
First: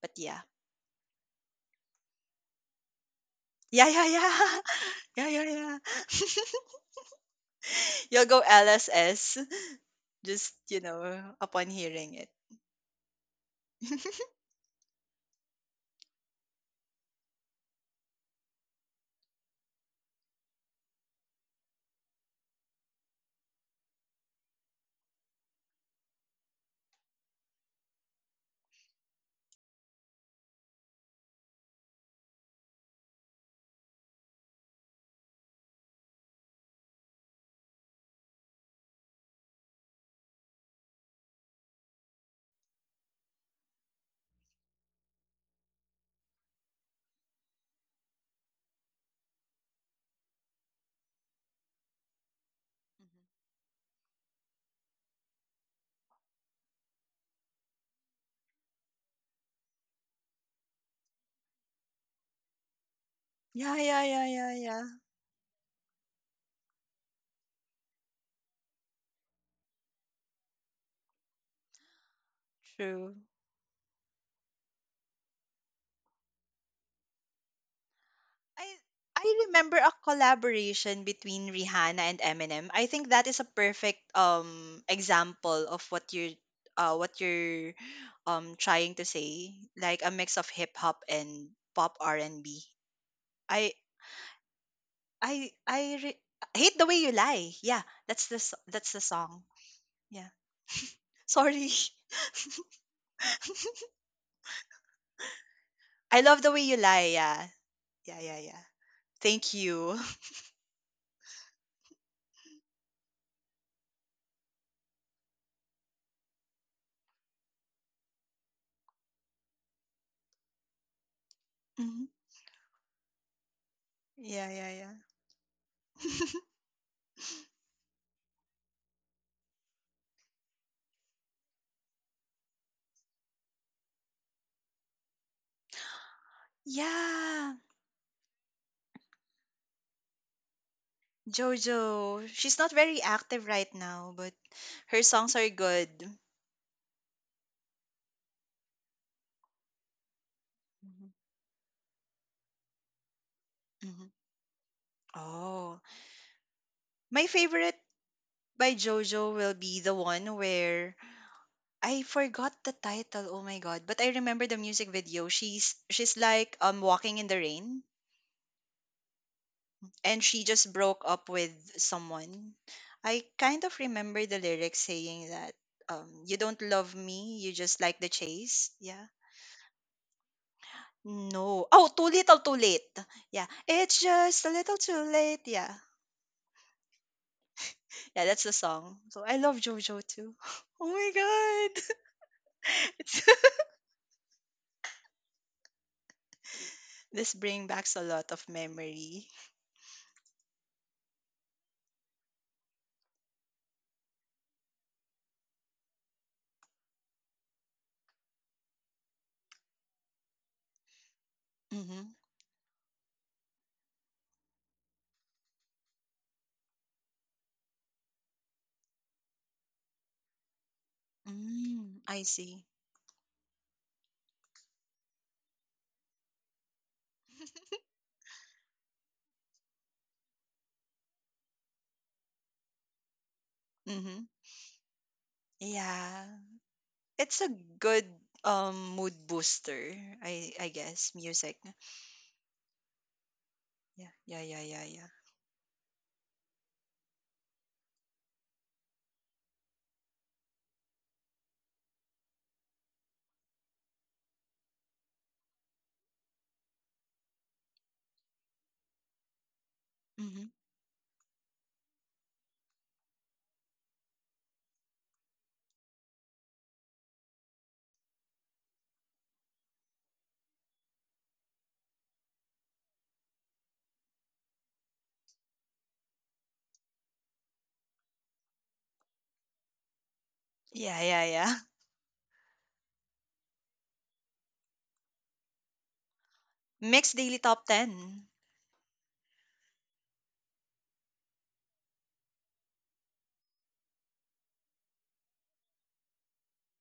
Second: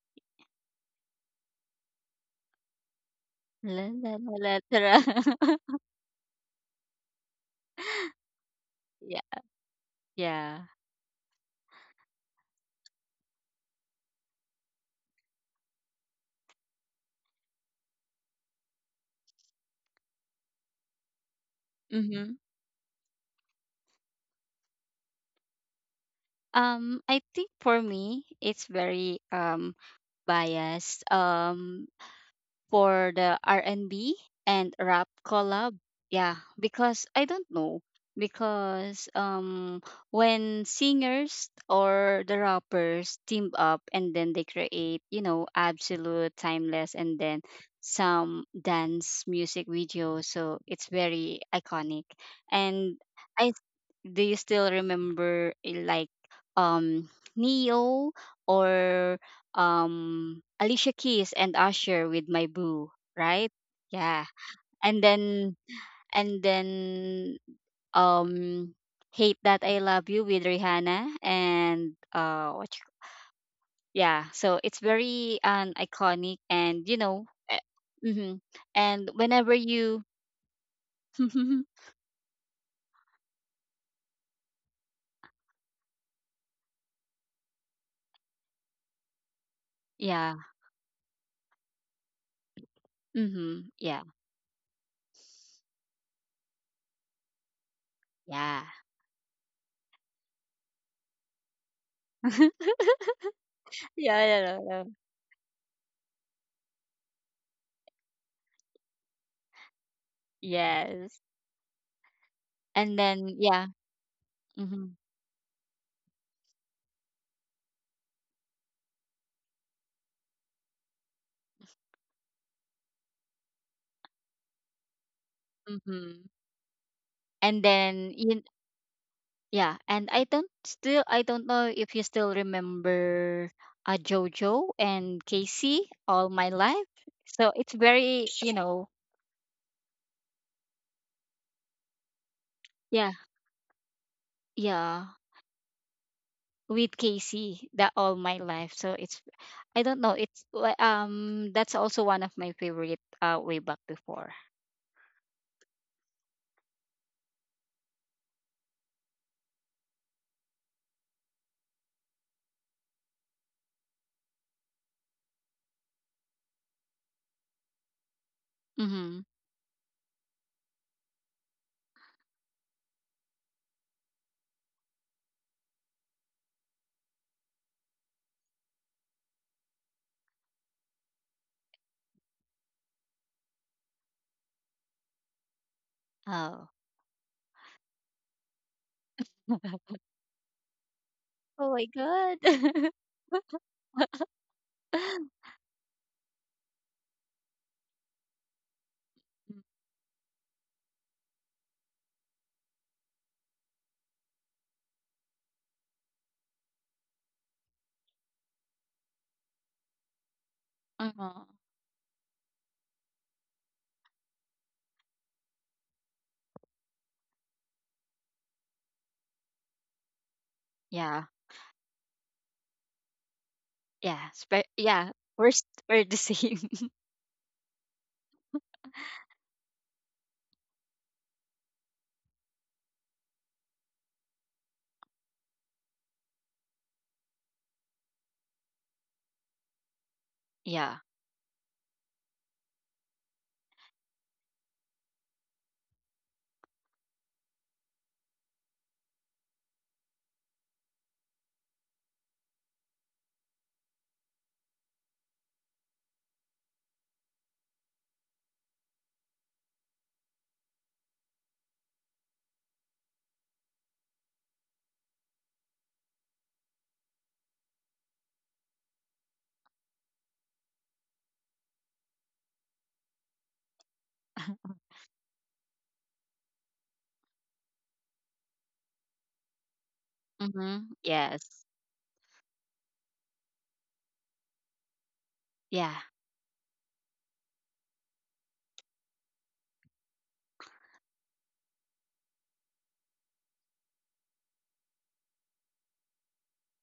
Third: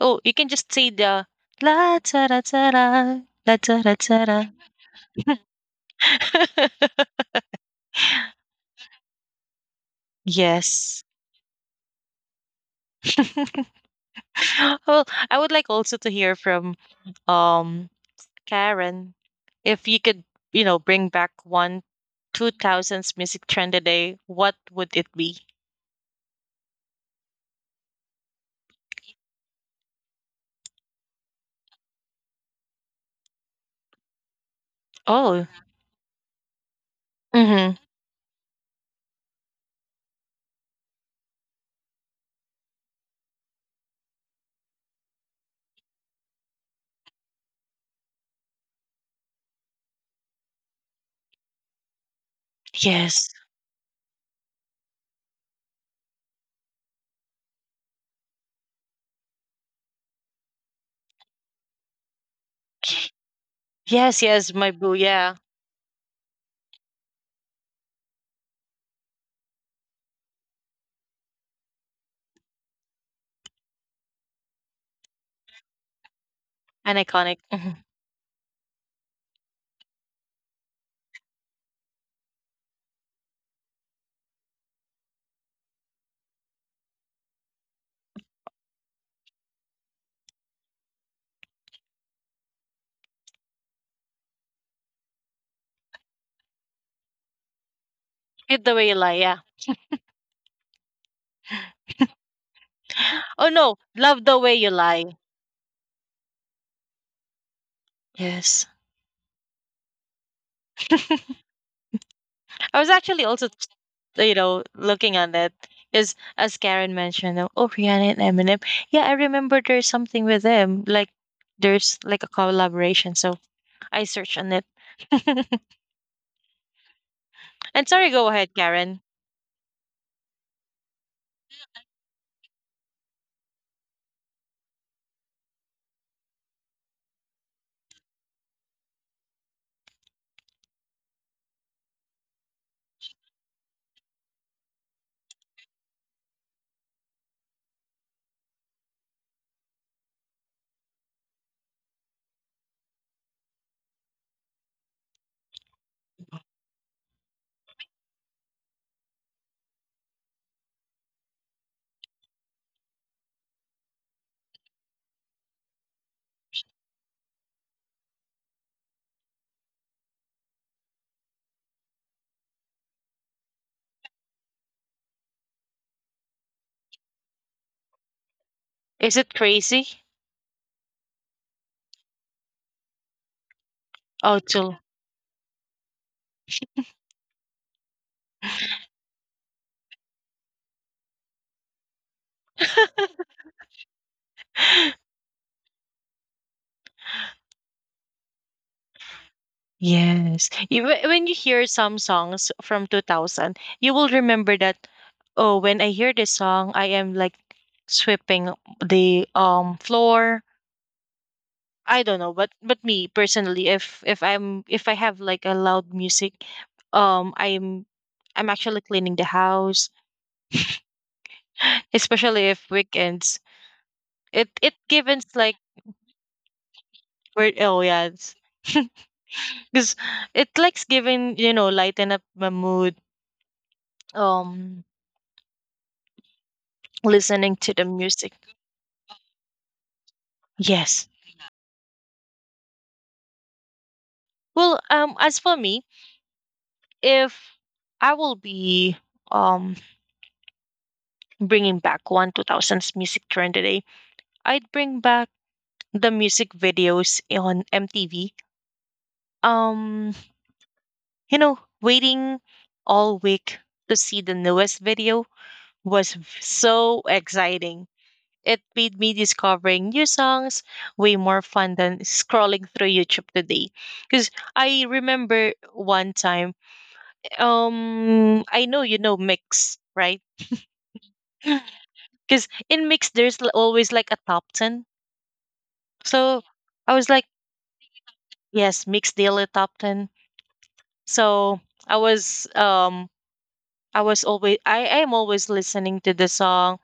Speaker 2: But
Speaker 1: Oh, you
Speaker 2: yeah,
Speaker 1: can just say the la ta ra la ta
Speaker 3: La,
Speaker 2: yeah,
Speaker 1: ra
Speaker 2: yeah,
Speaker 3: la,
Speaker 1: ta
Speaker 3: la,
Speaker 1: ra.
Speaker 3: la,
Speaker 2: yeah,
Speaker 3: tara.
Speaker 2: yeah, yeah, yeah. You'll go
Speaker 3: Yeah,
Speaker 2: LSS just
Speaker 3: yeah.
Speaker 2: you
Speaker 1: Yes.
Speaker 2: know upon hearing it.
Speaker 1: Well, I would like also to hear from um Karen, if you could, bring back one
Speaker 3: Mm-hmm.
Speaker 1: 2000s music trend today, what would it be?
Speaker 3: I think for me, it's very biased. For the R&B and B and rap
Speaker 1: Oh,
Speaker 3: collab. Yeah, because I don't
Speaker 1: mm-hmm.
Speaker 3: know because when singers or the rappers team up and then they create, you know, absolute timeless and then some dance music video, so it's very iconic. And
Speaker 1: Yes.
Speaker 3: I Do you still remember like um Neo or Alicia Keys and Usher with My Boo, right?
Speaker 2: Yeah, yeah,
Speaker 1: Yes,
Speaker 3: Yeah.
Speaker 2: yeah,
Speaker 1: yes,
Speaker 2: yeah,
Speaker 1: my
Speaker 2: yeah.
Speaker 1: boo,
Speaker 3: And
Speaker 1: yeah.
Speaker 3: then and then um Hate That I Love You with Rihanna and what you,
Speaker 2: True.
Speaker 3: yeah, so it's very an iconic and
Speaker 1: An
Speaker 3: you know
Speaker 1: iconic. Mhm.
Speaker 3: mm-hmm.
Speaker 2: I
Speaker 3: And
Speaker 2: I
Speaker 3: whenever
Speaker 2: remember a
Speaker 3: you
Speaker 2: collaboration between Rihanna and Eminem. I think that is a perfect example of what you're what you're trying to say, like a
Speaker 3: yeah,
Speaker 2: mix of hip hop and pop R and B.
Speaker 3: mhm,
Speaker 2: I
Speaker 3: yeah,
Speaker 2: I I re- hate the way you lie. Yeah, that's
Speaker 3: yeah.
Speaker 1: Hit the
Speaker 2: that's
Speaker 1: way you
Speaker 2: the
Speaker 1: lie, yeah.
Speaker 2: song. Yeah, sorry.
Speaker 3: yeah,
Speaker 1: Oh no,
Speaker 3: yeah,
Speaker 1: love the
Speaker 3: yeah.
Speaker 1: way you
Speaker 3: yeah.
Speaker 1: lie.
Speaker 2: I love the way you lie. Yeah, yeah, yeah, yeah.
Speaker 1: Yes.
Speaker 2: Thank you.
Speaker 3: Yes.
Speaker 1: I
Speaker 3: And
Speaker 1: was actually
Speaker 3: then
Speaker 1: also,
Speaker 3: yeah. Mm-hmm.
Speaker 1: looking on it. Is as Karen mentioned, oh Rihanna and Eminem. Yeah, I remember there's something with them. Like there's
Speaker 2: Mhm.
Speaker 1: like a collaboration. So I searched
Speaker 2: Yeah,
Speaker 1: on it.
Speaker 2: yeah,
Speaker 3: Mm-hmm.
Speaker 2: yeah.
Speaker 3: And
Speaker 1: And
Speaker 3: then
Speaker 1: sorry, go
Speaker 3: you
Speaker 1: ahead, Karen.
Speaker 3: Yeah, and I don't know if you still remember Jojo and Casey all my life. So
Speaker 2: Yeah.
Speaker 3: it's very you know
Speaker 2: Jojo, she's not very
Speaker 3: yeah
Speaker 2: active right now, but her
Speaker 3: yeah,
Speaker 2: songs are good.
Speaker 3: with Casey that all my life. So it's I don't know it's
Speaker 2: Mhm.
Speaker 3: that's also one of my favorite way back
Speaker 2: Mhm.
Speaker 3: before.
Speaker 2: Oh, my favorite by Jojo will be the one where I forgot the title. Oh my god! But I remember the music video. She's like walking in the rain,
Speaker 3: Mm-hmm.
Speaker 2: and she just broke up with someone. I kind of remember the lyrics saying that you don't love me, you just like the chase. Yeah.
Speaker 1: Is it crazy?
Speaker 2: No. Oh, Too Little Too Late. Yeah. It's
Speaker 1: Oh,
Speaker 2: just a
Speaker 1: too.
Speaker 2: little too late. Yeah.
Speaker 3: Oh.
Speaker 2: Yeah, that's the song. So I love JoJo too. Oh my
Speaker 3: Oh
Speaker 2: god.
Speaker 3: my god.
Speaker 2: It's this brings back a lot of memory.
Speaker 1: Yes. When you hear some songs from 2000, you will remember that, oh, when I hear this song, I am like sweeping the floor.
Speaker 3: uh
Speaker 1: I
Speaker 2: Mm-hmm.
Speaker 1: don't know, but me personally, if I'm if I have like a loud music, um I'm I'm actually cleaning the house,
Speaker 3: Yeah.
Speaker 2: Mm, I
Speaker 1: especially
Speaker 2: see.
Speaker 1: if weekends. It it
Speaker 3: Yeah,
Speaker 1: gives like
Speaker 3: we're the same.
Speaker 1: weird. Oh yes. because it likes giving lighten up my mood
Speaker 2: Mm-hmm.
Speaker 1: um
Speaker 2: Yeah. It's a
Speaker 1: listening to the
Speaker 2: good
Speaker 1: music.
Speaker 2: mood booster, I
Speaker 3: yeah.
Speaker 1: Yes.
Speaker 2: guess. Music. Yeah, yeah, yeah,
Speaker 1: well
Speaker 2: yeah, yeah.
Speaker 1: um as for me, if I will be um bringing back one 2000s music trend today, I'd bring back the music videos on MTV. um
Speaker 2: Mm-hmm.
Speaker 1: you know, waiting all week to see the newest video was so exciting. It made me discovering new songs way more fun than scrolling through YouTube today. Because I remember one time, I know you know Mix, right?
Speaker 3: Mm-hmm.
Speaker 2: Yeah, yeah, yeah.
Speaker 3: Yes.
Speaker 1: Because in Mix, there's always like a top 10.
Speaker 3: Yeah,
Speaker 1: So I was
Speaker 2: Mixed
Speaker 1: like,
Speaker 2: daily top ten.
Speaker 1: yes, Mix Daily Top 10. So I was, I am always listening to the song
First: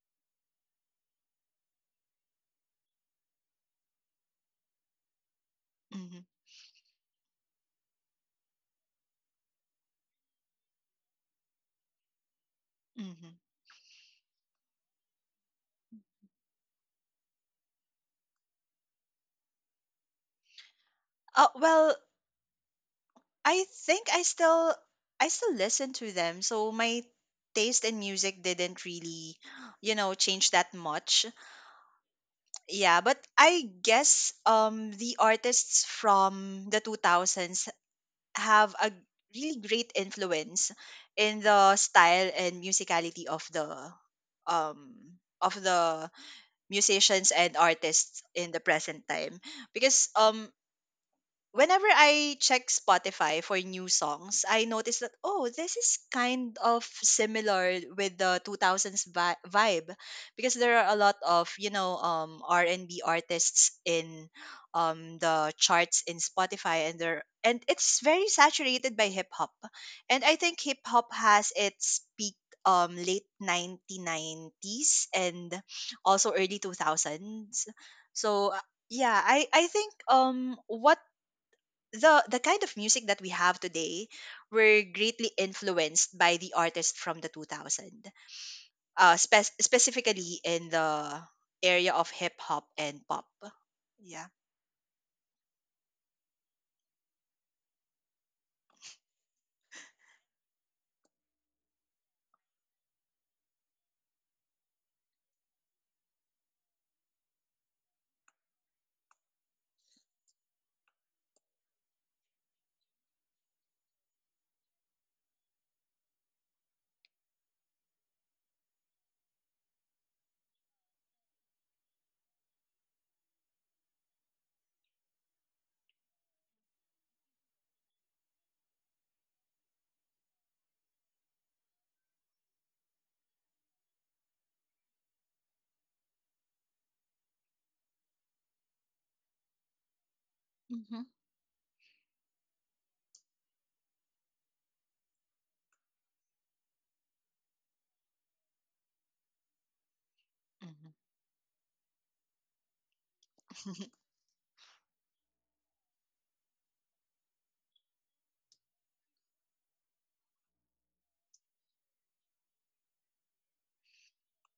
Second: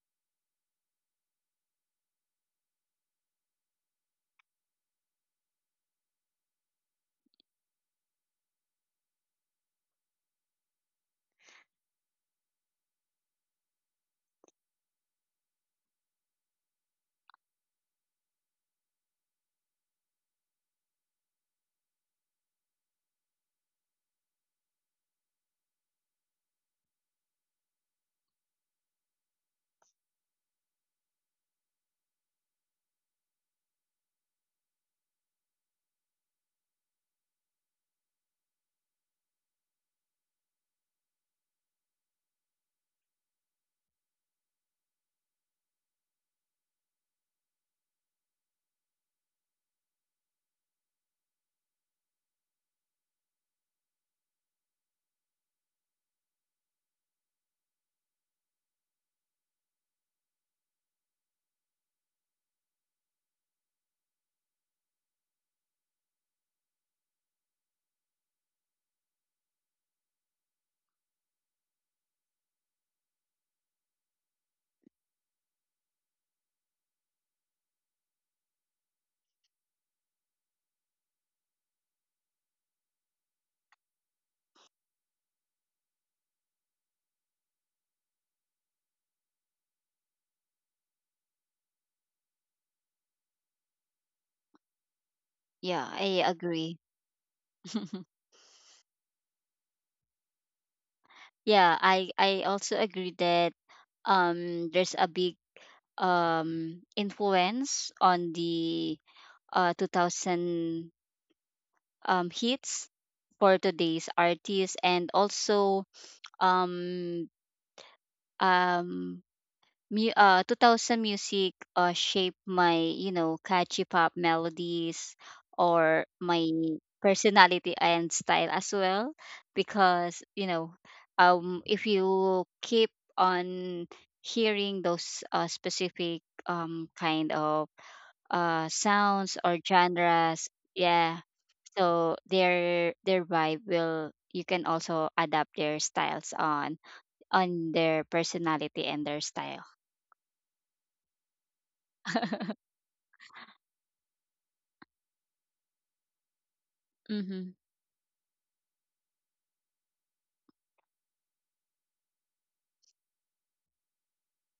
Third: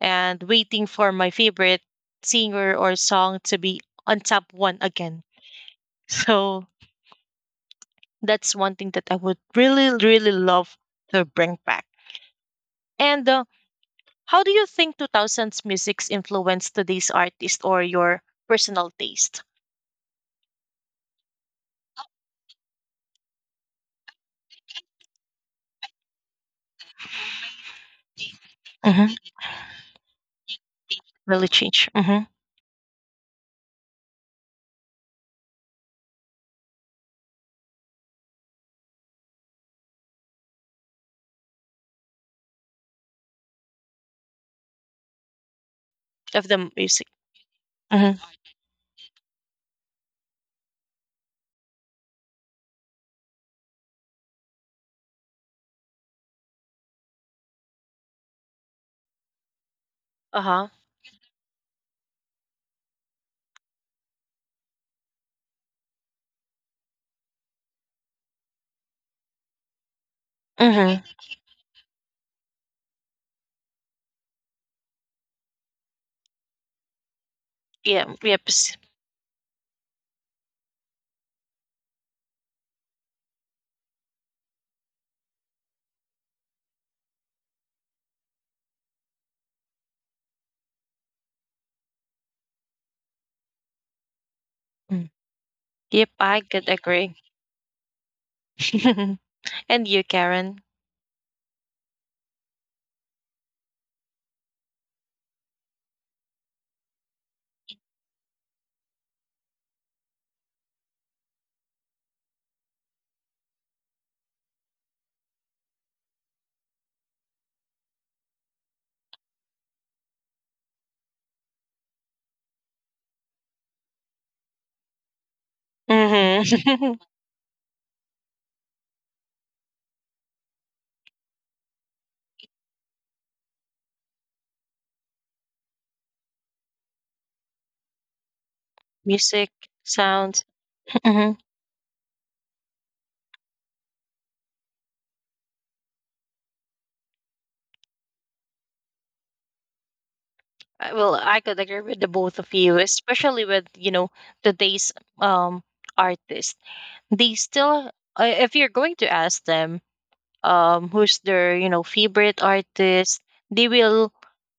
Speaker 1: and waiting for my favorite singer or song to be on top one again.
Speaker 2: Mm-hmm.
Speaker 1: So that's one thing that I would really, really love to bring back. And
Speaker 2: Mm-hmm.
Speaker 1: how do you think 2000s music's influenced today's artist or your personal taste?
Speaker 2: Well, I think I still listen to them. So my taste in music didn't
Speaker 1: Mm-hmm.
Speaker 2: really, you know, change that much.
Speaker 1: Really change. Hmm.
Speaker 2: Yeah, but I guess the artists from the 2000s have a really great influence in the style and musicality of the um of the
Speaker 1: Of the music.
Speaker 2: musicians and
Speaker 1: Hmm.
Speaker 2: artists in the present time because whenever I check Spotify for new songs, I notice that oh, this is kind of similar with the 2000s vibe
Speaker 1: Uh
Speaker 2: because
Speaker 1: huh.
Speaker 2: there are a lot of, you know, R&B artists in the charts in Spotify and there and it's very saturated by hip hop. And I think hip
Speaker 1: Hmm.
Speaker 2: hop has its peak late 1990s and also early 2000s.
Speaker 1: Yeah. Yep.
Speaker 2: So
Speaker 1: s-
Speaker 2: yeah, I think what the kind of music that we have today were greatly influenced by the artists from the 2000s specifically in the area of hip hop and pop. Yeah.
Speaker 1: mm.
Speaker 3: yeah,
Speaker 1: Yep,
Speaker 3: I
Speaker 1: I could
Speaker 3: agree.
Speaker 1: agree. And you, Karen.
Speaker 3: yeah, I also agree that there's a big influence on the 2000 hits for today's artists and also um um 2000 music shaped my, you know, catchy pop melodies or my
Speaker 1: Hmm.
Speaker 3: personality and style as well. Because, you know, if you keep on hearing those specific kind of sounds
Speaker 1: Music
Speaker 3: or
Speaker 1: sounds.
Speaker 3: genres,
Speaker 2: Hmm.
Speaker 3: yeah,
Speaker 1: Hmm.
Speaker 3: so their vibe will you can also adapt their styles on their personality and their style.
Speaker 2: Hmm.
Speaker 1: Well, I could agree with the both of you, especially with today's artists. They
Speaker 3: hmm
Speaker 1: still, if you're going to ask them who's their favorite artist, they will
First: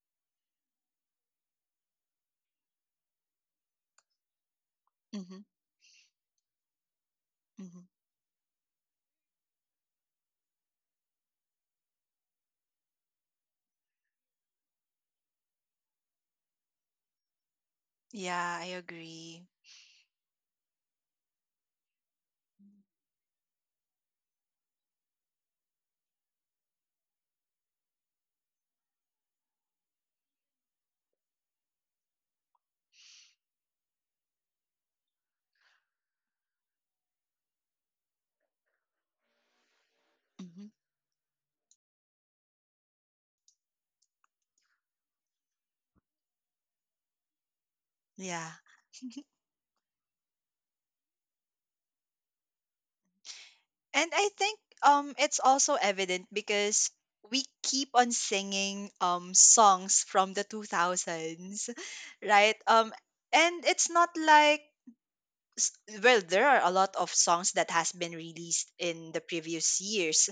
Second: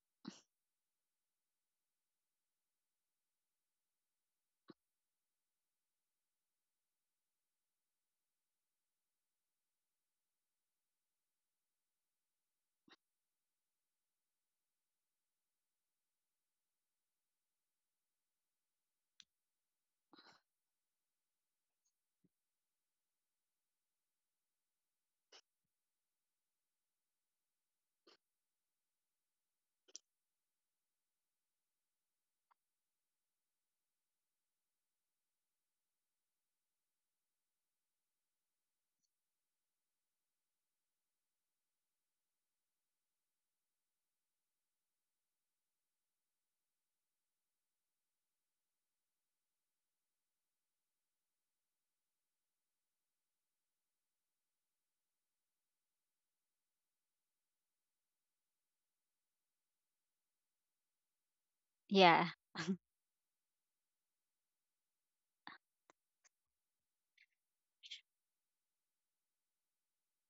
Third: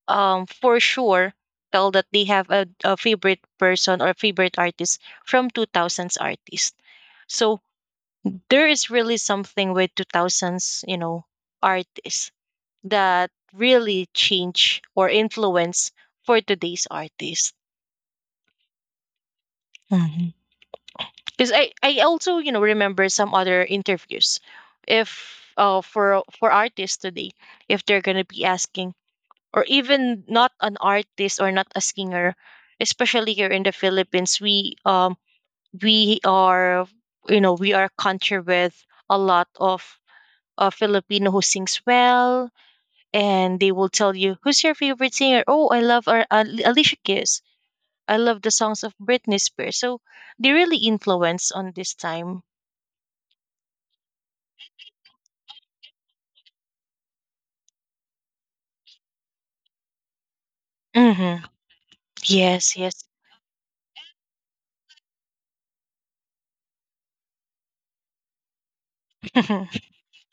Speaker 1: for sure tell that they have a favorite person or favorite artist
Speaker 2: Hmm.
Speaker 1: from 2000s artist. So
Speaker 2: Hmm.
Speaker 1: there is really something with 2000s artists that really change or influence for today's artist.
Speaker 2: Yeah, I agree.
Speaker 1: Because I also remember some other interviews if for artists today, if they're gonna be asking, or even not an artist or not a singer. Especially here in the Philippines, we we are, we are a country with a lot of
Speaker 2: Hmm.
Speaker 1: Filipino who sings well. And they will tell you, who's your favorite singer? Oh, I love our, Alicia Keys. I love
Speaker 2: Yeah,
Speaker 1: the songs of Britney Spears. So they really influence on this time.
Speaker 2: and I think it's also evident because we keep on singing songs from the
Speaker 1: Mm-hmm.
Speaker 2: 2000s,
Speaker 3: Yeah.
Speaker 2: right?
Speaker 1: Yes, yes.
Speaker 2: And it's not like s- well, there are a lot of songs that has been released in the previous years,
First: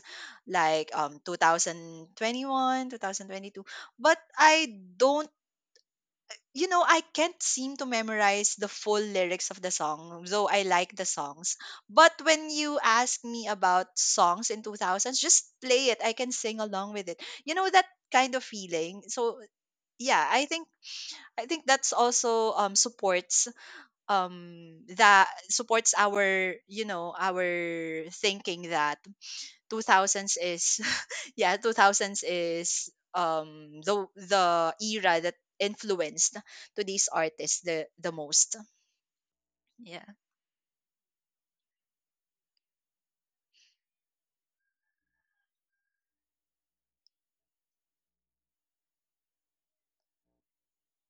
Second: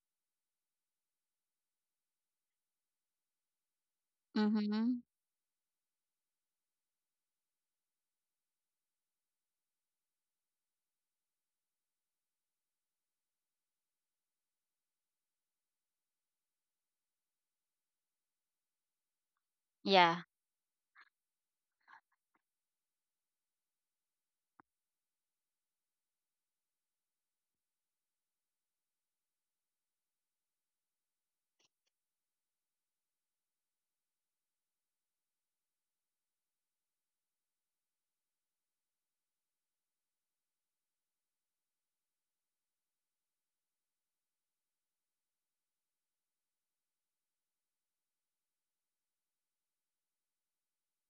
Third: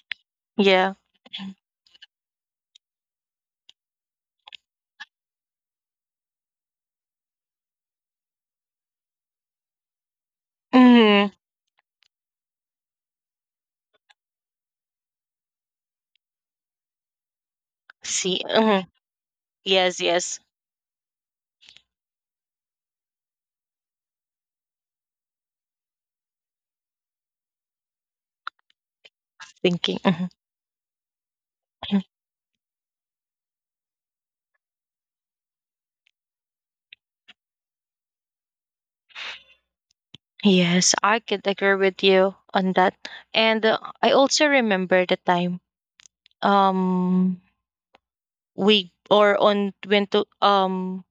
Speaker 2: like
Speaker 1: Yeah.
Speaker 2: 2021, 2022, but I
Speaker 3: Mhm.
Speaker 2: don't, you know, I can't seem to memorize the full lyrics of the song, though I like the
Speaker 1: Mm-hmm.
Speaker 2: songs. But when you ask me about songs in 2000s, just play it, I can sing along with it. You know that kind
Speaker 1: See.
Speaker 2: of
Speaker 1: Mhm.
Speaker 2: feeling. So
Speaker 1: Yes,
Speaker 3: Yeah.
Speaker 2: yeah,
Speaker 1: yes.
Speaker 2: I think that's also supports that supports our, you know, our thinking that
Speaker 1: Thinking. Mhm.
Speaker 2: 2000s is yeah, 2000s is the era that influenced to these artists the most. Yeah.
Speaker 1: Yes, I could agree with you on that. And I also remember the time um we or on when to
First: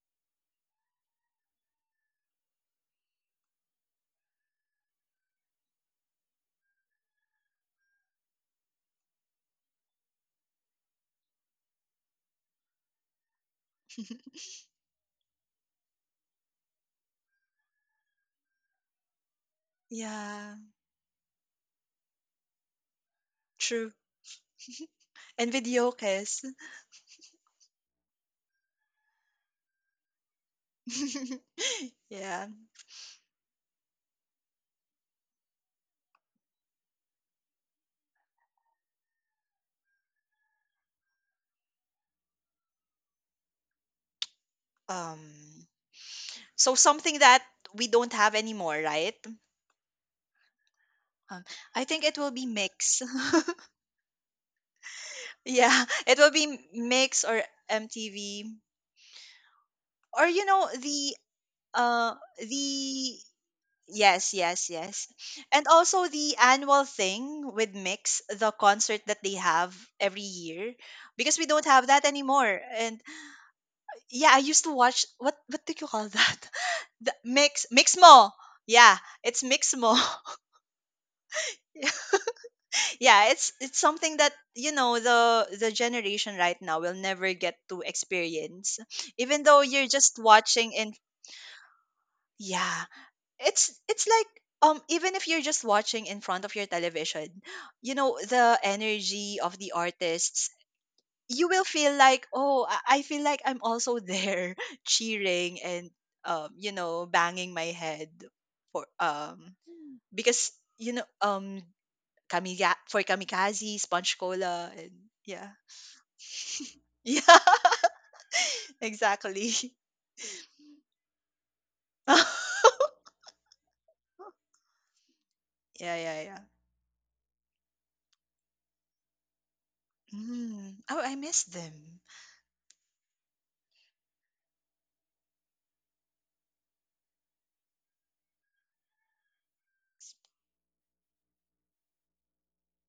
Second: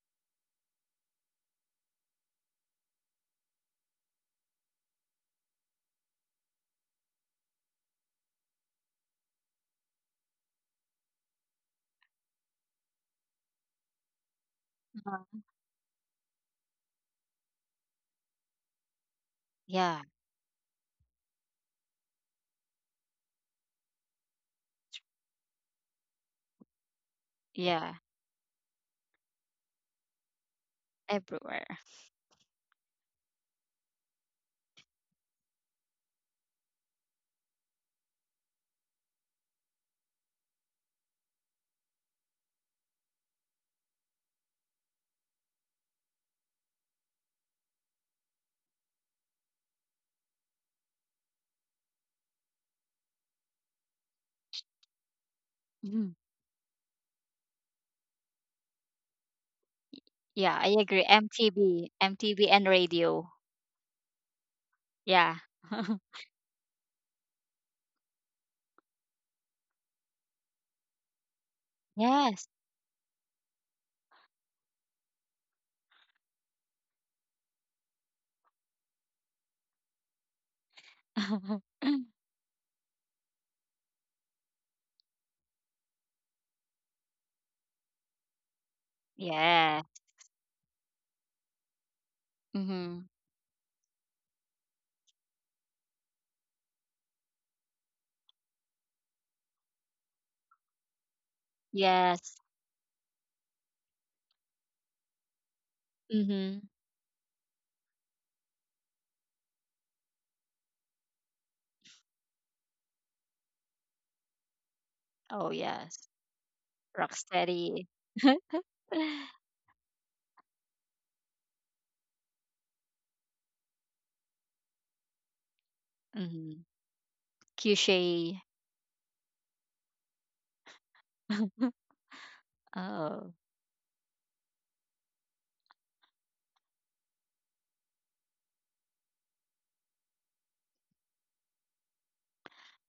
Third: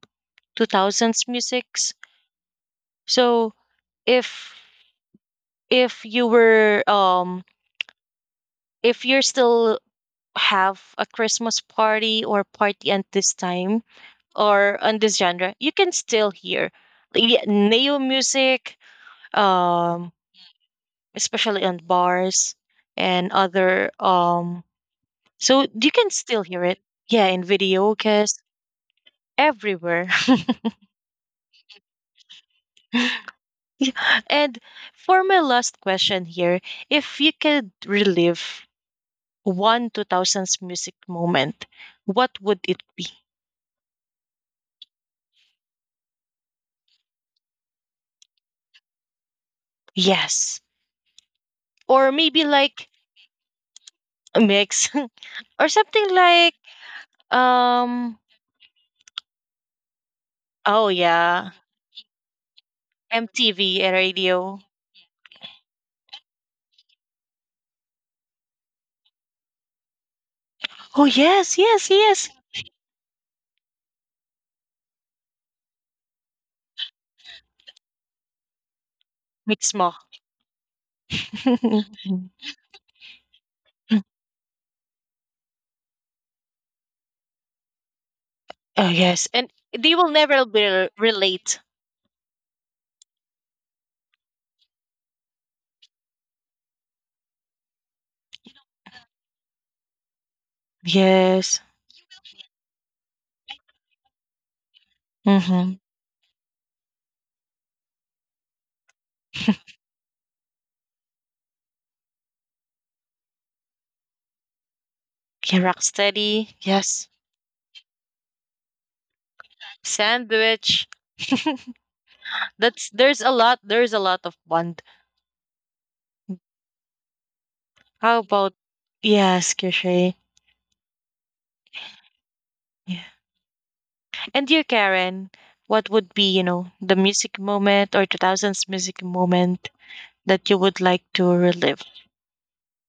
Speaker 1: 2000s musics. So if if you were if you're still have a Christmas party or party at this time or on this
Speaker 3: Uh-huh.
Speaker 1: genre, you can still hear the neo music,
Speaker 3: Yeah.
Speaker 1: um,
Speaker 2: Yeah.
Speaker 1: especially on bars and other.
Speaker 2: True. And
Speaker 1: So
Speaker 2: video
Speaker 1: you can still
Speaker 2: kiss.
Speaker 1: hear it. Yeah, in
Speaker 3: Yeah.
Speaker 1: videocast, everywhere.
Speaker 3: Everywhere.
Speaker 2: Yeah.
Speaker 1: Yeah, and for my last question here, if you could relive one 2000s music moment, what would it be?
Speaker 2: um so something that we don't have anymore, right?
Speaker 1: Yes.
Speaker 2: um, I think
Speaker 1: Or
Speaker 2: it will
Speaker 1: maybe
Speaker 2: be
Speaker 1: like
Speaker 2: Mix.
Speaker 1: a mix. Or
Speaker 2: Yeah,
Speaker 1: something
Speaker 3: Mhm.
Speaker 2: it will
Speaker 1: like.
Speaker 2: be Mix or
Speaker 1: um
Speaker 2: MTV, or you
Speaker 3: Yeah,
Speaker 2: know,
Speaker 3: I
Speaker 1: oh
Speaker 2: the
Speaker 3: agree.
Speaker 1: yeah,
Speaker 3: MTV,
Speaker 2: uh
Speaker 3: MTV and
Speaker 2: the
Speaker 3: radio.
Speaker 1: MTV and
Speaker 2: yes,
Speaker 1: radio.
Speaker 2: yes, yes.
Speaker 3: Yeah.
Speaker 2: And also the annual thing with Mix, the concert that they have every year,
Speaker 1: Oh
Speaker 2: because we
Speaker 1: yes,
Speaker 2: don't
Speaker 1: yes,
Speaker 2: have that
Speaker 1: yes.
Speaker 3: Yes.
Speaker 2: anymore. And yeah, I used to watch, what do you call that, the Mix Mixmo. Yeah, it's
Speaker 1: Mix mo.
Speaker 2: Mixmo.
Speaker 1: Oh
Speaker 2: Yeah, it's something that, you know, the generation right now will never get to experience
Speaker 1: yes,
Speaker 2: even
Speaker 1: and
Speaker 2: though
Speaker 3: Yeah.
Speaker 2: you're
Speaker 1: they will
Speaker 2: just
Speaker 1: never
Speaker 2: watching. And
Speaker 1: relate.
Speaker 2: yeah,
Speaker 3: Mhm.
Speaker 2: it's like, even if you're just watching in front of your television, you know, the energy of the artists, you
Speaker 1: Yes.
Speaker 2: will feel like,
Speaker 3: Yes.
Speaker 2: oh, I feel like I'm also there, cheering
Speaker 1: Mm-hmm.
Speaker 2: and
Speaker 3: Mhm.
Speaker 2: you know, banging my head for because you know, kamikaze, Sponge Cola, and
Speaker 3: Oh,
Speaker 2: yeah.
Speaker 1: Yeah,
Speaker 3: yes.
Speaker 1: Rocksteady. Yes.
Speaker 2: Yeah,
Speaker 3: Rocksteady.
Speaker 2: exactly.
Speaker 1: Sandwich. That's There's a lot. There's a lot of bond.
Speaker 2: Yeah, yeah, yeah.
Speaker 3: Mhm.
Speaker 1: How
Speaker 3: Cliche.
Speaker 1: about yes, Kishay.
Speaker 2: Mm. Oh, I miss them.
Speaker 1: Yeah.
Speaker 3: Oh,
Speaker 1: And you, Karen, what would be the music moment or 2000s music moment that you would like to relive?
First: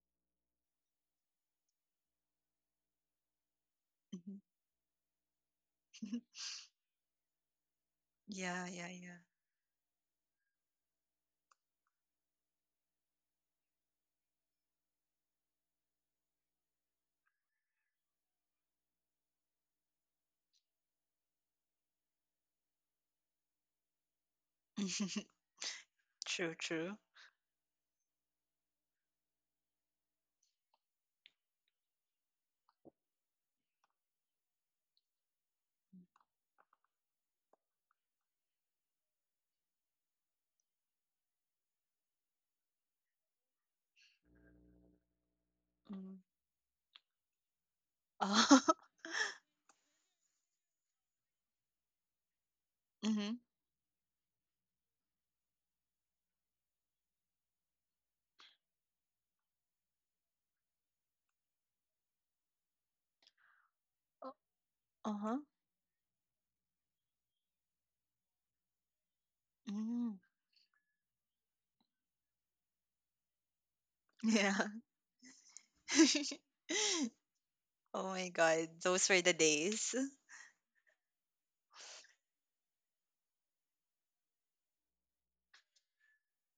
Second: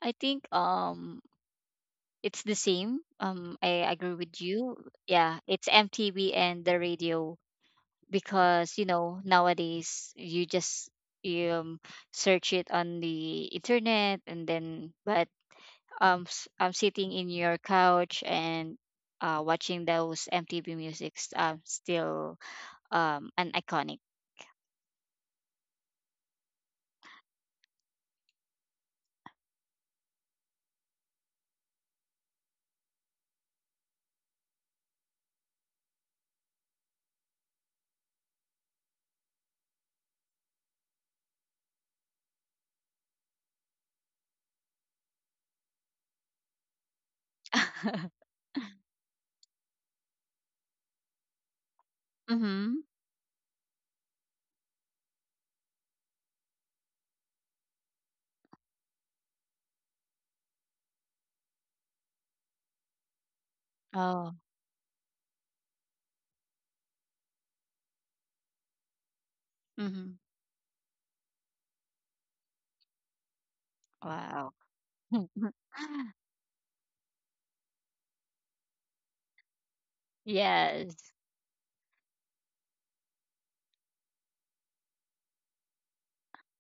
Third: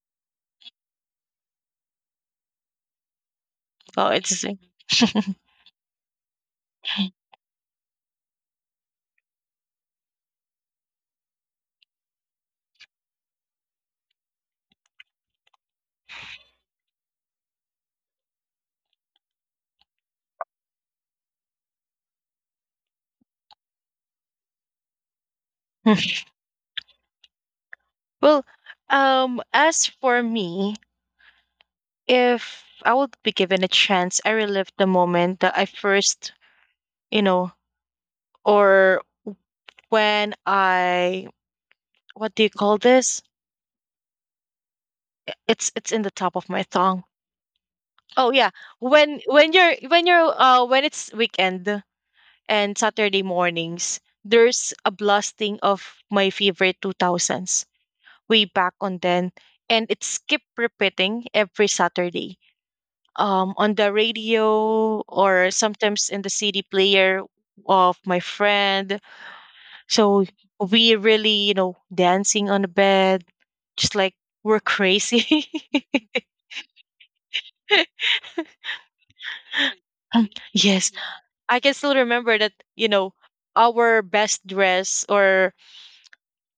Speaker 3: I think it's the same. I
Speaker 1: Oh,
Speaker 3: agree with
Speaker 1: it's.
Speaker 3: you. Yeah, it's MTV and the radio.
Speaker 2: Yeah,
Speaker 3: Because you
Speaker 2: yeah, yeah.
Speaker 3: know nowadays you um, search it on the internet and then but I'm sitting in your couch and watching those MTV musics still an iconic.
Speaker 2: True, true.
Speaker 1: Well, as for me, if I would be given a chance, I relive the moment that I first, you know, or when I, what do you call this? It's in the
Speaker 2: Mm.
Speaker 1: top of my tongue. Oh yeah,
Speaker 2: Uh,
Speaker 1: when it's weekend
Speaker 3: Mm-hmm.
Speaker 1: and Saturday
Speaker 2: Mm-hmm.
Speaker 1: mornings, there's a blasting of my favorite 2000s way back on then, and it keep repeating every Saturday, on the
Speaker 3: oh.
Speaker 1: radio
Speaker 2: uh, huh
Speaker 1: or sometimes in the CD player of my friend.
Speaker 3: Mm-hmm.
Speaker 2: Mm.
Speaker 1: So we really, you know, dancing on the bed, just like
Speaker 3: Wow.
Speaker 2: Yeah.
Speaker 1: we're crazy.
Speaker 2: Oh my God, those were the days.
Speaker 1: Um, yes,
Speaker 3: yes.
Speaker 1: I can still remember that. You know, our best dress or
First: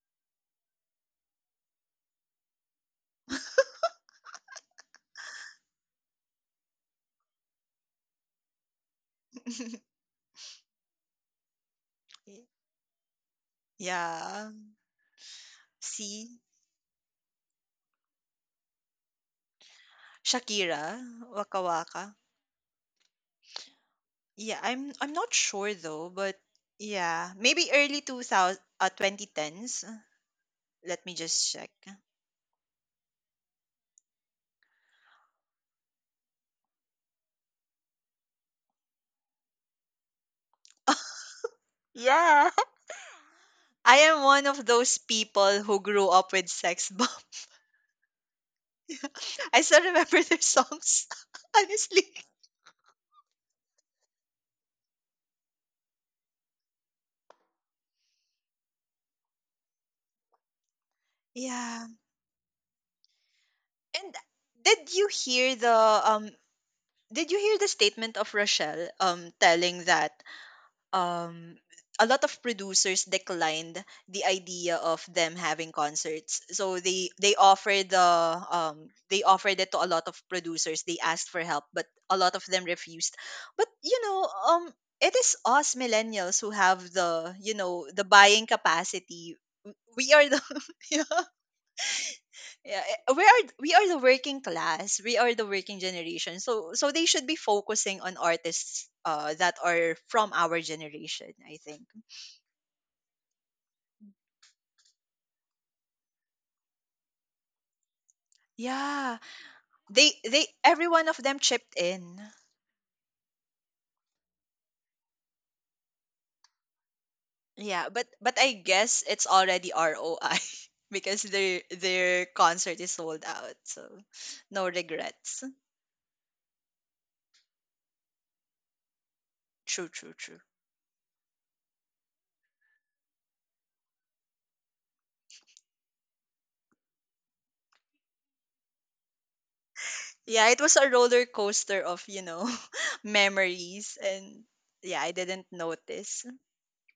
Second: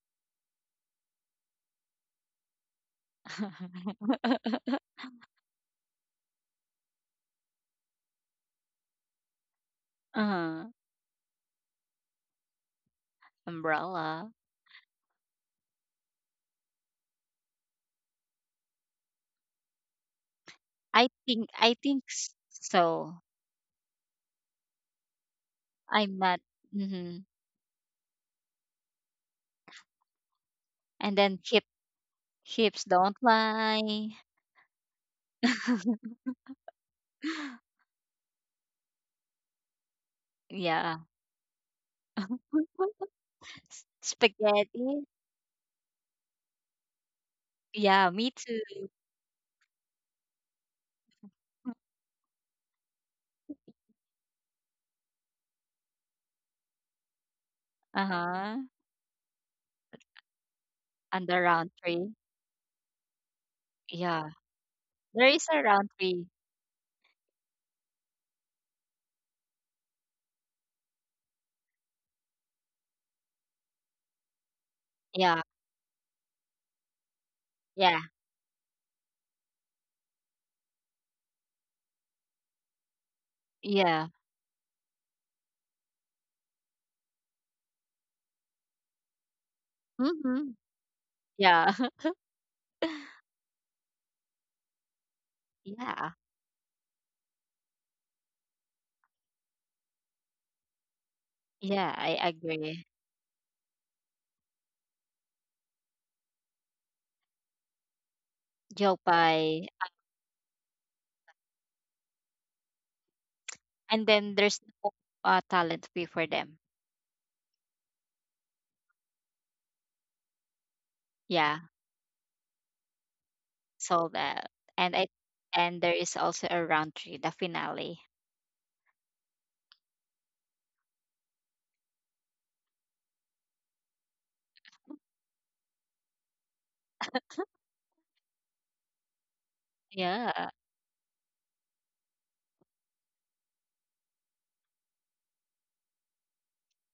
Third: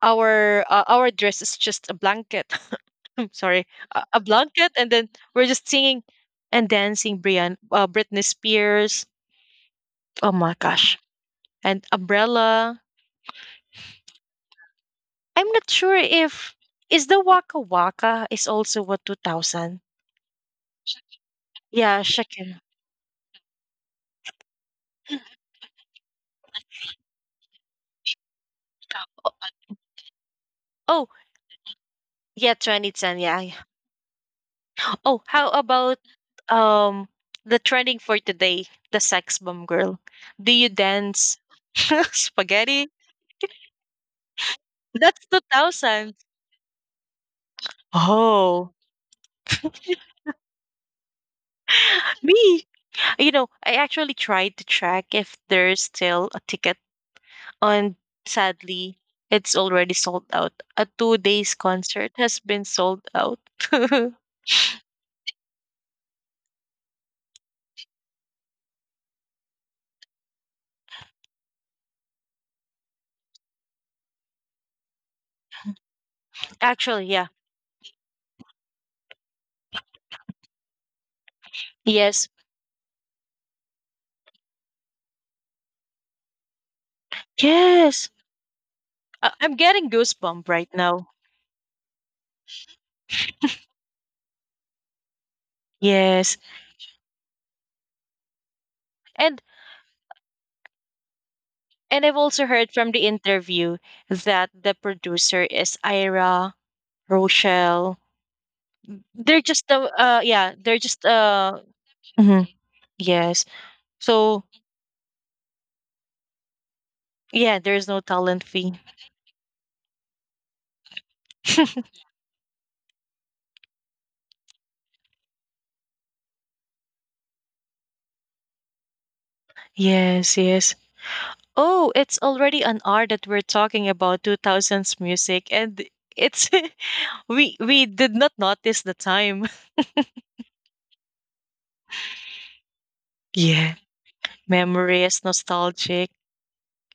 Speaker 1: our dress is just a blanket. I'm sorry, a blanket, and then we're just singing and dancing. Brian, Britney Spears. Oh my
Speaker 3: uh,
Speaker 1: gosh, and
Speaker 2: Y-
Speaker 1: Umbrella.
Speaker 3: umbrella.
Speaker 2: Yeah.
Speaker 1: I'm not sure
Speaker 2: See?
Speaker 1: if is the Waka Waka is also what 2000?
Speaker 2: Shakira, Waka
Speaker 3: I
Speaker 1: Yeah,
Speaker 3: think
Speaker 2: Waka.
Speaker 1: Shakira.
Speaker 3: so.
Speaker 2: Yeah, I'm not sure though,
Speaker 3: I'm
Speaker 2: but
Speaker 3: not. hmm
Speaker 2: yeah, maybe early 2000s
Speaker 1: Oh,
Speaker 2: 2010s. Let
Speaker 1: oh,
Speaker 2: me
Speaker 3: And then
Speaker 2: just check.
Speaker 1: yeah,
Speaker 3: ships
Speaker 1: 2010.
Speaker 3: don't
Speaker 1: Yeah, yeah.
Speaker 3: lie.
Speaker 1: Oh, how about um the trending for today, the sex bomb girl? Do you
Speaker 3: Yeah.
Speaker 1: dance
Speaker 2: Yeah.
Speaker 1: spaghetti?
Speaker 2: I am one of those
Speaker 3: Spaghetti.
Speaker 1: That's
Speaker 2: people who grew
Speaker 1: 2000.
Speaker 2: up with Sex Bomb.
Speaker 3: Yeah, me
Speaker 1: Oh,
Speaker 3: too.
Speaker 2: I still remember their songs, honestly.
Speaker 1: me. You know, I actually tried to track if there's still a ticket. And
Speaker 3: Uh-huh.
Speaker 1: sadly, it's already sold out. A two
Speaker 3: And the
Speaker 1: days
Speaker 3: round
Speaker 2: Yeah.
Speaker 1: concert
Speaker 3: tree.
Speaker 1: has been sold out.
Speaker 2: And
Speaker 3: Yeah.
Speaker 2: did you
Speaker 3: There is
Speaker 2: hear
Speaker 3: a
Speaker 2: the
Speaker 3: round tree.
Speaker 2: um statement of Rochelle telling that um a lot of producers declined the idea of them
Speaker 3: Yeah.
Speaker 2: having concerts. So
Speaker 1: Actually,
Speaker 2: they
Speaker 1: yeah.
Speaker 2: they offered
Speaker 3: Yeah.
Speaker 2: it to a lot of producers. They asked for help, but a
Speaker 1: Yes.
Speaker 2: lot of them refused. But you
Speaker 3: Yeah.
Speaker 2: know, it is us millennials who have the, you know, the
Speaker 1: Yes.
Speaker 2: buying capacity.
Speaker 1: I'm getting
Speaker 2: We are the
Speaker 1: goosebump
Speaker 3: Mm-hmm.
Speaker 1: right
Speaker 2: yeah.
Speaker 1: now.
Speaker 3: Yeah.
Speaker 2: Yeah, we are the working class, we are the working
Speaker 3: Yeah.
Speaker 1: Yes.
Speaker 2: generation, so so they should be focusing on artists
Speaker 1: And
Speaker 2: that are from our generation, I think.
Speaker 3: Yeah,
Speaker 1: I've
Speaker 3: I
Speaker 1: also heard
Speaker 3: agree.
Speaker 1: from the interview that the producer is Ira Rochelle.
Speaker 2: Yeah,
Speaker 1: They're
Speaker 3: Jopay.
Speaker 1: just
Speaker 2: they
Speaker 1: yeah, they're
Speaker 2: every
Speaker 1: just
Speaker 2: one of them chipped in.
Speaker 1: mhm, yes.
Speaker 3: And then
Speaker 1: So
Speaker 3: there's no talent fee for them.
Speaker 1: yeah, there's
Speaker 2: Yeah,
Speaker 1: no
Speaker 2: but
Speaker 1: talent
Speaker 2: I
Speaker 1: fee.
Speaker 2: guess it's already ROI because their
Speaker 3: Yeah.
Speaker 2: their concert is sold out, so
Speaker 3: So that
Speaker 2: no
Speaker 3: and I
Speaker 2: regrets.
Speaker 3: and there is also a round tree, the finale.
Speaker 2: True, true,
Speaker 1: Yes,
Speaker 2: true.
Speaker 1: yes. Oh, it's already an hour that we're talking about 2000s music and it's we did not notice the time.
Speaker 2: Yeah,
Speaker 3: Yeah.
Speaker 2: it was a roller coaster of, you know,
Speaker 1: Yeah,
Speaker 2: memories, and yeah,
Speaker 1: memory
Speaker 2: I
Speaker 1: is
Speaker 2: didn't
Speaker 1: nostalgic.
Speaker 2: notice.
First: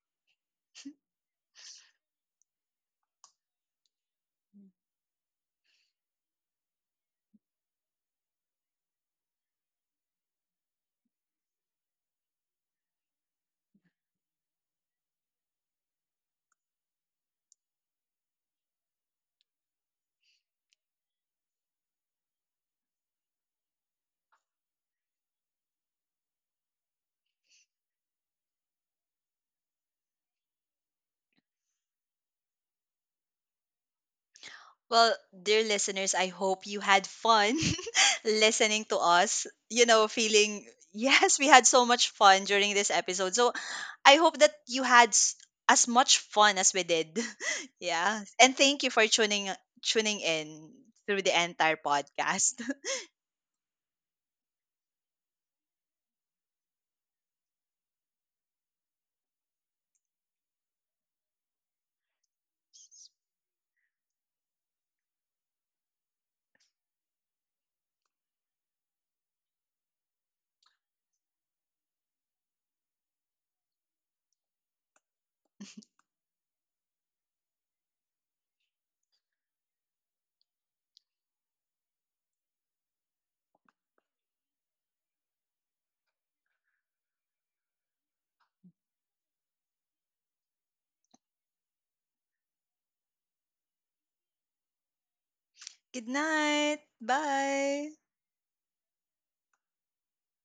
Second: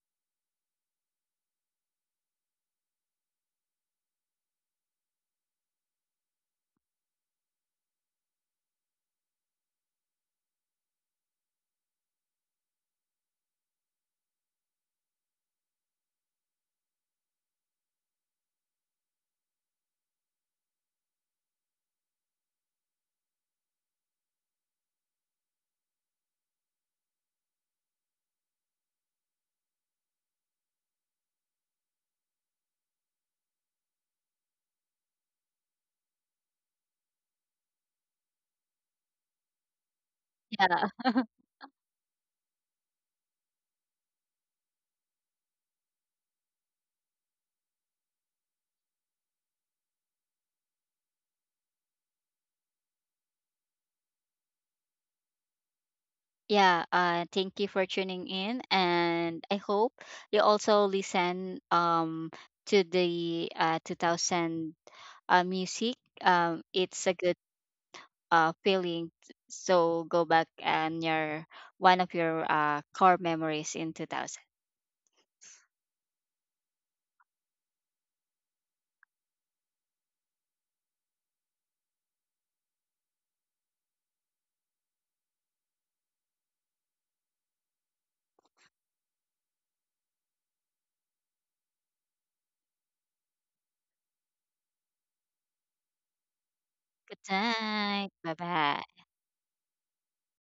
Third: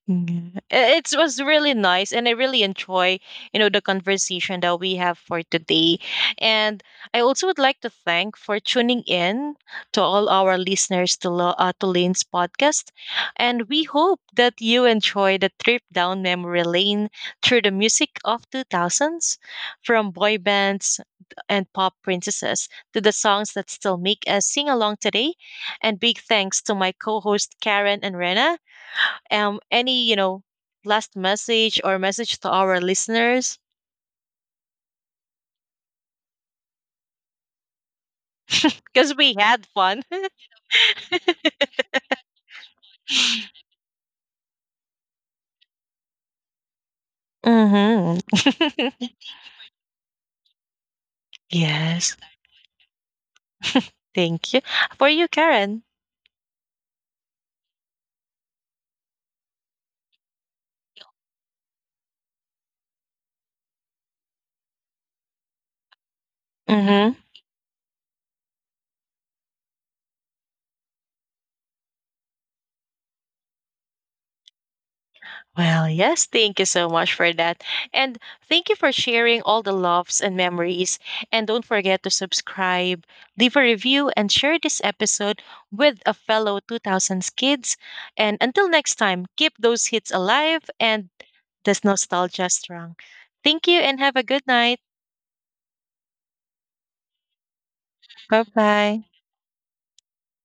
Speaker 1: Yeah. It was really nice, and I really enjoy, you know, the conversation that we have for today. And I also would like to thank for tuning in to all our listeners to to Lane's podcast, and we hope that you enjoy the trip down memory lane through the music of two thousands, from boy bands and pop princesses to the songs that still make us sing along today. And big thanks to my co-host Karen and Rena. Any last message or message to our listeners,
Speaker 2: Well, dear listeners, I hope you had fun listening to
Speaker 1: because we
Speaker 2: us.
Speaker 1: had
Speaker 2: You
Speaker 1: fun.
Speaker 2: know, feeling,
Speaker 3: Yeah.
Speaker 2: yes, we had so much fun during this episode. So I hope that you had as much fun as we did. Yeah.
Speaker 1: Hmm.
Speaker 2: And thank you for tuning in through the entire
Speaker 1: Yes,
Speaker 2: podcast.
Speaker 1: thank you for you Karen.
Speaker 3: Yeah, thank you for tuning in, and I hope you also listen to the 2000 music. It's
Speaker 1: Hmm.
Speaker 3: a good feeling. So go back and your one of your core memories in 2000.
Speaker 1: Well yes, thank you so much for that. And thank you for sharing all the loves and memories. And don't forget to subscribe, leave a review and share this episode with a fellow 2000s kids. And until next time, keep those hits alive and this nostalgia strong. Thank you and have a good night.
Speaker 2: Good night.
Speaker 3: Good
Speaker 2: Bye.
Speaker 3: night. Bye
Speaker 1: Bye
Speaker 3: bye.
Speaker 1: bye.